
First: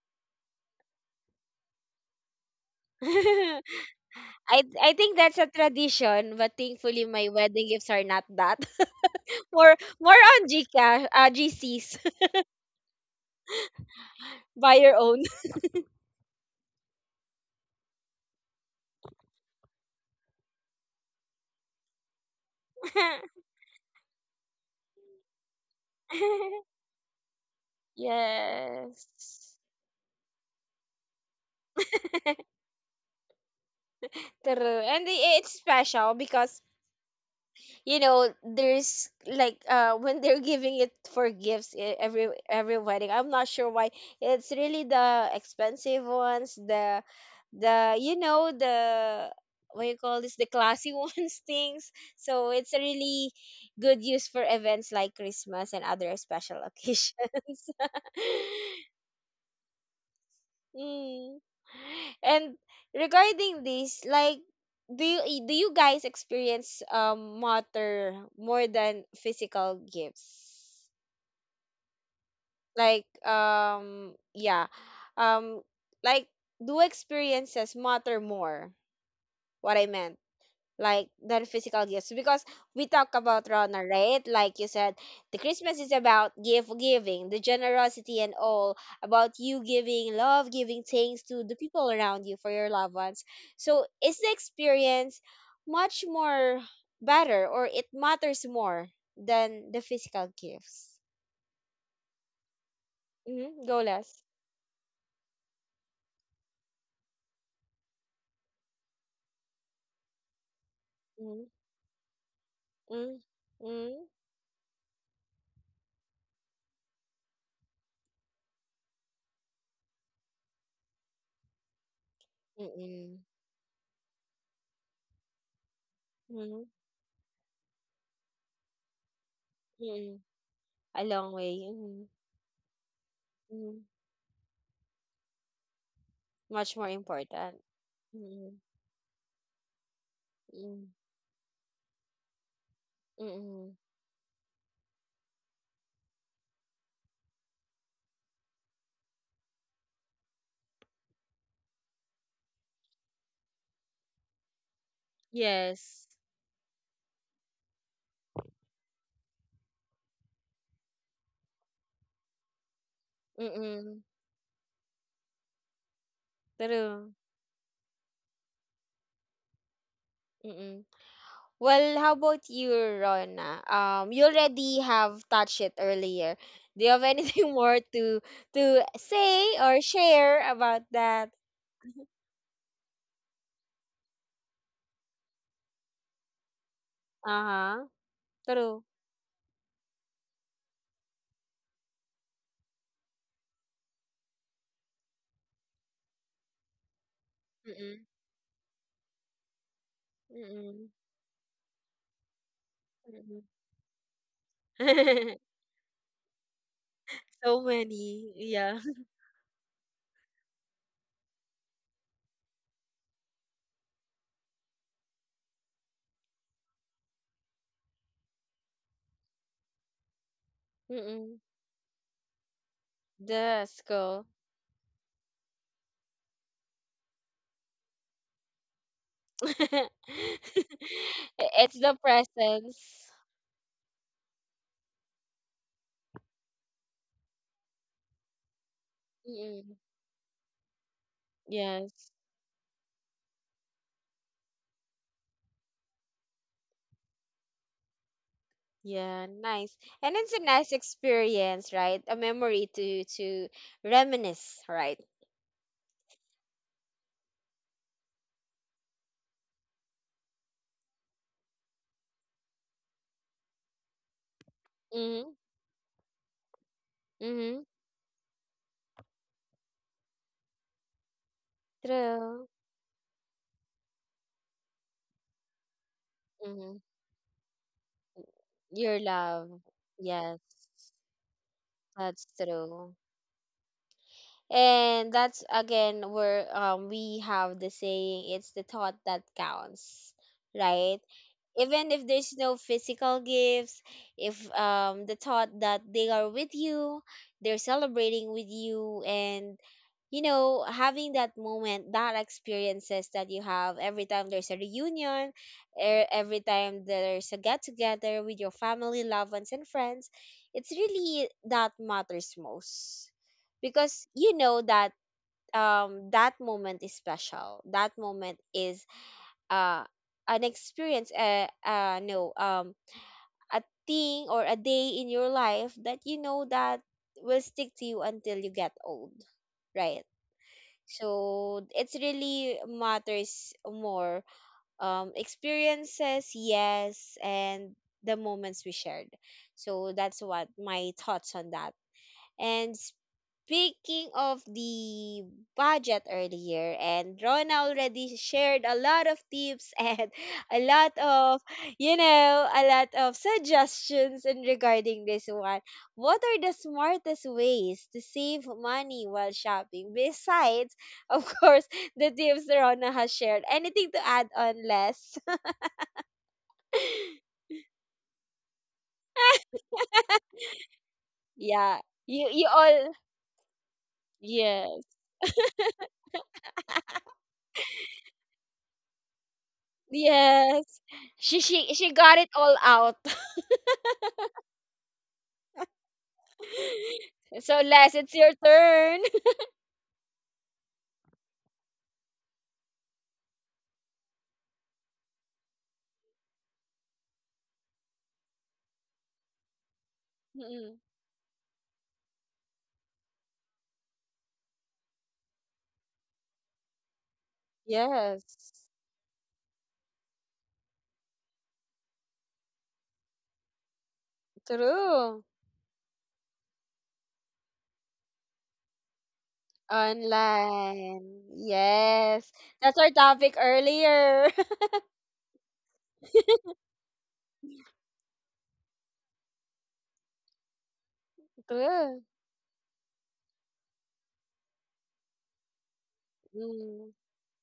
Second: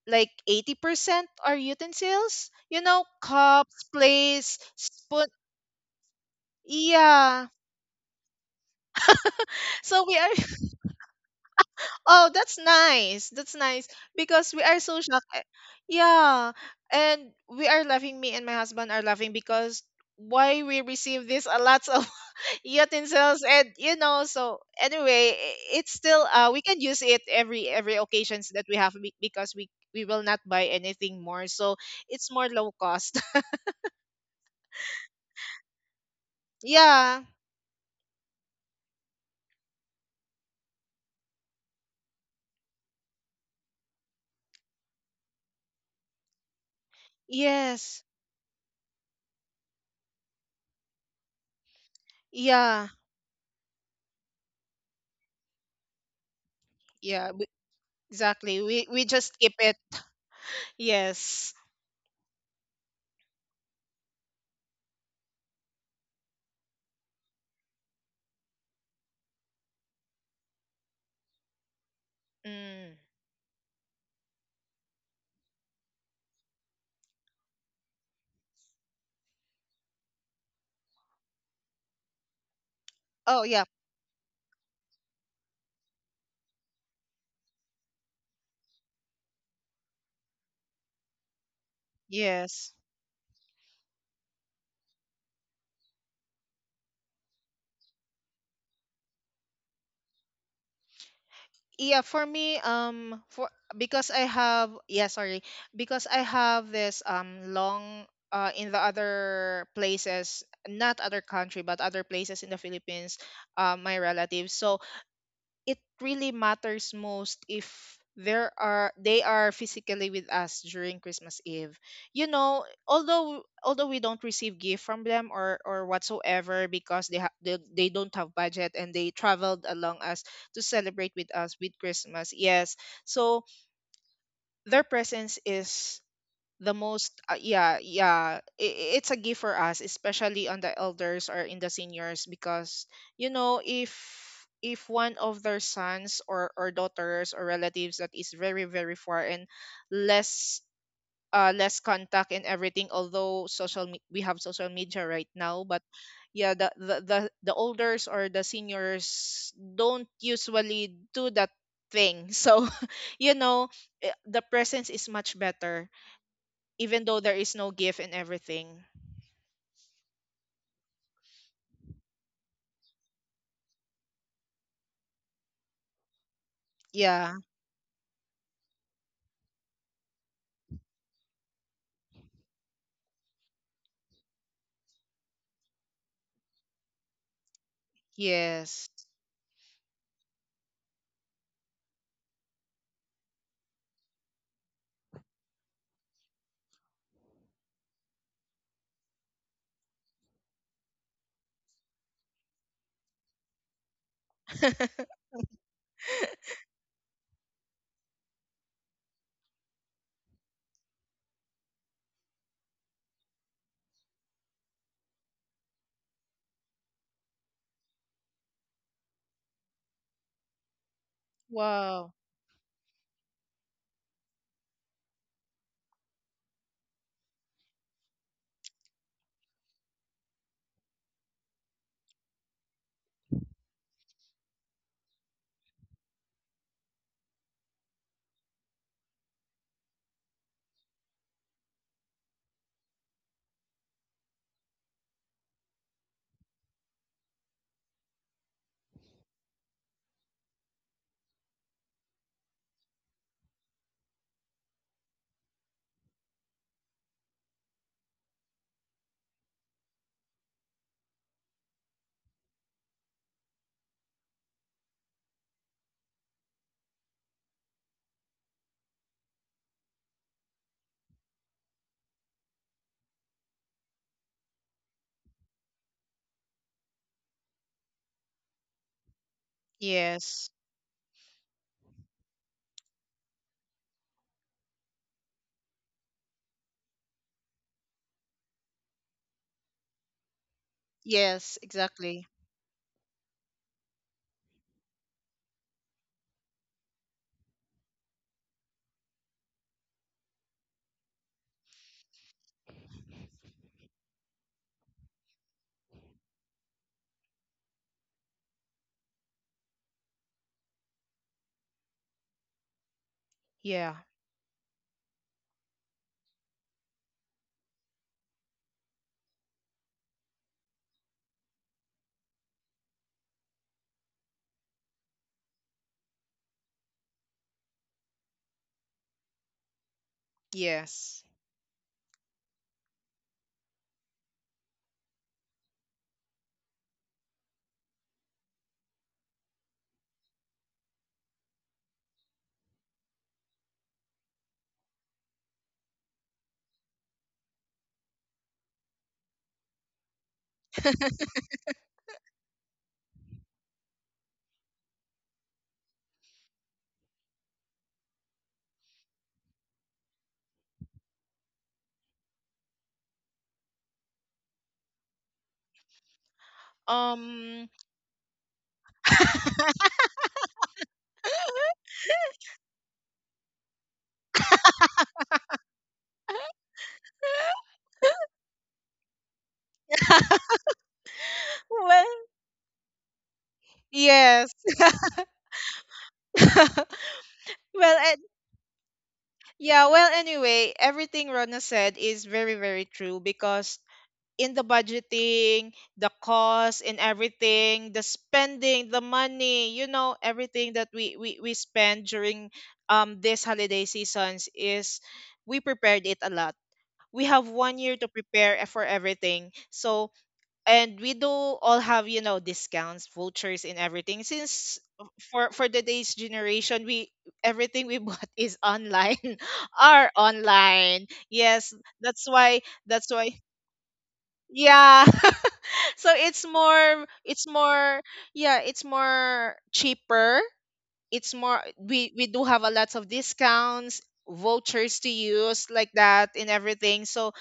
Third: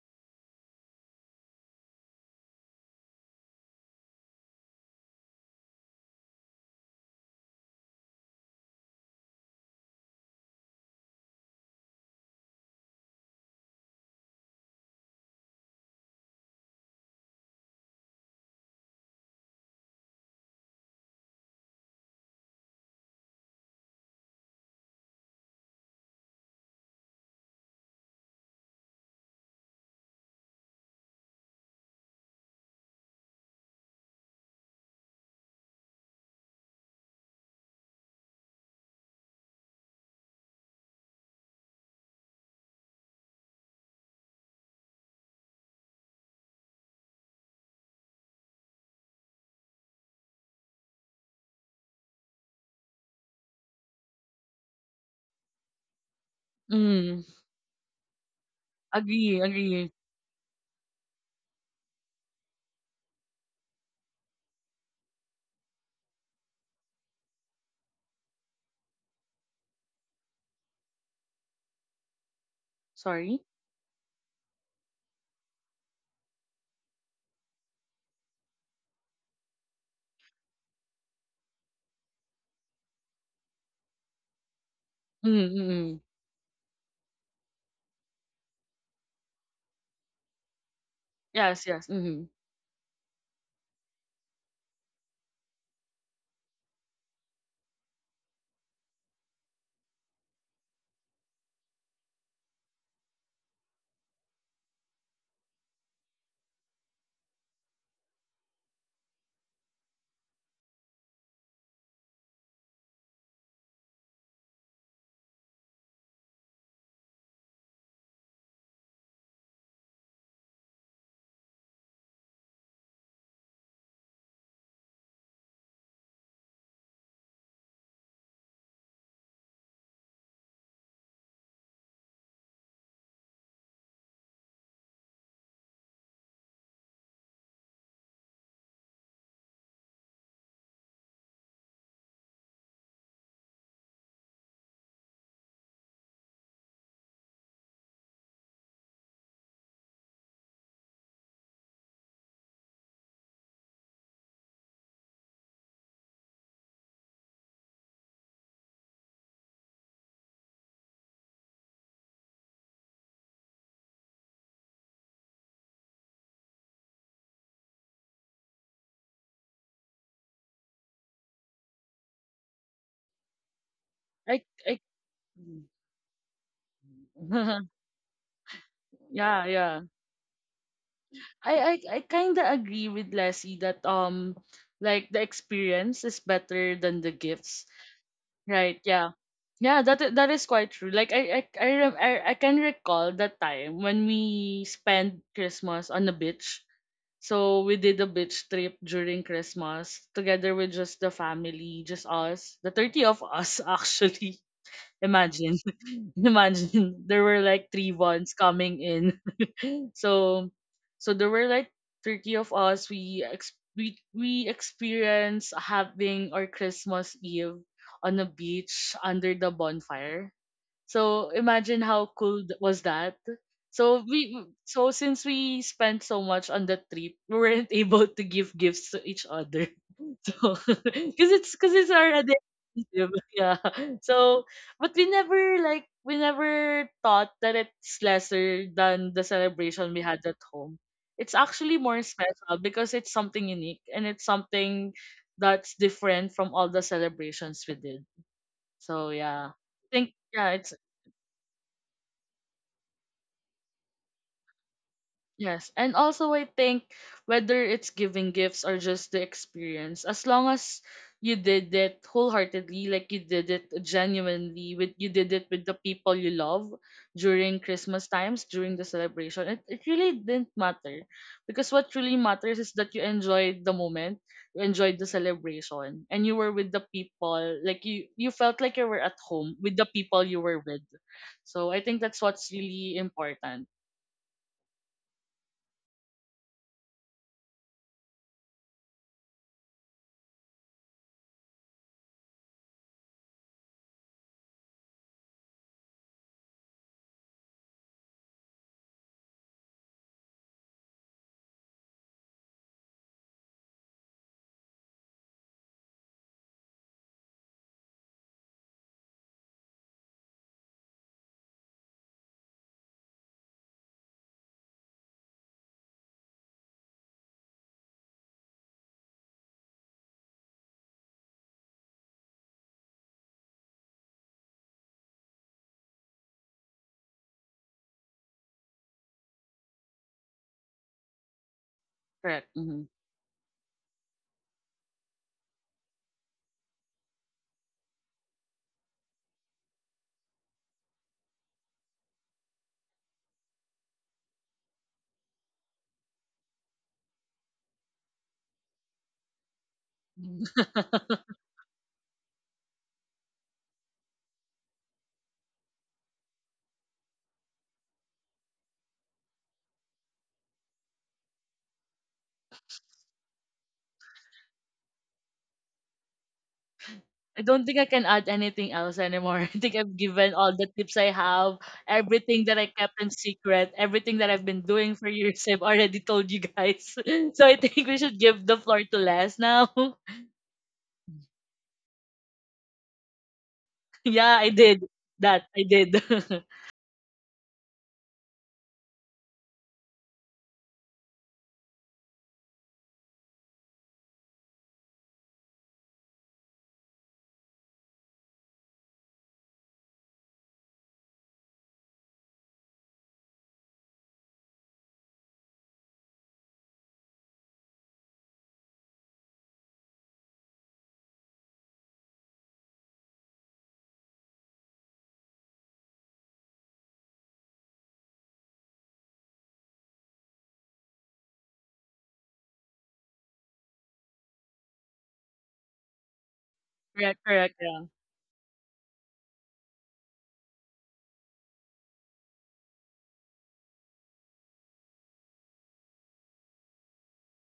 S2: like eighty percent are utensils, you know, cups, plates,
S1: I I think
S2: spoon.
S1: that's a tradition, but thankfully my
S2: Yeah.
S1: wedding gifts are not that. More,
S2: So we
S1: more
S2: are,
S1: on GCash, uh, G Cs.
S2: oh, that's nice. That's nice because we
S1: Buy
S2: are
S1: your
S2: so
S1: own.
S2: shocked. Eh, yeah. And we are laughing, me and my husband are laughing, because why we receive this a lots of utensils and you know. So anyway, i- it's still, uh we can use it every every occasions that we have be- because
S1: Yes.
S2: we we will not buy anything more, so it's more low cost.
S1: True. And i- it's special because
S2: Yeah.
S1: you know there's like uh when they're giving it for gifts, e- every every wedding. I'm not sure why it's really the expensive ones, the the
S2: Yes.
S1: you know, the what you call this, the classy ones things, so it's a
S2: Yeah.
S1: really good use for events like Christmas and other special occasions.
S3: Mm.
S2: Yeah. We, exactly. We we just
S3: Agree,
S2: keep it.
S3: agree.
S1: Mm.
S2: Yes.
S1: And regarding this, like, do you i- do you guys experience um matter more than physical gifts?
S2: Mm.
S1: Like,
S3: Sorry.
S1: um, yeah, um, like, do experiences matter more? What I meant, like, than physical gifts, because we talk
S2: Oh
S1: about
S2: yeah.
S1: Rona, right? Like you said,
S3: Mm,
S1: the
S3: mm,
S1: Christmas is
S3: mm.
S1: about gift giving, the generosity and all, about you giving love, giving thanks to the
S3: Yes, yes.
S1: people
S3: Mm-hmm.
S1: around you, for your
S2: Yes.
S1: loved ones. So is the experience much more better, or it matters more than the physical gifts?
S2: Yeah, for me, um, for
S1: Mm-hmm. Go,
S2: because
S1: less.
S2: I have yeah, sorry, because I have this um long, uh in the other places, not other
S1: Mm-hmm.
S2: country, but other places in the Philippines, uh,
S1: Mm-hmm.
S2: my relatives. So it really matters most if there are they are physically with us during Christmas Eve. You know,
S1: Mm-hmm.
S2: although, although we don't receive gift from them or or
S1: Mm-hmm.
S2: whatsoever because they ha- they, they don't have budget and they traveled along
S1: Hmm.
S2: us to
S1: A
S2: celebrate
S1: long
S2: with us
S1: way.
S2: with
S1: Mm-hmm.
S2: Christmas. Yes. So
S1: Mm-hmm.
S2: their presence is
S1: Much
S2: the
S1: more
S2: most uh,
S1: important.
S2: yeah, yeah, i- it's a gift for us, especially on the
S1: Mm,
S2: elders or in the seniors, because you know
S1: mm.
S2: if if one of their sons or or daughters or relatives that is very very far and less uh less contact and everything, although social me- we have social media right now, but
S1: Yes.
S2: yeah, the, the the the elders or the seniors don't usually do that thing, so you know,
S1: Mm.
S2: eh, the presence is much better even
S1: True.
S2: though there is no gift and everything.
S1: Mm. Well, how about you, Rona? Um, you
S3: I, I.
S1: already have touched it earlier. Do you have
S2: Yeah.
S1: anything more to to
S3: Yeah,
S1: say
S3: yeah.
S1: or share about that?
S3: I I, I kind of agree with Leslie that um like the experience is better than the gifts.
S1: Uh-huh.
S3: Right?
S1: True.
S2: Yes.
S3: Yeah. Yeah, that i- that is quite true. Like I I I, rem- I I can recall that time when we spent Christmas on the beach. So we did a
S1: Mm-mm.
S3: beach trip during Christmas together with
S1: Mm.
S3: just the family, just us, the thirty of
S1: Mm.
S3: us actually. Imagine, imagine there were
S1: So
S3: like three ones
S1: many. Yeah.
S3: coming in. so, so there were like thirty of us. We ex- we we experienced having our Christmas Eve on a beach under the bonfire. So
S1: Mm-mm.
S3: imagine how
S2: Wow.
S3: cool th- was that.
S1: That's
S3: So
S1: cool.
S3: we so since we spent so much on the trip, we weren't able to give gifts to each other. So, because it's because
S1: It's
S3: it's
S1: the
S3: already
S1: presence.
S3: expensive. Yeah. So, but we never like we never thought that it's lesser than the
S1: Mm-mm.
S3: celebration we had at home. It's actually more
S1: Yes.
S3: special because it's something unique and it's something that's different from all the celebrations we did. So
S1: Yeah,
S3: yeah,
S1: nice.
S3: I think
S1: And it's a
S3: yeah, it's.
S1: nice experience, right? A memory to to reminisce, right?
S3: Yes, and also I think whether it's giving gifts or just the experience, as long as you did it wholeheartedly, like you did it genuinely, with you did
S1: Mm-hmm.
S3: it with the people you love during
S1: Mm-hmm.
S3: Christmas times, during the celebration, it, it really didn't matter. Because what really
S1: True.
S3: matters is that you enjoyed the moment, you enjoyed the celebration, and you were with
S1: Mm-hmm.
S3: the people, like you you felt like you were
S1: Your
S3: at home
S1: love.
S3: with the people
S1: Yes,
S3: you
S2: Yes.
S3: were with. So I think that's
S1: that's
S3: what's
S1: true.
S3: really important.
S1: And that's again where um we have the saying, it's the thought that counts, right?
S2: Yes,
S1: Even if
S2: exactly.
S1: there's no physical gifts, if um the thought that they are with you, they're celebrating with you, and you know, having that moment, that experiences that you have every time there's a reunion, e- every time there's a get together with your family, loved ones and friends, it's really that matters most,
S2: Yeah.
S1: because you know that um that moment is special, that moment is uh an experience, uh, uh no um a thing or a day in your life that you know that will stick to you until you get old, right?
S2: Yes.
S1: So it's
S3: Correct.
S1: really
S3: Mm-hmm.
S1: matters more, um experiences, yes, and the moments we shared. So that's what my thoughts on that. And speaking of the budget earlier, and Rona already shared a lot of tips and a lot of, you know, a lot of suggestions in regarding this one. What are the smartest ways to save money while shopping? Besides, of course, the tips Rona has shared. Anything to add on, less?
S3: I don't
S2: Um
S3: think I can add anything else anymore. I think I've given all the tips I have,
S1: Yeah, you
S3: everything
S1: you
S3: that I
S1: all.
S3: kept in secret, everything that I've been
S1: Yes.
S3: doing for years. I've already told you guys. So I think we should give the floor to Les now.
S1: Yes, she she she
S2: Well,
S1: got it all out.
S3: Yeah, I
S2: yes.
S3: did that. I did.
S1: So, Les,
S2: Well,
S1: it's
S2: and
S1: your turn.
S2: yeah, well anyway, everything Rona said is very very true because in the budgeting, the cost and everything, the spending, the money, you know, everything
S1: Mm.
S2: that we we, we spend during um this holiday seasons is we prepared it a lot. We have one year to
S1: Yes,
S2: prepare, e, for everything. So and we do all have, you know, discounts, vouchers and everything. Since
S1: true.
S2: for for today's generation, we everything we bought is online are
S1: Online.
S2: online. Yes, that's
S1: Yes,
S2: why
S1: that's our
S2: that's
S1: topic
S2: why
S1: earlier.
S2: yeah so it's more
S3: Correct,
S2: it's
S3: correct. Yeah.
S2: more yeah, it's more cheaper. It's more
S1: True.
S2: we we do have a lots of discounts, vouchers to use like that and
S1: Mm,
S2: everything, so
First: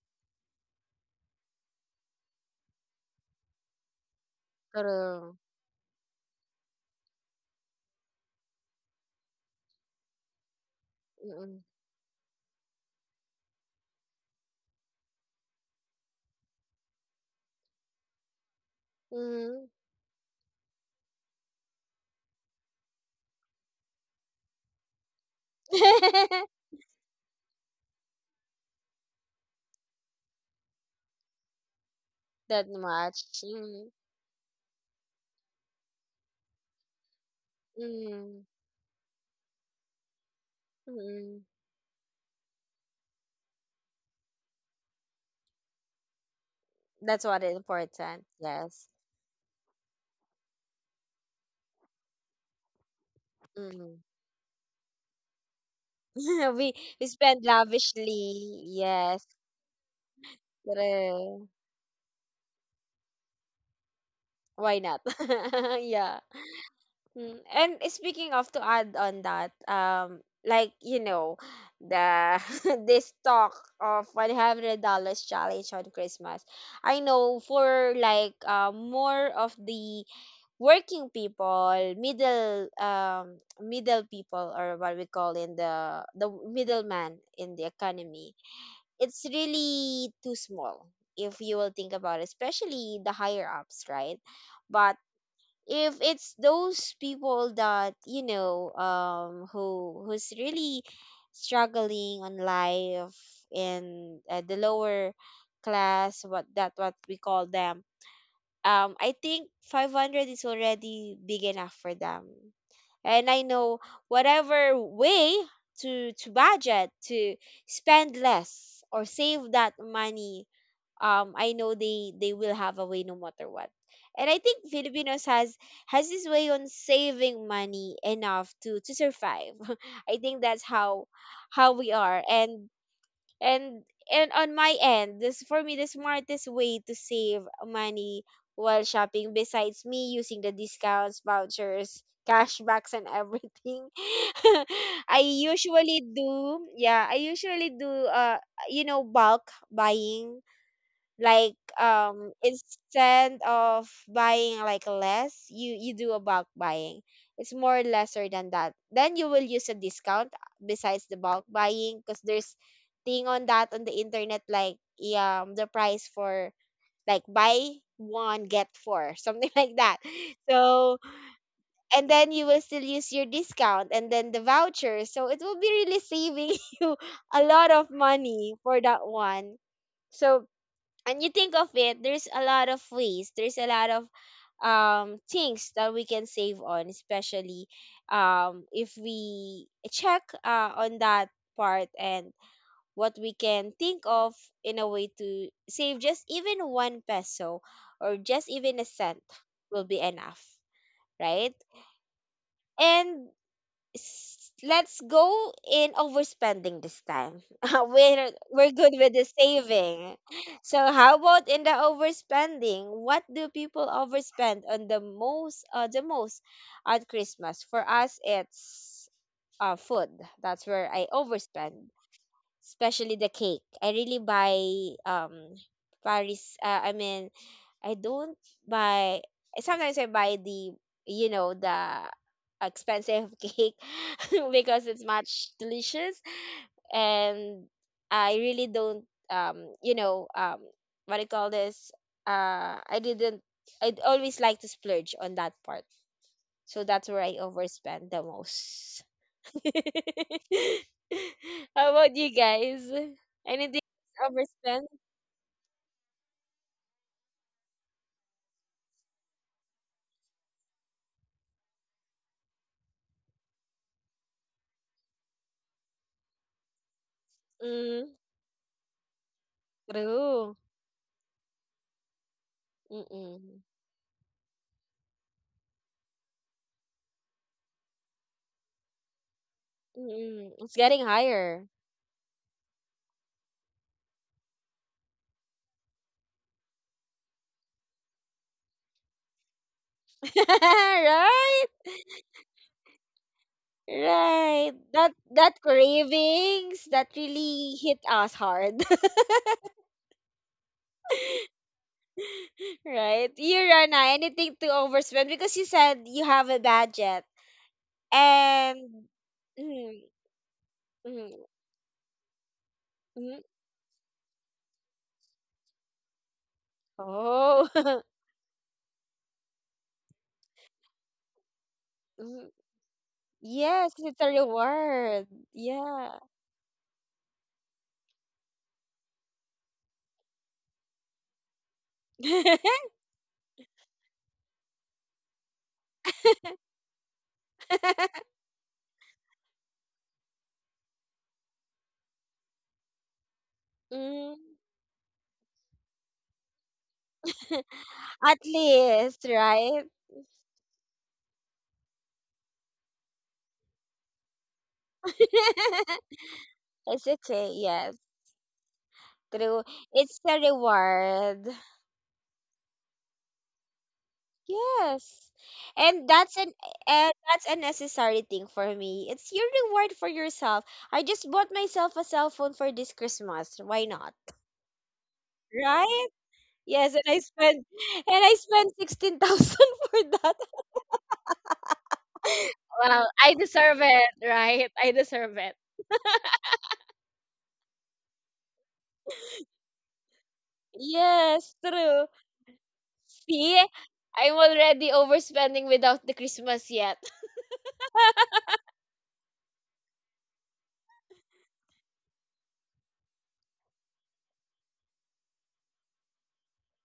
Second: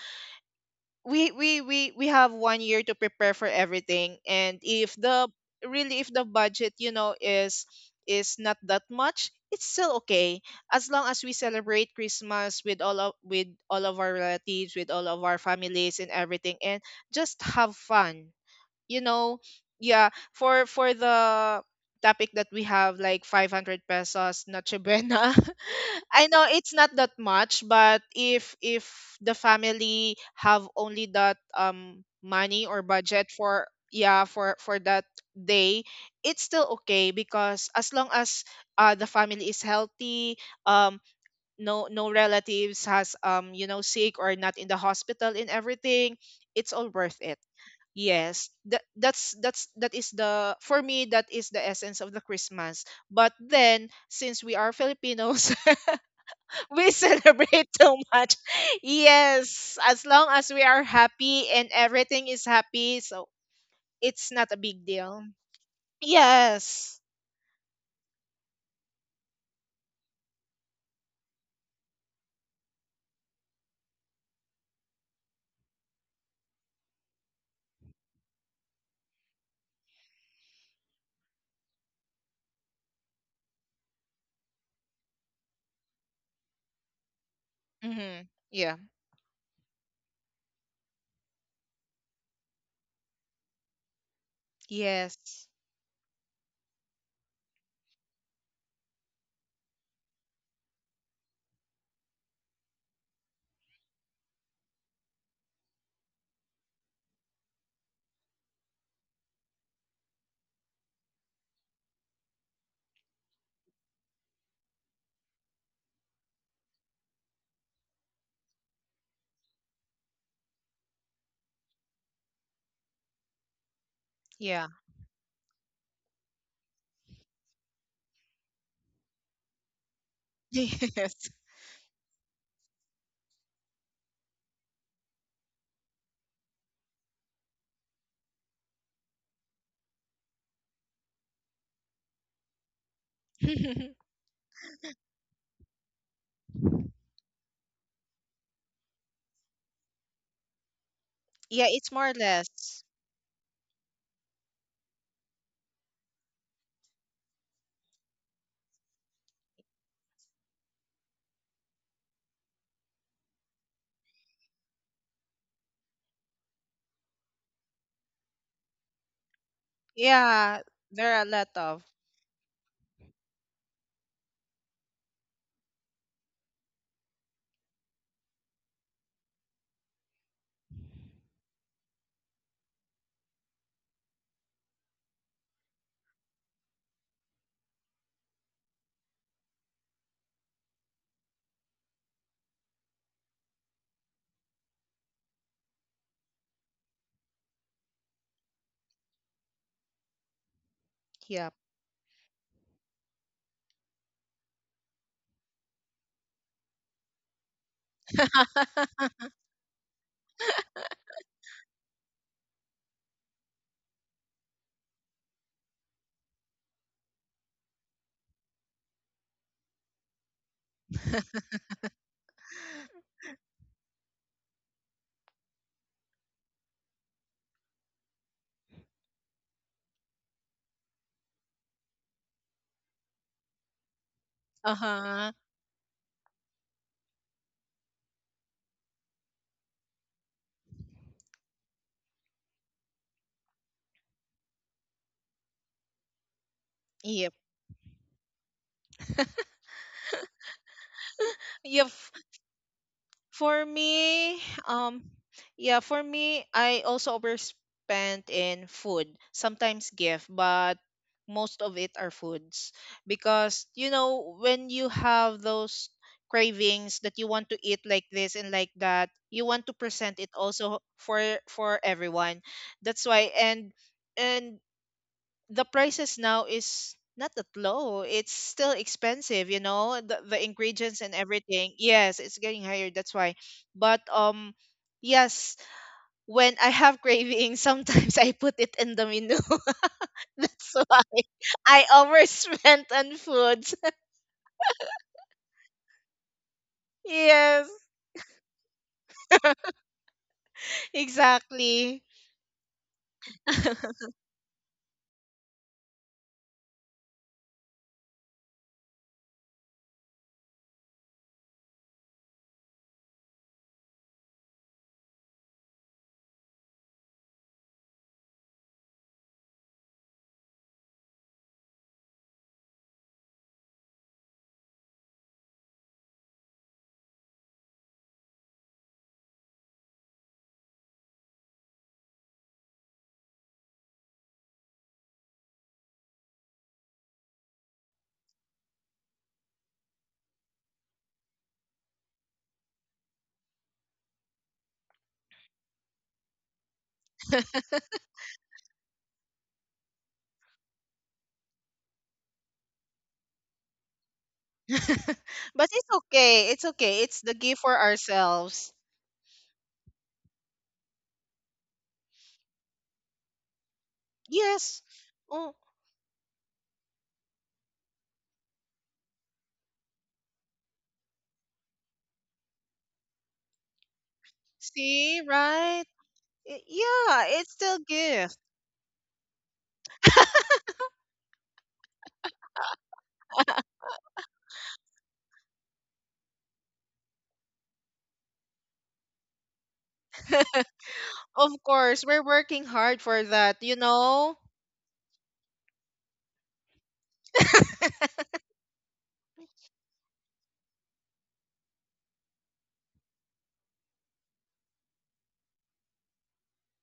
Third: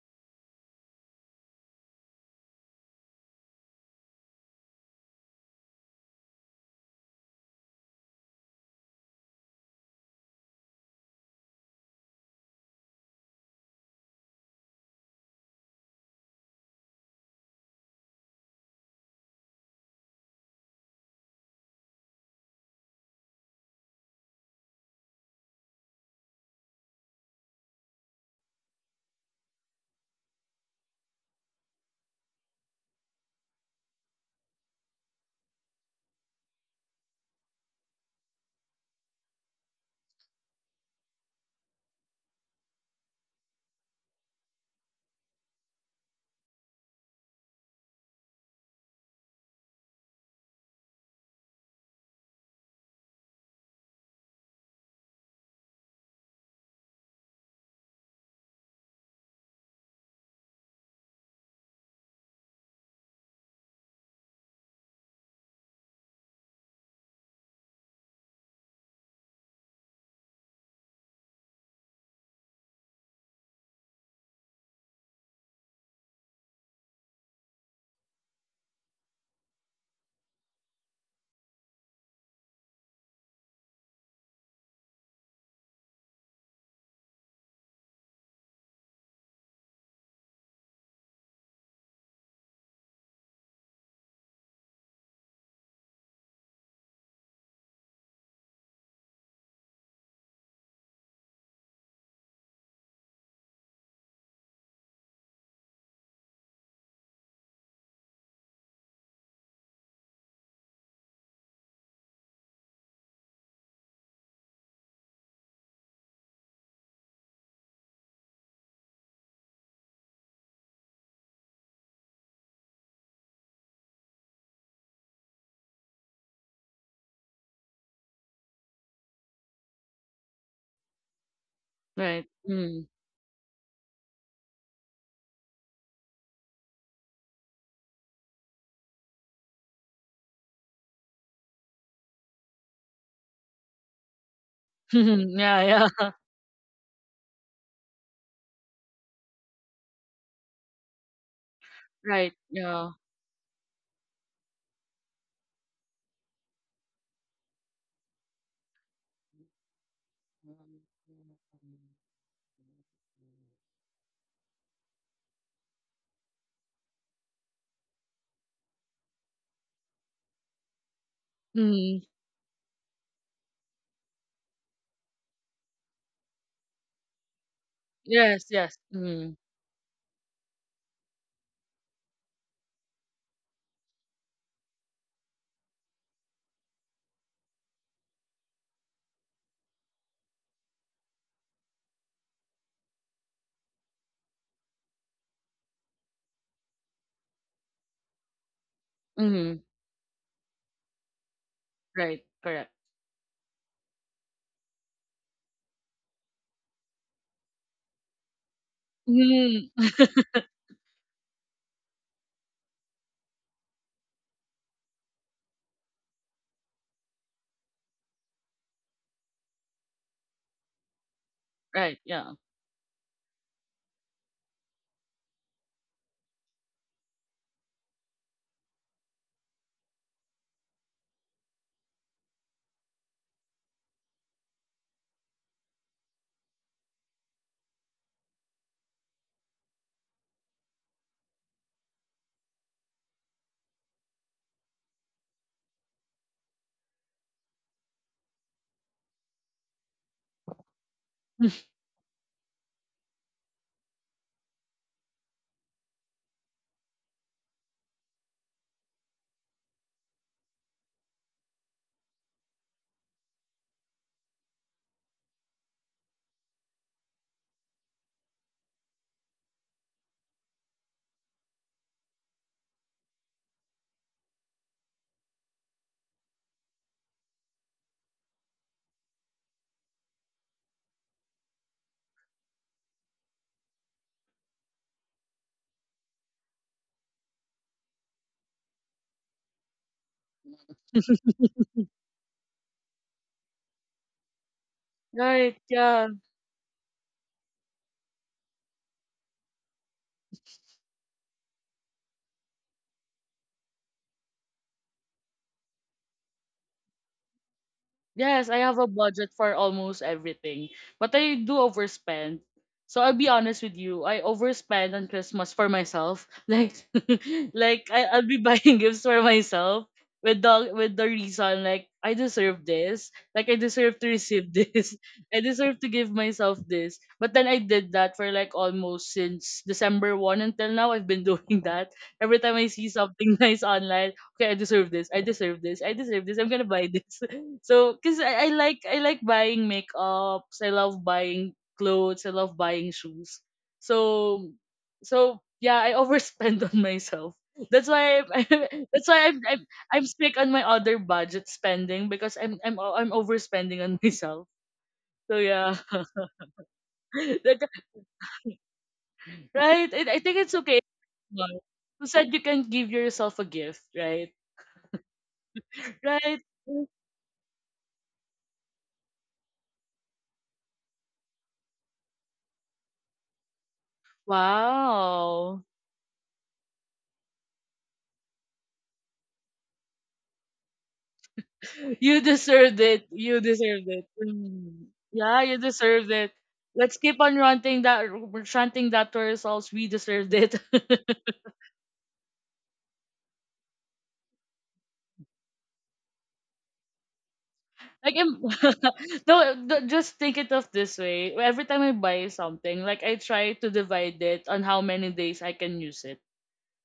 S2: we we we we have one year to prepare for everything. And if the
S1: true.
S2: really if the budget, you know, is is not that much, it's still okay, as long as we
S1: Mm-mm.
S2: celebrate Christmas with all of with all of our relatives, with all of our families and everything, and just have fun, you know.
S1: Mm.
S2: Yeah, for for the topic that we have, like five hundred pesos noche buena, I know it's not that much, but if if the family have only that um money
S1: That
S2: or
S1: much.
S2: budget for,
S1: Mm,
S2: yeah, for for that day, it's still okay because as long as
S1: mm,
S2: uh the family is healthy, um
S1: mm.
S2: no no relatives has, um you know, sick or not in the hospital and everything, it's all worth
S1: That's
S2: it.
S1: what is important.
S2: Yes, that
S1: Yes.
S2: that's that's that is the for me, that is the essence of the Christmas. But then
S1: Mm.
S2: since we are Filipinos,
S1: We
S2: we
S1: we spend
S2: celebrate too much.
S1: lavishly. Yes,
S2: Yes, as long as we are
S1: true.
S2: happy and everything is happy, so it's not a
S1: Why
S2: big
S1: not?
S2: deal.
S1: Yeah.
S2: Yes.
S1: Mm. And speaking of to add on that, um, like you know, the this talk of one hundred dollars challenge on Christmas, I know for like uh, more of the working people, middle um middle people, or what we call in the the middleman in the
S2: Mm-hmm.
S1: economy,
S2: Yeah.
S1: it's really too small if you will think about it, especially the higher ups, right? But
S2: Yes.
S1: if it's those people that you know um who who's really struggling on life in uh, the lower class, what that what we call them, um I think five hundred is already big enough for them. And I know whatever way to to budget to spend less or save that money, um I know they they will have a way no matter what. And I think
S2: Yeah.
S1: Filipinos has has this way on saving money enough to to survive. I think that's how
S2: Yes.
S1: how we are.
S3: Right.
S1: And
S3: Mm.
S1: and and on my end, this for me the smartest way to save money while shopping, besides me using the discounts, vouchers, cashbacks and everything. I
S3: Yeah, yeah.
S1: usually do, yeah, I usually do uh you know bulk buying, like
S2: Yeah, it's more or
S3: Right.
S1: um
S2: less.
S3: Yeah.
S1: instead of buying like less, you you do a bulk buying. It's more lesser than that, then you will use a discount, uh, besides the bulk buying, because there's thing on that, on the internet, like, yeah, um the price for like buy one get four something, like that.
S2: Yeah,
S1: So
S2: there are a lot of.
S3: Mm.
S1: and then you will still use your discount and then the voucher, so it will be really saving you a lot of
S3: Yes,
S1: money
S3: yes.
S1: for that
S3: Mm.
S1: one. So and you think of it, there's a lot of ways. There's a lot of um things that we can save on, especially um if we check uh on that part and what we can think of, in a way to save just even one peso or just even a cent,
S3: Mm.
S1: will be enough,
S2: Yeah.
S1: right?
S3: Right. Correct.
S1: And s- let's go in overspending this time. we're we're good with the
S3: Mm.
S1: saving. So how about in the overspending? What do people overspend on the most, uh, the most at Christmas? For us it's uh food. That's where I overspend,
S3: Right. Yeah.
S1: especially the cake. I really buy um Paris, uh, I mean, I don't buy. Sometimes I buy the, you know, the expensive cake,
S2: Uh
S1: because it's
S2: huh.
S1: much delicious. And I really don't um you know, um what do you call this? Uh, I didn't. I'd always like to splurge on that part, so that's where
S2: Yeah.
S1: I overspend the most.
S2: yeah
S1: How
S2: f-
S1: about you guys?
S2: for
S1: Anything
S2: me
S1: overspend?
S2: um yeah, for me I also overspent in food. Sometimes gift, but most of it are foods, because you know when you have those cravings that you want to eat like
S1: Mm,
S2: this and like that, you want to present it
S1: true.
S2: also for for everyone. That's why.
S1: Mm-mm.
S2: And and the prices now is not that low. It's still expensive, you know, the, the
S1: Mm, it's
S2: ingredients
S1: getting
S2: and
S1: higher.
S2: everything. Yes, it's getting higher. That's why. But um, yes, when I have cravings, sometimes I put it in the menu. That's why
S1: Right?
S2: I overspent on foods.
S1: Right. That
S3: Right,
S1: that
S3: yeah.
S1: cravings that
S2: Yes,
S1: really hit us hard.
S2: exactly.
S1: Right? You Rana,
S2: But
S1: anything to overspend because you said you have a budget.
S3: Yes, I have a
S1: And
S3: budget for
S1: mm,
S3: almost everything, but I
S1: mm,
S3: do overspend. So I'll be
S1: mm.
S3: honest with you, I overspend on Christmas for myself. Like,
S1: Oh.
S3: like I, I'll be buying gifts for myself with the with the reason, like I
S1: Mm.
S3: deserve this, like I
S1: Yes,
S3: deserve to
S1: it's a
S3: receive this,
S1: reward.
S3: I deserve to give
S1: Yeah.
S3: myself this. But then I did that for like almost since December one until now. I've been doing that every time I see something nice online. Okay, I deserve this. I deserve this. I deserve this. I'm gonna buy this. So, cause I, I like I like buying makeups. I love buying clothes. I love buying shoes.
S1: Mm.
S3: So, so yeah, I overspend on myself. That's why
S1: At
S3: I'm, that's
S1: least,
S3: why I'm, I'm
S1: right?
S3: I'm strict on my other budget spending because I'm I'm o- I'm overspending on myself. So yeah,
S2: it's okay. It's okay.
S1: It's
S2: It's the
S1: okay,
S2: gift
S3: That-
S2: for
S1: yes.
S2: ourselves.
S1: True.
S3: right. And I
S1: It's
S3: think
S1: a
S3: it's okay. Mar,
S1: reward.
S3: Who said you can give yourself a gift, right?
S2: Yes.
S1: Yes.
S2: Oh,
S1: And that's
S3: Right.
S1: an, and that's a necessary thing for me. It's your reward for yourself. I just bought myself a cell phone for this Christmas. Why not?
S2: see,
S3: Wow.
S2: right?
S1: Right?
S2: I-
S1: Yes, and I
S2: Yeah, it's
S1: spent
S2: still
S1: and I
S2: gift.
S1: spent sixteen thousand for that.
S3: You deserved
S1: Well,
S3: it.
S1: I
S3: You
S1: deserve
S3: deserved it.
S1: it, right?
S3: Mm.
S1: I deserve
S3: Yeah,
S1: it.
S3: you deserved it. Let's keep on ranting that we chanting that to ourselves. We deserved it.
S2: Of
S1: Yes, true.
S2: course, we're working hard for
S1: See,
S2: that, you
S1: I'm
S2: know?
S1: already overspending without the Christmas yet.
S3: like, im- No, not just think it of this way. Every time I buy something, like I try to divide it on how many days I can use it.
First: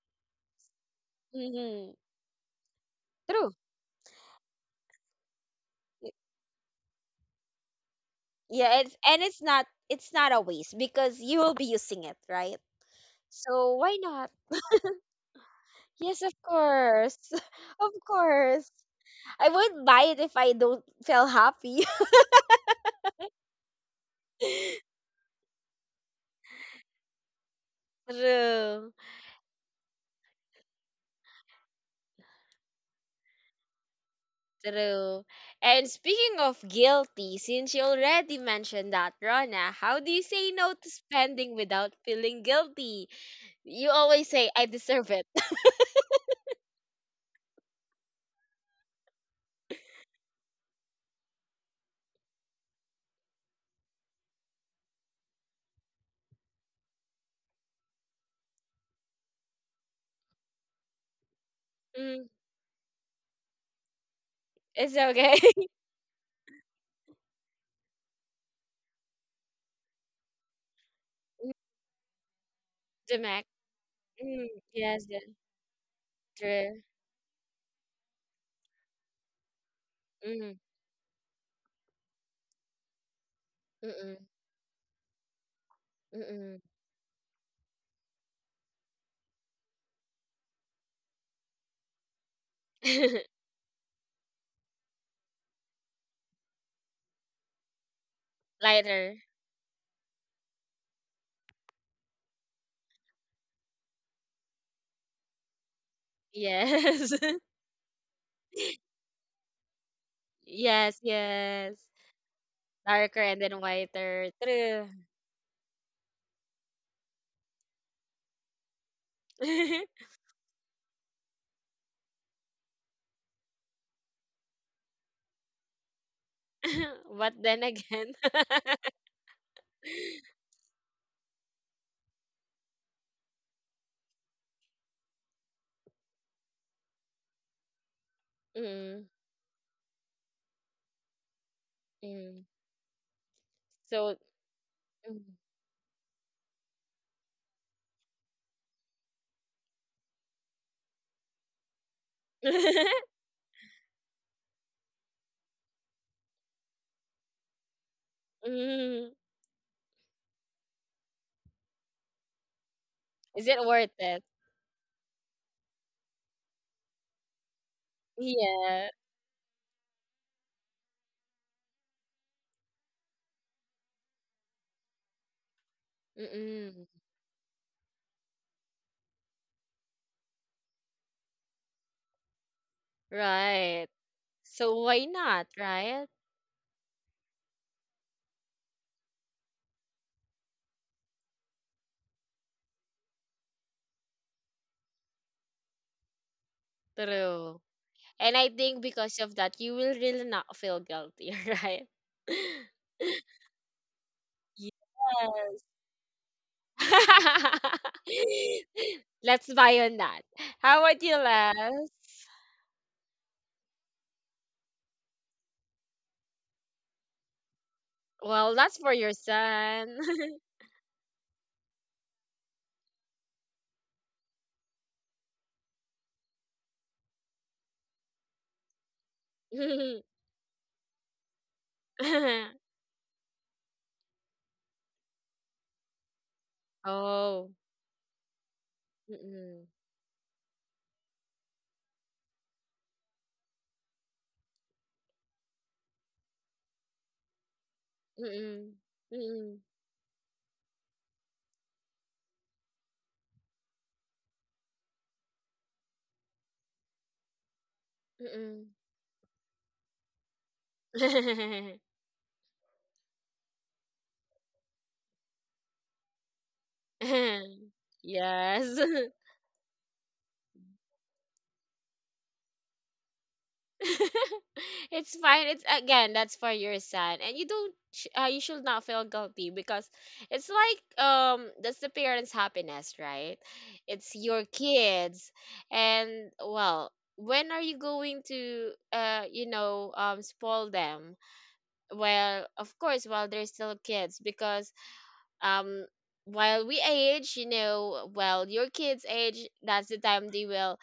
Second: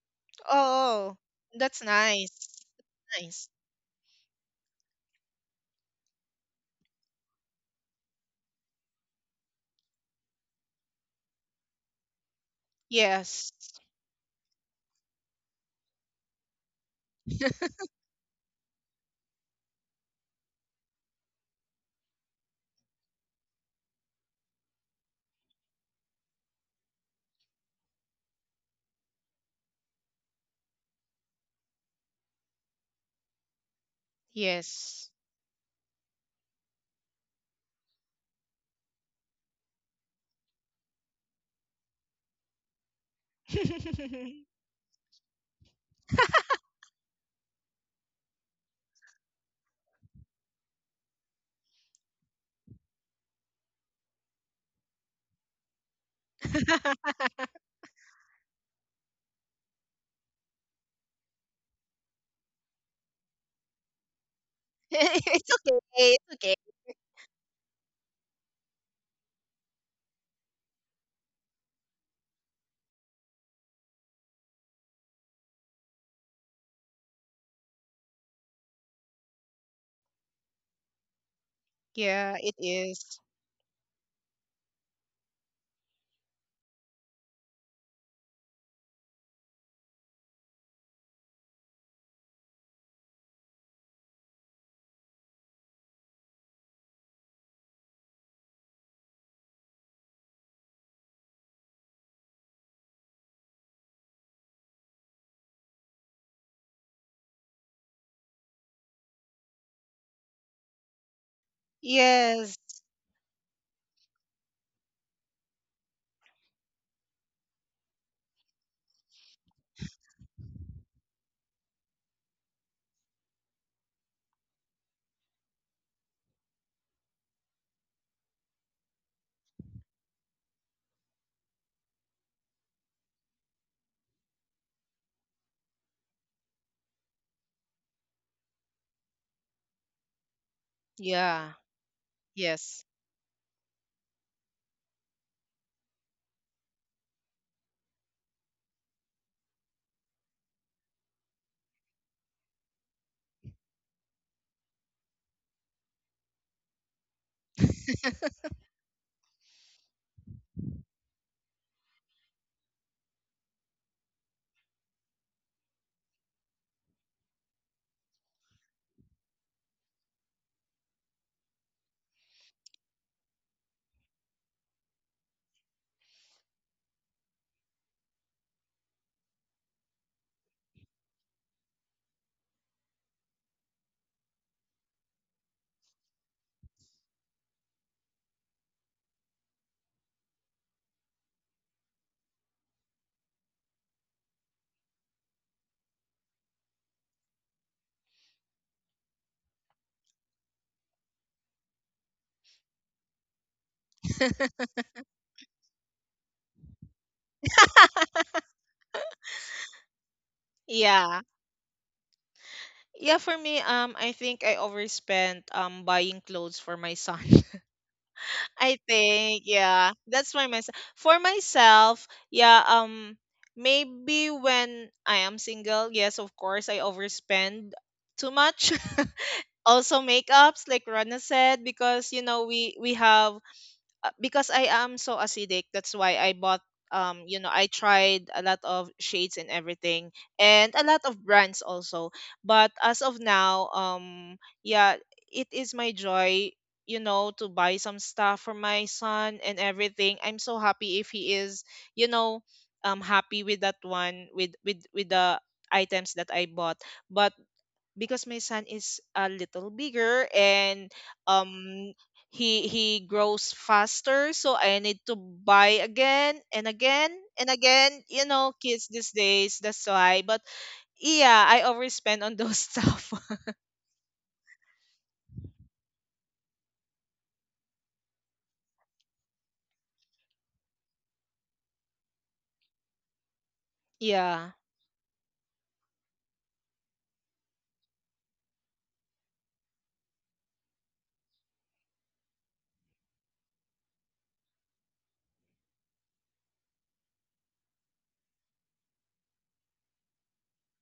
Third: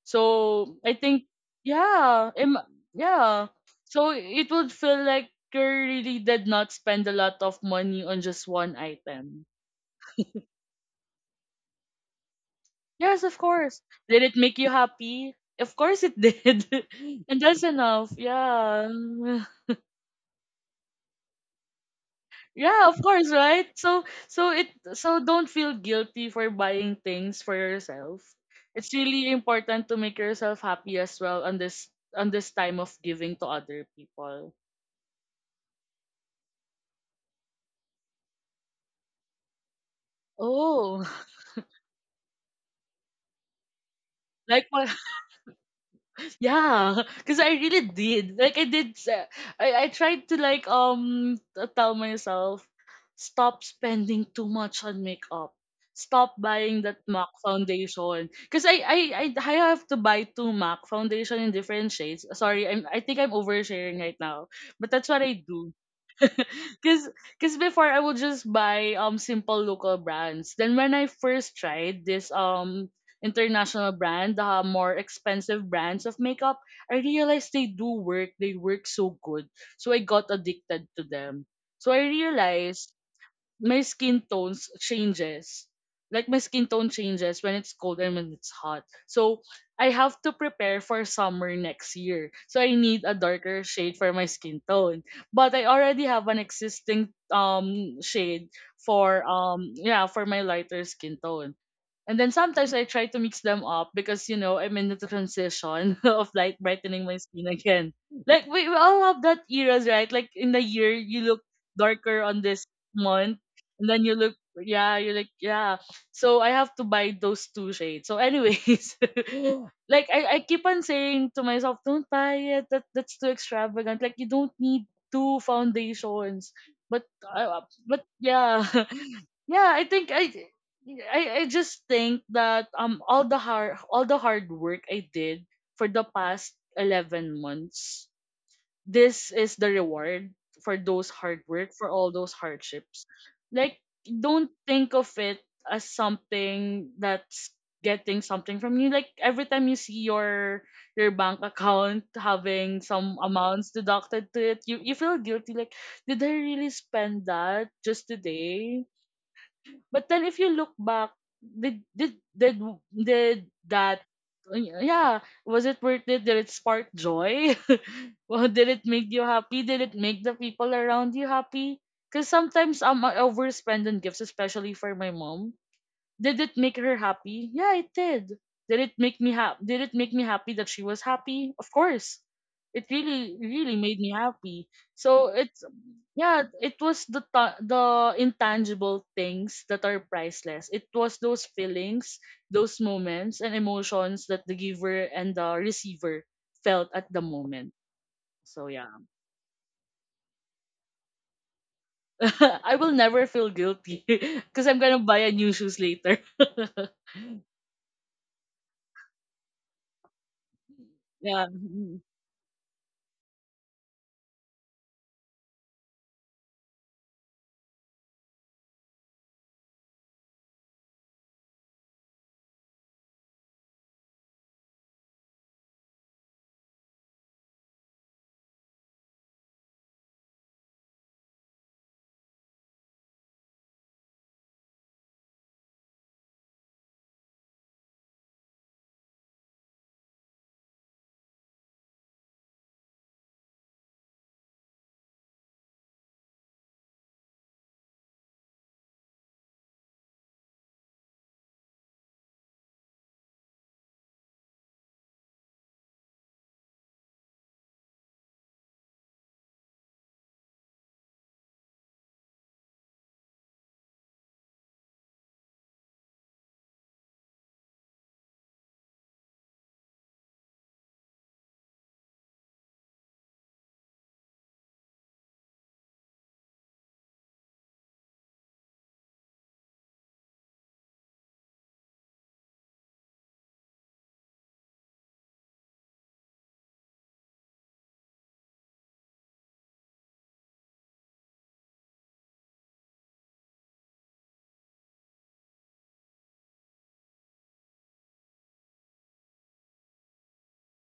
S3: So I
S2: Oh,
S3: think,
S2: that's
S1: Mm-hmm.
S3: yeah, im-
S2: nice.
S3: yeah.
S2: Nice.
S1: True.
S3: So it would feel like you really did not spend a lot of money on just one
S1: Yeah, it's and it's
S3: item.
S1: not it's not a waste because you will be using it, right?
S3: Yes, of
S2: Yes.
S1: So
S3: course.
S1: why
S3: Did
S1: not?
S3: it make you happy? Of course it
S1: Yes, of
S3: did.
S1: course.
S3: And that's
S1: Of
S3: enough.
S1: course.
S3: Yeah.
S1: I would buy it if I don't feel happy.
S3: Yeah, of course, right? So so it so don't feel guilty for buying things for yourself.
S1: True,
S3: It's really important to make yourself happy as well on this on this time of giving to other people.
S2: Yes.
S1: true. And speaking of guilty, since you already mentioned that, Rona, how do you say no to
S3: Oh.
S1: spending without feeling guilty? You always
S2: It's
S1: say, I
S3: Like what.
S1: deserve it.
S3: Yeah, because I really did. Like I did. sa- I I tried to like um t- tell myself, stop spending too much on makeup. Stop buying that MAC foundation. Because I, I I I have to buy two MAC foundation in different shades.
S1: Mm,
S3: Sorry, I'm I think I'm oversharing right now. But
S1: it's
S3: that's
S2: okay.
S3: what
S1: okay.
S3: I do.
S2: It's okay.
S3: Cause, cause before I would just buy um simple local brands. Then when I first tried this um
S1: Demek.
S3: international brand,
S1: Mm,
S3: the more
S1: yes, yes,
S3: expensive brands of makeup,
S1: true.
S3: I realized they do work. They work so good. So I got
S1: Mm,
S3: addicted to them. So I
S2: Yeah, it
S3: realized
S2: is.
S3: my skin
S1: mm-mm,
S3: tones changes. Like my
S1: mm-mm.
S3: skin tone changes when it's cold and when it's hot. So I have to prepare for summer next year. So I need a darker shade for my skin tone. But I already have an existing um shade
S1: Lighter.
S3: for um yeah, for my lighter skin tone. And then sometimes I try to mix them up because you know I'm in the transition of like brightening
S1: Yes.
S3: my skin again. Like we, we all have that eras, right? Like in the year
S1: Yes,
S3: you look
S1: yes.
S3: darker on
S2: Yes.
S3: this
S1: Darker
S3: month
S1: and then
S3: and then you look,
S1: whiter. True.
S3: yeah, you're like, yeah. So I have to buy those two shades. So, anyways, like I, I keep on saying to myself, don't buy it. That that's too extravagant. Like you don't need two foundations. But
S1: But
S3: uh,
S1: then
S3: but
S1: again.
S3: yeah, yeah. I think I. I, I just think that um all the hard all the hard work I did for the past eleven months,
S1: Mm,
S3: this is the reward for those hard
S2: Yeah.
S3: work, for all those
S1: mm.
S2: Yes.
S3: hardships. Like,
S1: So,
S3: don't think of
S1: mm.
S3: it as something that's getting something from you. Like every time you see your your bank account having some amounts deducted to it, you, you feel guilty. Like, did I really spend that just today?
S1: Mm.
S3: But then if you look back, did did did did
S1: Is it worth
S3: that
S1: it?
S3: yeah, was it worth it? Did it spark joy? Well, did it
S1: Yeah.
S3: make you happy? Did it make the people around you happy? Because sometimes um, I overspend on gifts, especially for my mom. Did it make
S1: Mm-mm.
S3: her happy? Yeah, it did. Did it make me happy? Did it make me happy that she was happy? Of course. It really really
S1: Right.
S3: made me happy.
S1: So why
S3: So
S1: not,
S3: it's
S1: right?
S3: Yeah, it was the ta- the intangible things that are priceless. It was those feelings, those moments and emotions that the giver and the receiver felt at the
S1: True.
S3: moment.
S1: And I
S3: So
S1: think
S3: yeah.
S1: because of that, you will really not feel guilty, right?
S3: I will never feel guilty because I'm gonna buy a new
S1: Yes.
S3: shoes later.
S1: Let's buy on that. How about you,
S2: Yeah.
S3: Yeah.
S1: Les?
S3: Mhm.
S2: Yeah, for me, um, I think I overspent um buying clothes for my son.
S1: Well,
S2: I
S1: that's for your
S2: think, yeah,
S1: son.
S2: that's my — myself. For myself, yeah, um, maybe when I am single, yes, of course, I overspend too much. Also, makeups, like Rana said, because you know we we have, uh, because I am so acidic, that's why I bought, um you know,
S1: Oh.
S2: I tried a lot of shades and
S1: Mm-mm.
S2: everything, and a lot of brands also. But as of now, um yeah, it is my joy, you know, to buy some stuff for
S1: Mm-mm.
S2: my son and
S1: Mm-mm.
S2: everything. I'm so happy if he is, you know, um happy with that one, with with with the items that I bought. But because my son is a little bigger and,
S1: Mm-mm.
S2: um he he grows faster, so I need to buy again and again and again. You know,
S1: yes.
S2: kids these days, that's why. But yeah, I overspend on those stuff.
S1: It's fine. It's again, that's for your son, and you don't. Sh- Uh, you should not feel guilty because it's like um that's the parents' happiness, right? It's your
S2: Yeah.
S1: kids, and well, when are you going to uh you know, um spoil them? Well, of course, while they're still kids, because um while we age, you know, well, your kids age, that's the time they will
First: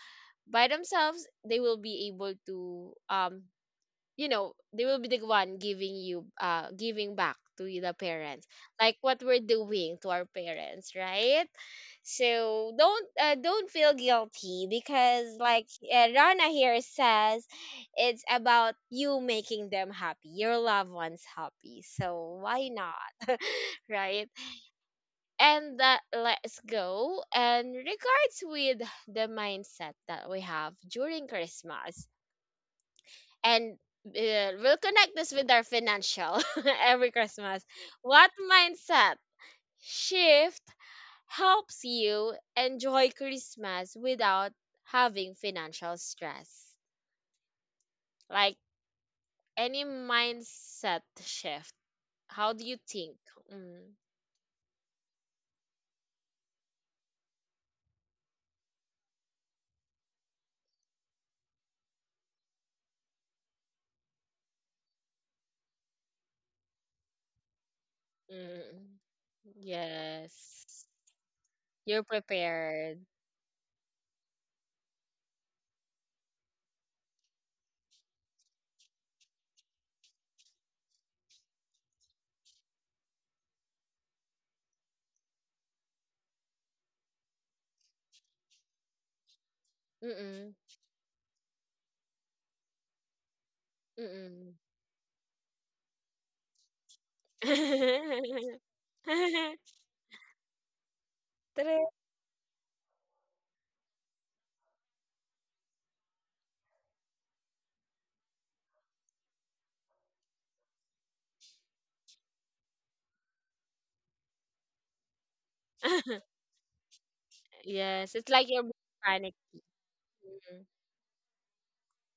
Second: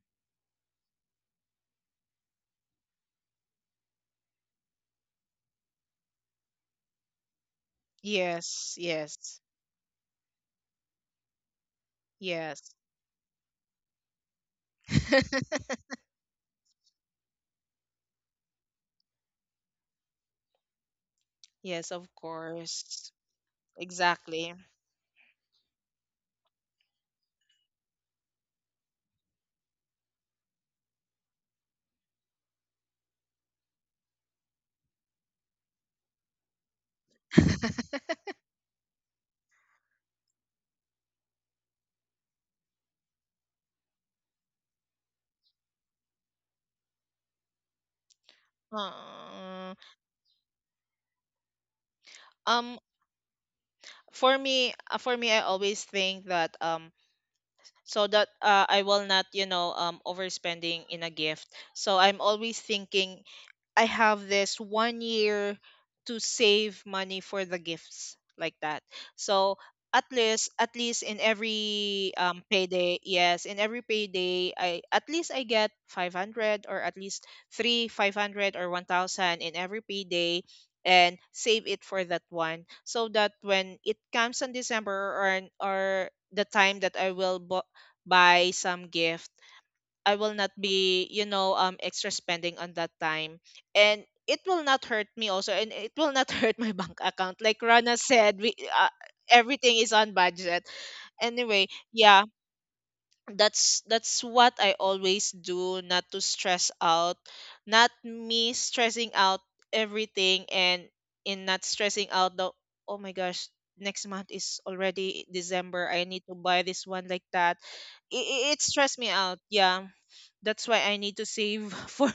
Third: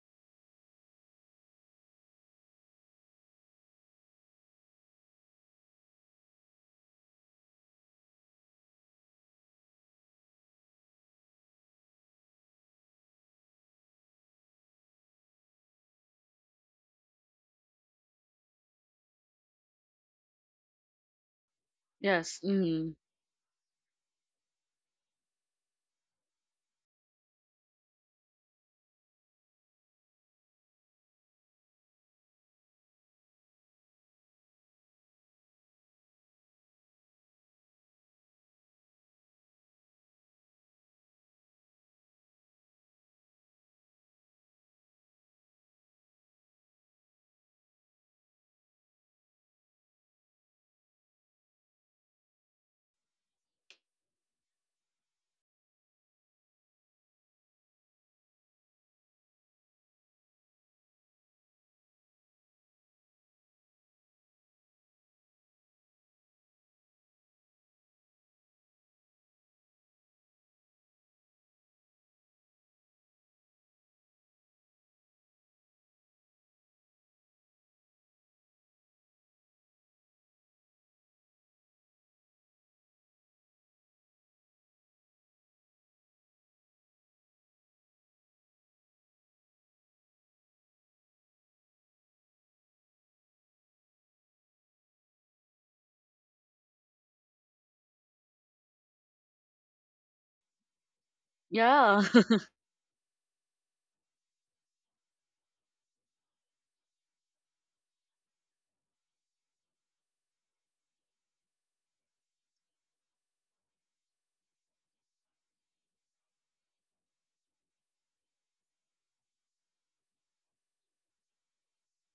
S1: by themselves, they will be able to um you know, they will be the one giving you, uh giving back to the parents,
S2: Yes.
S1: like what we're
S2: Yes.
S1: doing to our parents, right?
S2: Yes.
S1: So don't, uh, don't feel guilty because, like, uh, Rana here says, it's about you making them happy, your loved ones happy,
S2: Yes, of
S1: so
S3: Yes.
S1: why
S3: Mhm.
S2: course,
S1: not, right?
S2: exactly.
S1: And that let's go and regards with the mindset that we have during Christmas, and uh, we'll connect this with our financial every Christmas. What mindset shift helps you enjoy Christmas without having financial stress? Like,
S2: uh,
S1: any mindset shift, how do you
S2: um
S1: think? Mm,
S2: for me, uh, for me I always think that, um so that, uh, I will not, you know, um, overspending in a gift. So I'm always thinking, I have this one year to save money for the gifts like that.
S1: mm,
S2: So at least at
S1: yes,
S2: least in
S1: you're
S2: every, um,
S1: prepared.
S2: payday, yes, in every payday, I at least I get five hundred, or at least three five hundred or one thousand in every payday, and save it for that one so that when it comes in December, or or the time that I will bu- buy some gift, I will not
S1: Mm-mm,
S2: be, you know, um extra spending on that time. And it
S1: mm-mm.
S2: will not hurt me also, and it will not hurt my bank account. Like Rana said, we, uh, everything is on budget. Anyway,
S1: True.
S3: Yeah.
S2: yeah, that's that's what I always do, not to stress out, not me stressing out everything, and in not stressing out the — oh my gosh, next month is already December, I need to buy this one, like that.
S1: Yes, it's like
S2: it,
S1: you're
S2: it
S1: being
S2: stressed me
S1: panicked.
S2: out, yeah, that's why I need to save for —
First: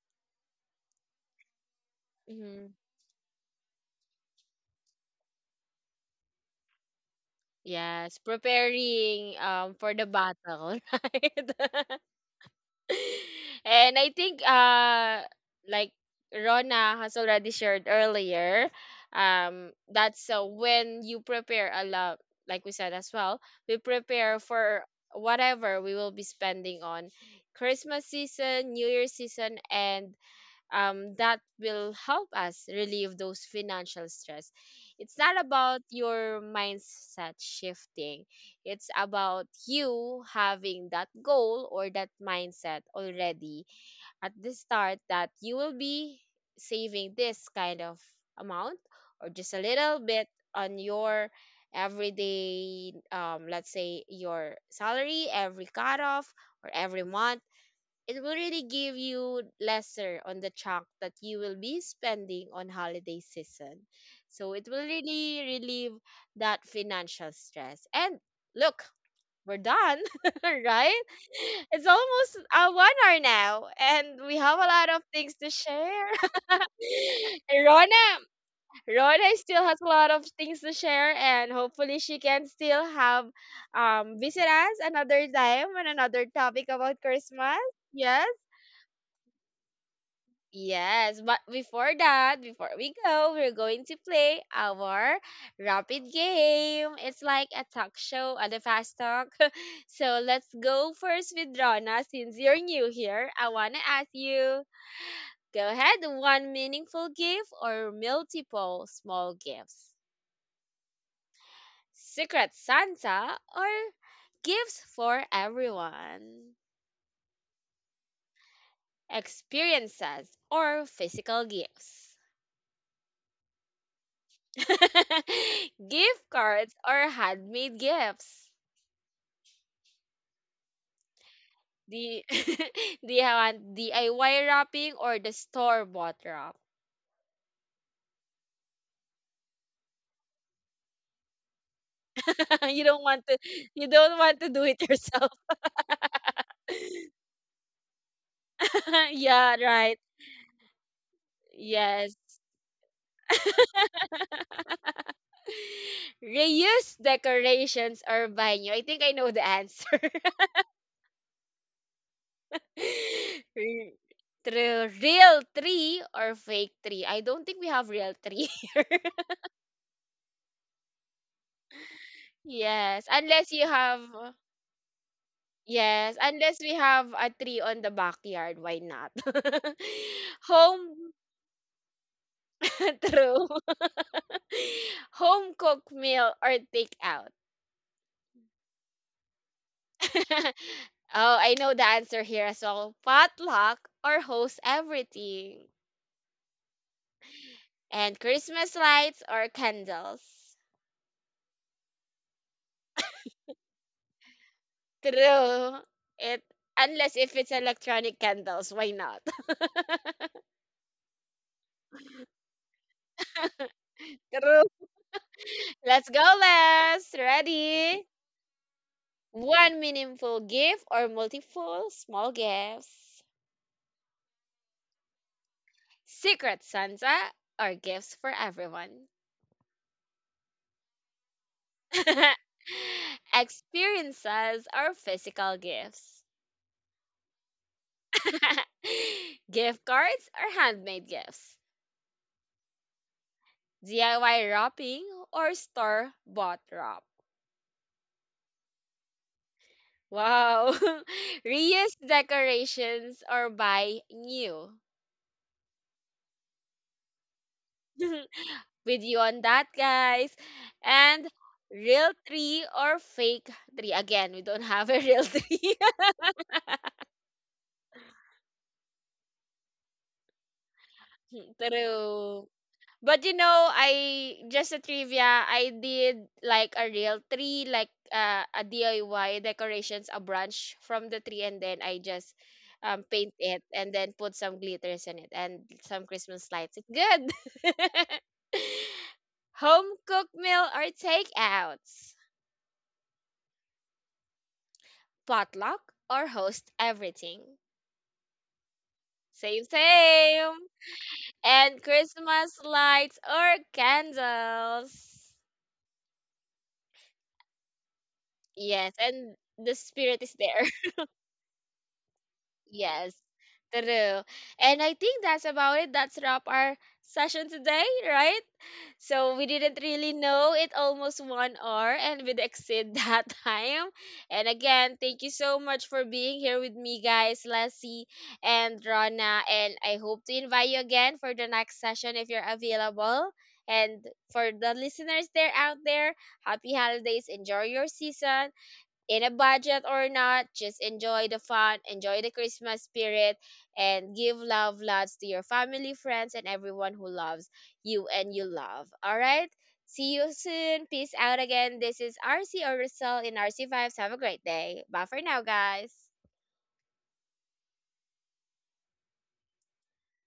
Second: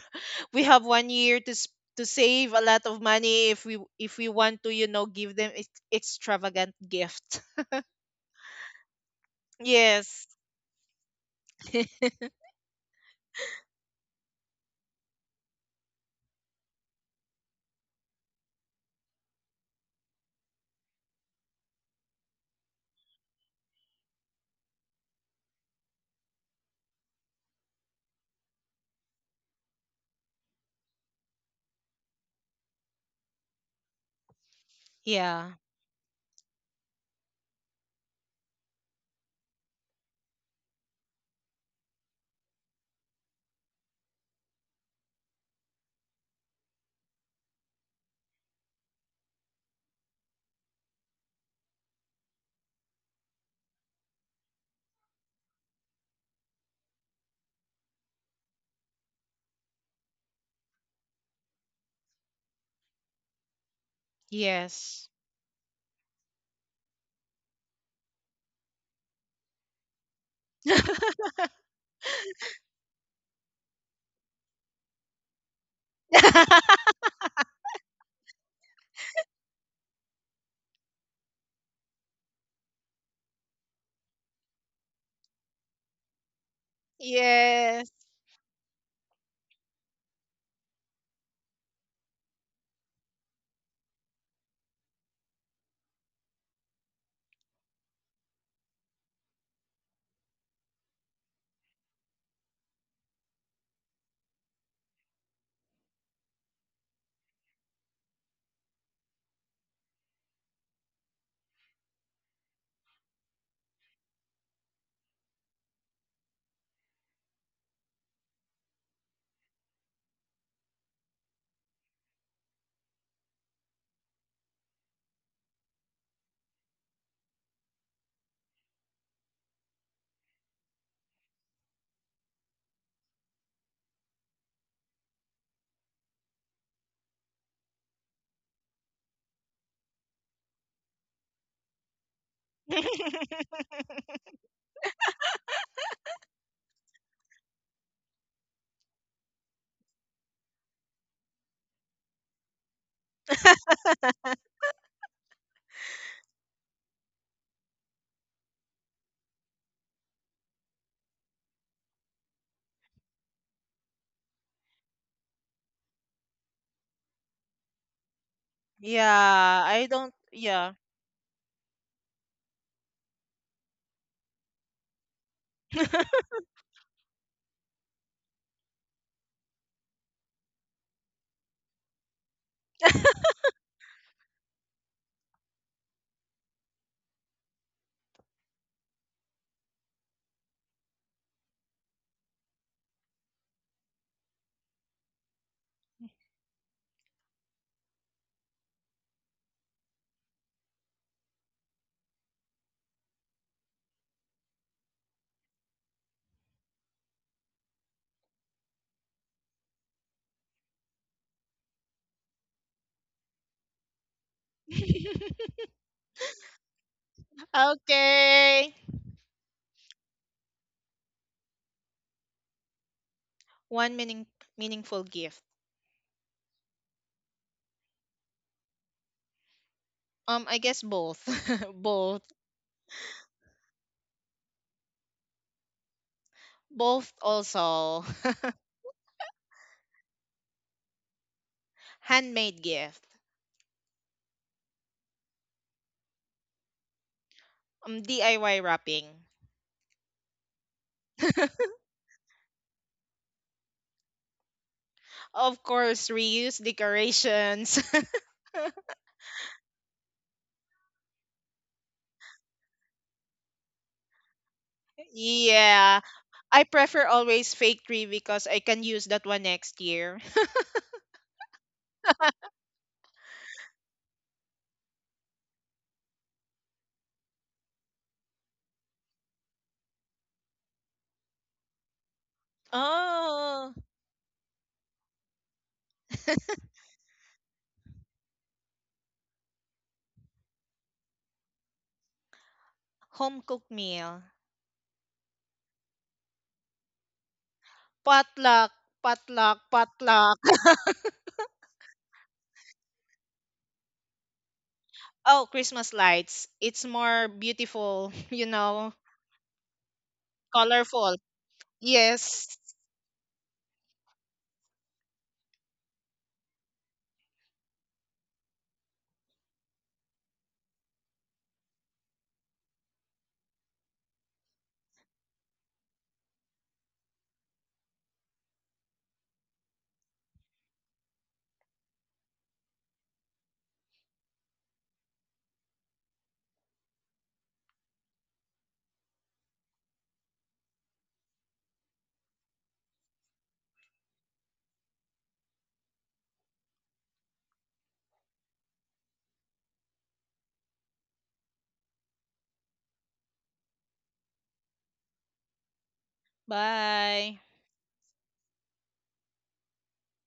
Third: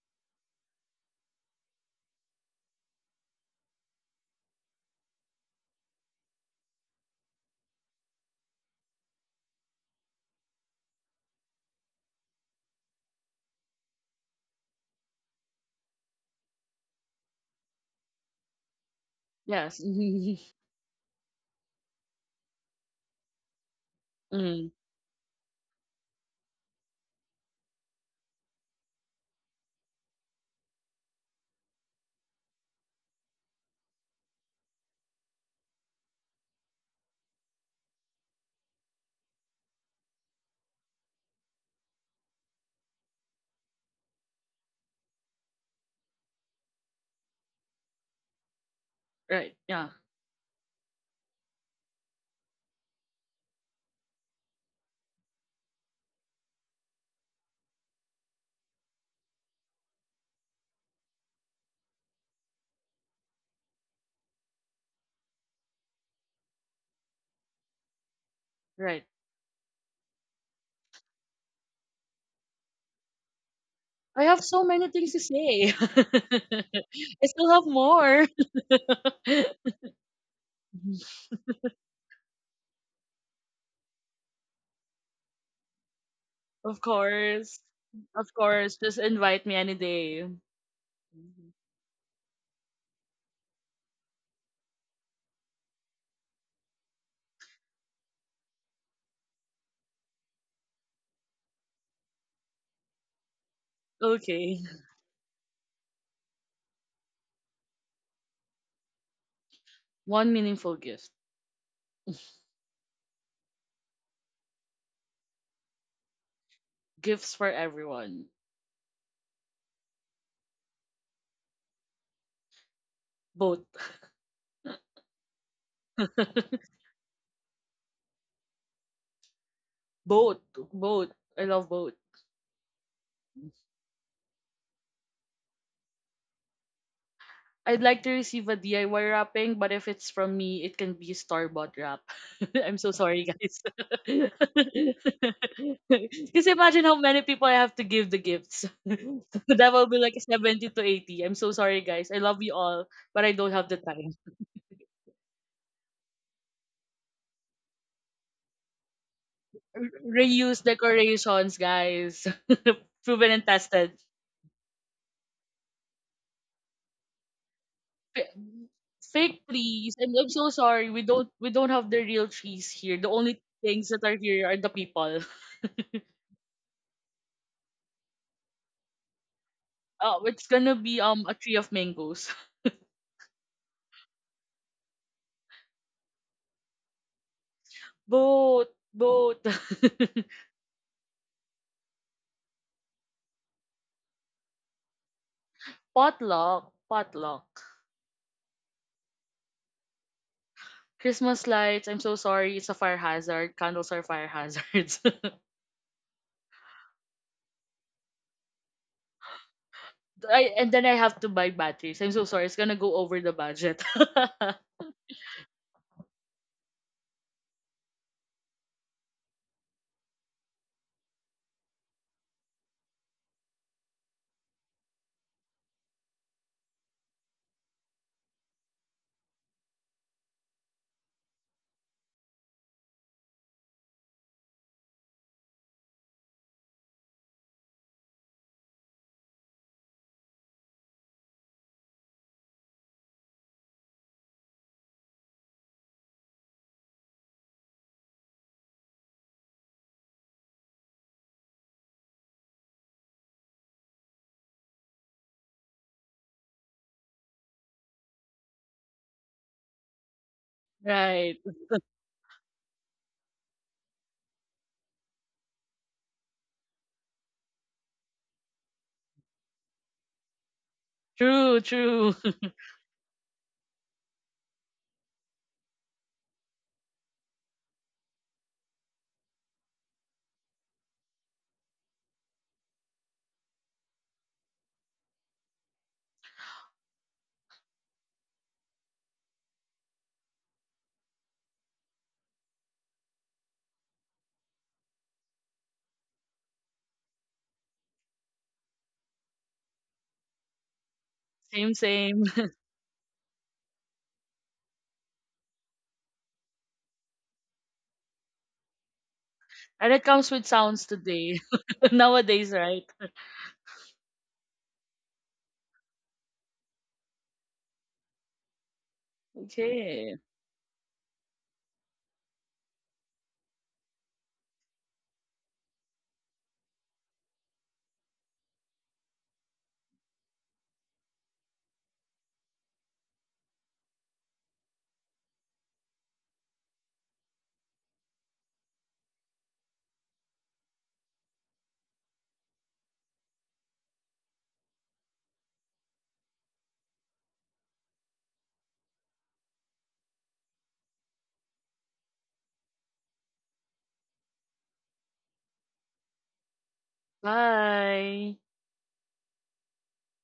S2: we have one year to s- to save a
S1: Mhm.
S2: lot of money, if we if we want to, you know, give them ex- extravagant gift.
S1: Yes, preparing um for the
S2: Yes.
S1: battle, right? And I think uh like Rona has already shared earlier, um
S3: Yes.
S1: that's uh, when you prepare a lot, like we said as well, we prepare
S3: Mm.
S1: for whatever we will be spending on Christmas season, New Year season, and um, that will help us relieve those financial stress. It's not
S2: Yeah.
S1: about your mindset shifting, it's about you having that goal or that mindset already at the start that you will be saving this kind of amount or just
S3: Right.
S1: a
S3: Yeah.
S1: little bit on your everyday, um let's say, your salary every cutoff or every month. It will really give you lesser on the chunk that you will be spending on holiday season. So it will
S2: Yes.
S1: really relieve that financial stress. And look,
S3: Right.
S1: we're done, right? It's almost, uh, one hour now, and
S3: I
S1: we
S3: have
S1: have
S3: so
S1: a
S3: many
S1: lot of
S3: things to
S1: things to
S3: say.
S1: share.
S3: I still have
S1: And Rona,
S3: more.
S1: Rona still has a lot of things to share, and hopefully she can still have um visit us another time on another topic
S3: Of
S1: about Christmas.
S3: course.
S2: Yes.
S1: Yes.
S3: Of course. Just invite me any day.
S1: Yes, but
S3: Mhm.
S1: before that, before we go, we're going to play our rapid game. It's like a talk show and a fast talk. So let's go first with Rana since you're new here. I want to ask
S3: Okay.
S1: you, go ahead, one meaningful gift or multiple small gifts?
S3: One meaningful gift.
S1: Secret Santa or gifts for everyone?
S3: Gifts for everyone.
S1: Experiences or physical gifts?
S3: Both.
S1: Gift cards or handmade gifts.
S3: Both. Both. I love both.
S1: The do you want D I Y wrapping or the store bought wrap?
S3: I'd like to receive a D I Y wrapping, but if it's from me, it can be store bought wrap. I'm
S1: You
S3: so
S1: don't
S3: sorry,
S1: want to,
S3: guys.
S1: you don't want to do it yourself.
S3: Because imagine how many people I have to give the gifts.
S1: Yeah,
S3: That will
S1: right.
S3: be like seventy to eighty. I'm so sorry, guys.
S1: Yes.
S3: I love you all, but I don't have the time.
S1: Reuse decorations or buy new. I think I know the answer.
S3: R- Reuse decorations, guys. Proven and
S1: Re-
S3: tested.
S1: True. Real tree or fake tree? I don't think we have real
S3: F-
S1: tree here.
S3: Fake
S2: Yeah, I
S3: trees. I'm,
S2: don't,
S3: I'm so
S2: yeah.
S3: sorry. We don't we don't have the real trees here.
S1: Yes,
S3: The only
S1: unless you
S3: things that are
S1: have.
S3: here are the people.
S1: Yes, unless we have a tree on the backyard, why not?
S3: Oh, it's gonna be
S1: Home,
S3: um a tree of mangoes.
S1: true. Home cooked meal or take out.
S3: Both, both.
S1: Oh, I know the answer here as well. Potluck or host everything.
S3: Potluck, potluck.
S1: And Christmas lights or candles.
S3: Christmas lights. I'm so sorry. It's a fire hazard. Candles are fire hazards.
S1: True. It unless if it's electronic candles, why not?
S3: I, and then I have to buy batteries. I'm so sorry. It's gonna go over the budget.
S1: True. Let's go, Les. Ready?
S2: Okay.
S1: One meaningful gift or multiple small gifts.
S2: One meaning meaningful gift.
S1: Secret Santa or gifts for everyone.
S2: Um, I guess both. Both.
S1: Experiences or physical gifts.
S2: Both also.
S1: Gift cards or handmade gifts.
S2: Handmade gift.
S1: D I Y wrapping or store bought wrap.
S2: Um, D I Y wrapping.
S1: Wow. Reuse decorations or buy new.
S2: Of course, reuse decorations.
S1: With you on that, guys. And
S3: Right.
S1: real tree or fake tree? Again, we don't have a real tree.
S2: Yeah. I prefer always fake tree because I can use that one next year.
S3: True. True.
S1: True. But you know, I just a trivia. I did like a real tree, like, uh, a D I Y decorations, a branch from the tree, and then I just, um, paint it
S2: Oh,
S1: and then put some glitters in it and some Christmas lights. It's good. Home cooked meal or takeouts?
S2: home cooked meal.
S1: Potluck, or host everything.
S2: Potluck, potluck,
S1: Same,
S2: potluck.
S1: same. And
S3: Same. Same.
S1: Christmas lights or candles.
S2: Oh, Christmas lights. It's more beautiful, you
S1: Yes,
S2: know,
S1: and the
S3: And it
S1: spirit is
S3: comes with
S1: there.
S3: sounds
S2: colorful.
S3: today.
S2: Yes.
S3: Nowadays, right?
S1: Yes, true. And I think that's about it. That's wrap our session today, right? So we didn't really
S3: Okay.
S1: know it almost one hour and we'd exceed that time. And again, thank you so much for being here with me, guys, Leslie and Rana. And I hope to invite you again for the next session if you're available. And for the listeners there out there, happy holidays, enjoy your season, in a budget or not, just enjoy the fun, enjoy the Christmas spirit, and give love lots to your family, friends, and everyone who loves you and you love. All right? See you soon. Peace out again. This is R C or Rizal in R C Vibes. Have a great day. Bye for now, guys.
S2: Bye.
S3: Bye.